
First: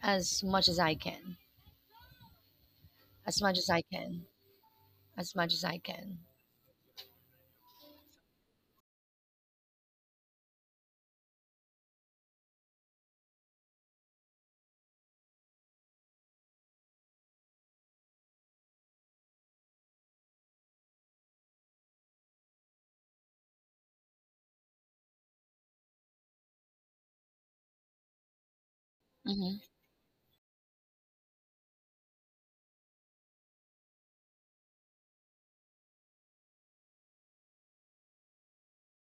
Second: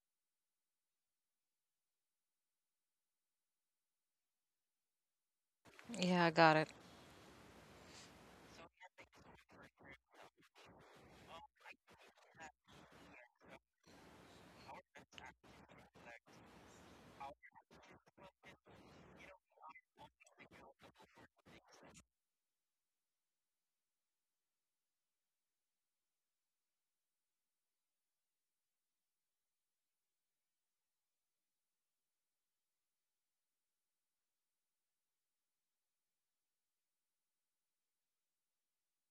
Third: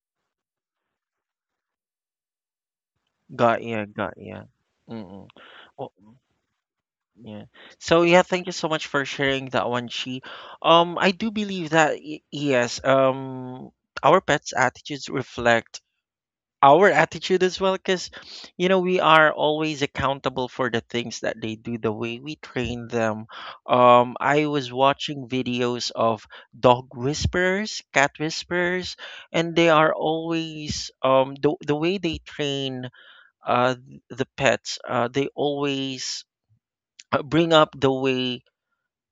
S2: as much as I can, as much
S1: Got
S2: as I
S1: ya. Got
S2: can,
S1: ya. Mm-mm.
S2: as much as I
S1: Oh,
S2: can.
S3: Yeah, I got it.
S1: yeah. So yeah, thank you so much for sharing that one, Chi. I do believe that yes, our pets' attitudes reflect our attitude as well, because you know we are always accountable for the things that they do, the way we train them. I was watching videos of dog whisperers, cat whisperers, and
S2: Mm-hmm,
S1: they are always the way they train the pets they always bring up the way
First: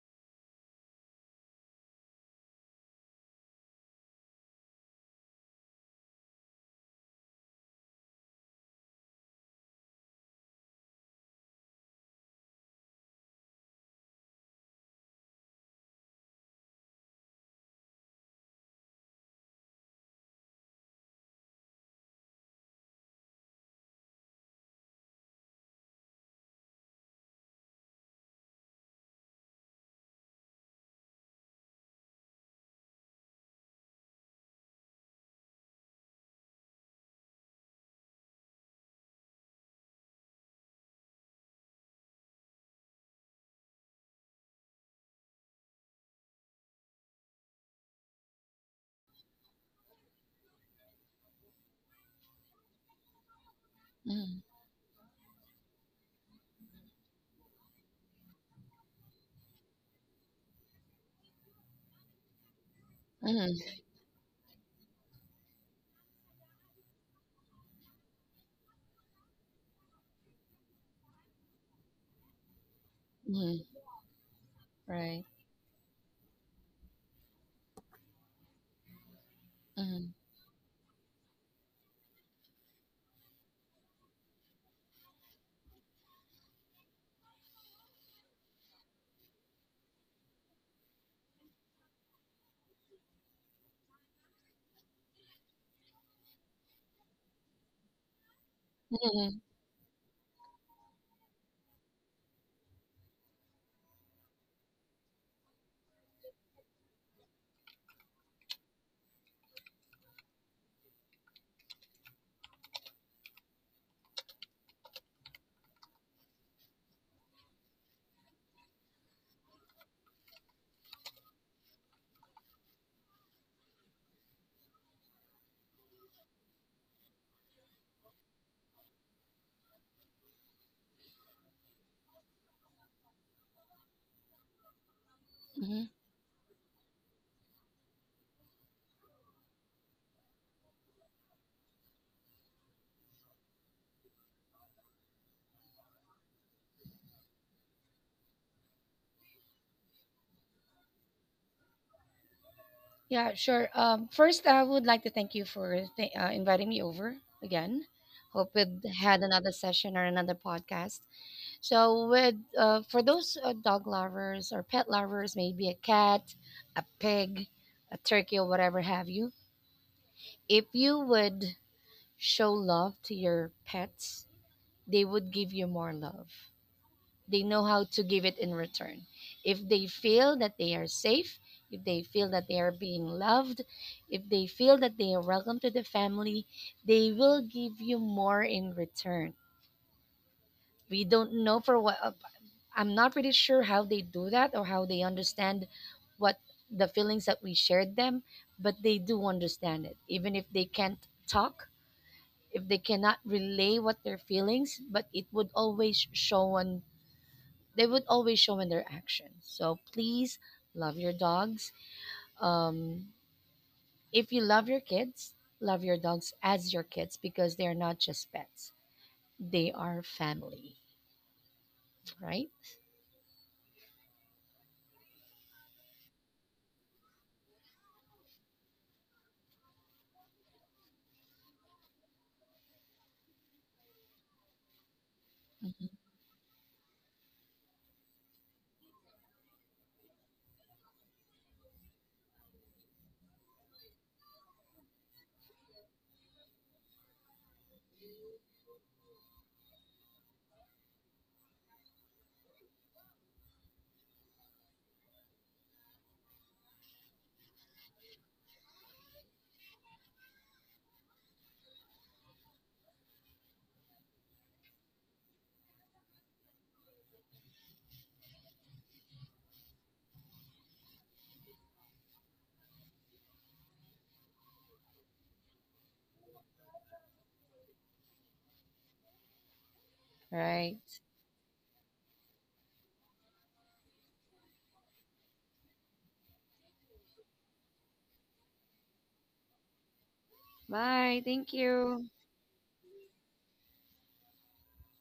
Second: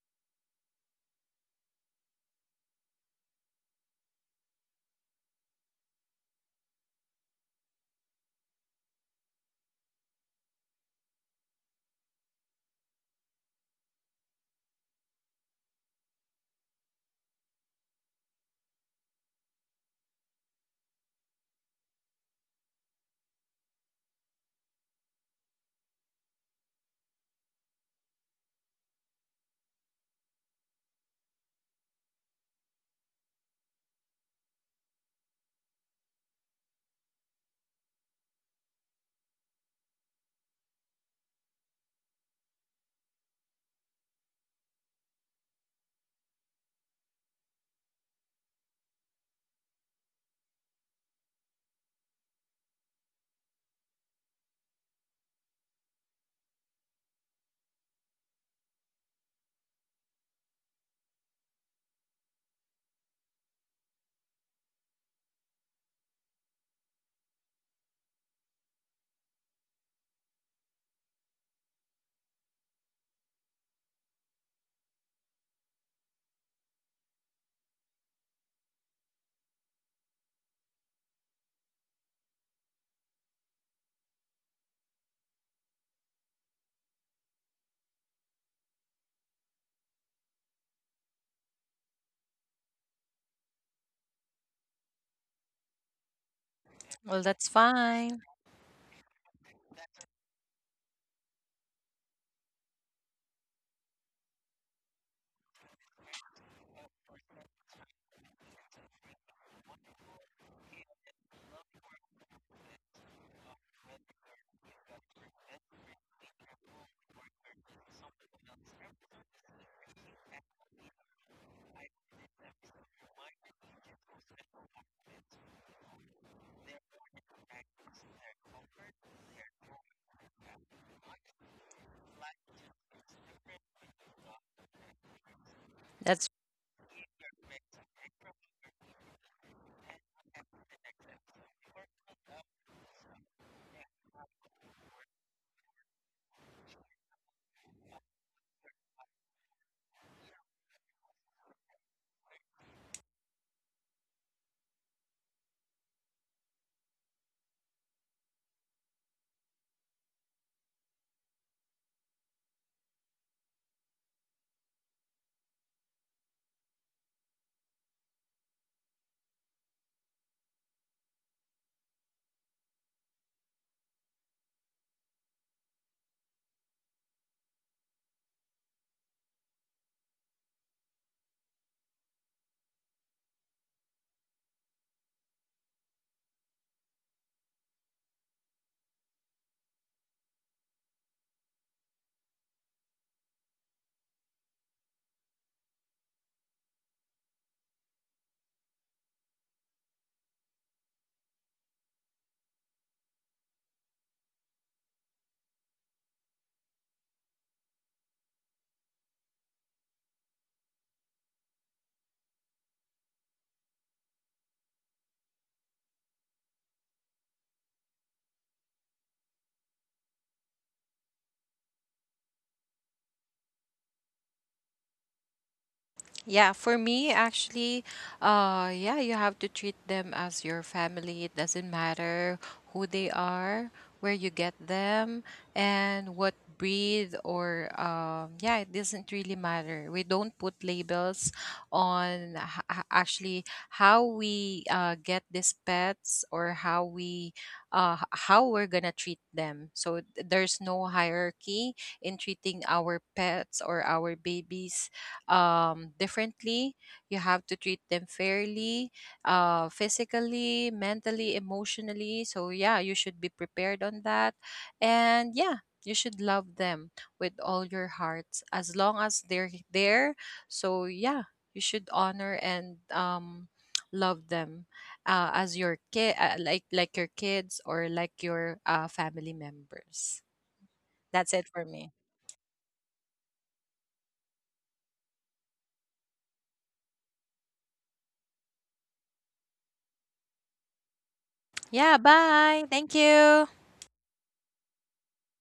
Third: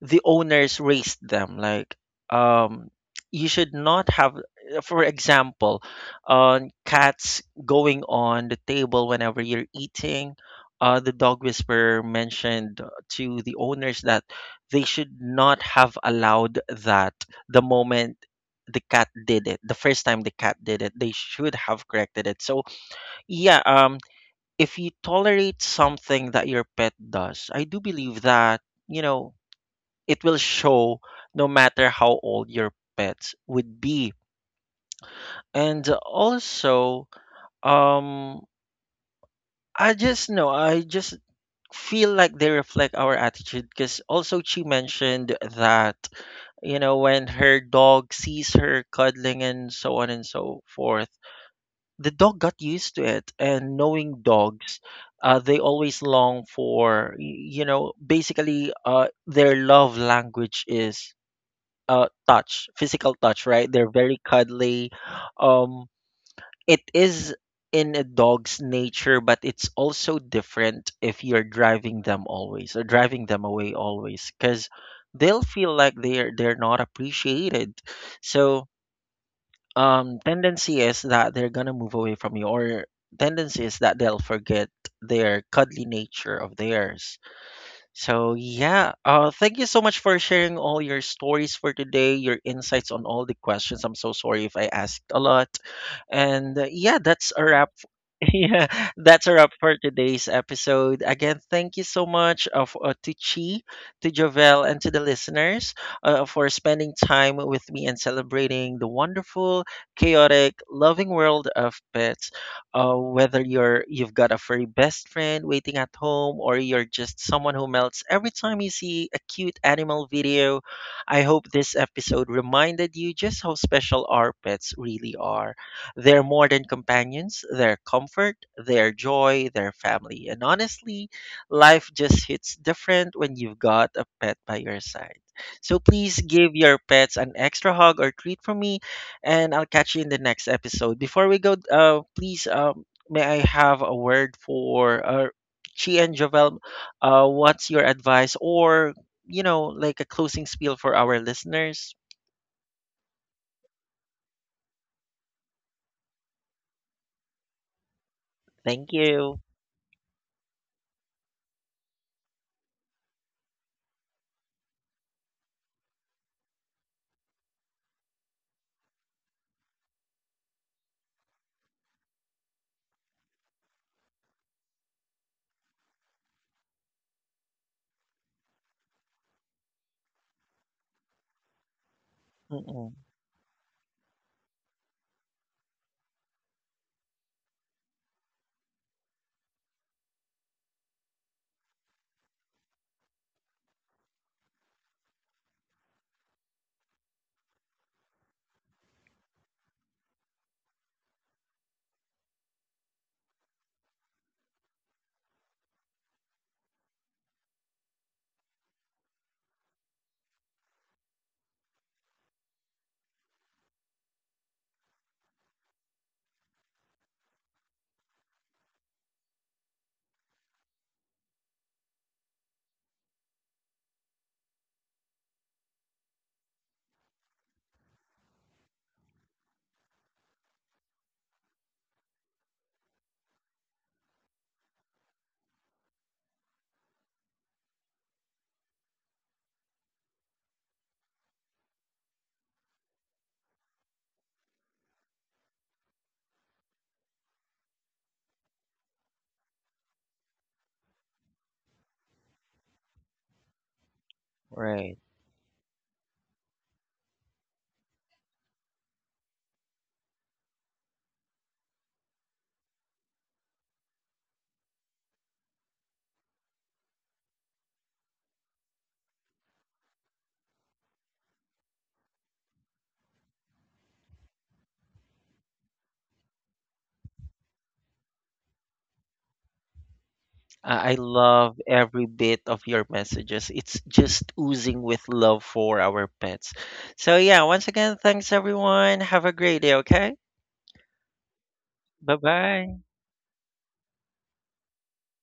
S1: the owners raised them, like, um, you should not have, for example, on cats going on the table whenever you're eating. Uh, the dog whisperer mentioned to the owners that they should not have allowed that. The moment the cat did it, they should have corrected it. So yeah, um, if you tolerate something that your pet does, I do believe that, you know, it will show no matter how old your pets would be. And also, um, I just know, I just feel like they reflect our attitude, because also she mentioned that, you know, when her dog sees her cuddling and so on and so forth, the dog got used to it. And
S2: mm-hmm,
S1: knowing dogs, they always long for you know, basically, their love language is touch, physical touch, right?
S2: mm-hmm,
S1: They're very cuddly, um, it is in a dog's nature, but it's also different if you're driving them always or driving them
S2: mm-hmm,
S1: away always, because
S2: right.
S1: they'll feel like they're not appreciated. So
S2: Mm-hmm,
S1: tendency is that they're gonna move away from you, or tendency is that they'll forget their cuddly nature of theirs. So yeah, thank you so much for sharing all your stories for today, your insights on all the questions. I'm so sorry if I asked a lot. And yeah,
S3: Well,
S1: that's a
S3: that's
S1: wrap.
S3: fine.
S1: Yeah, that's a
S2: mm-hmm,
S1: wrap for today's episode. Again, thank you so much of to Chi, to Jovel, and to the listeners for spending time with me and celebrating the wonderful, chaotic, loving world of pets, whether you've got a furry best friend waiting at home or you're just someone who melts every time you see a cute animal video. I hope this episode reminded you just how special our pets really are. They're more than companions, they're comfort, they're joy, they're family. And honestly, life just hits different when you've got a pet by your side. So
S2: mm-hmm.
S1: please
S3: That's
S1: give your pets an extra hug or treat from me, and I'll catch you in the next episode. Before we go, please, may I have a word for Chi and Jovel? What's your advice, or you know, like a closing spiel for our listeners?
S2: Yeah, sure. First, I would like to thank you for inviting me over again. Hope we
S1: Thank
S2: had
S1: you.
S2: another session or another podcast. So, with for those dog lovers or pet lovers, maybe a cat, a pig, a turkey, or whatever have you. If you would show love to your pets, they would give you more love. They know how to give it in return. If they feel that they are safe, if they feel that they are
S1: Mm-mm.
S2: being loved, if they feel that they are welcome to the family, they will give you more in return. We don't know for what I'm not pretty sure how they do that or how they understand what the feelings that we shared them, but they do understand it. Even if they can't talk, if they cannot relay what their feelings, but it would always show on they would always show in their actions. So please love your dogs. Um, if you love your kids, love your dogs as your kids because they are not just pets; they are family, right?
S3: Yeah, for me, actually, yeah, you have to treat them as your family. It doesn't matter who they are, where you get them,
S2: Mhm.
S3: and what breed, or yeah, it doesn't really matter. We don't put labels on actually how we get these pets, or how we how we're gonna treat them. So there's no hierarchy in treating our pets or our babies
S1: Right.
S3: differently. You have to treat them fairly, physically, mentally, emotionally. So yeah, you should be prepared on that. And yeah, you should love them with all your hearts as long as they're there. So yeah, you should honor and love them as your kid, like your kids, or like your family members.
S1: I
S2: Right.
S3: That's it
S1: love
S3: for me.
S1: every bit of your messages. It's just oozing with love for our pets. So, yeah, once again, thanks everyone. Have a great day, okay?
S2: Bye. Thank
S3: Yeah,
S1: Bye
S2: you.
S3: bye.
S1: bye.
S3: Thank you.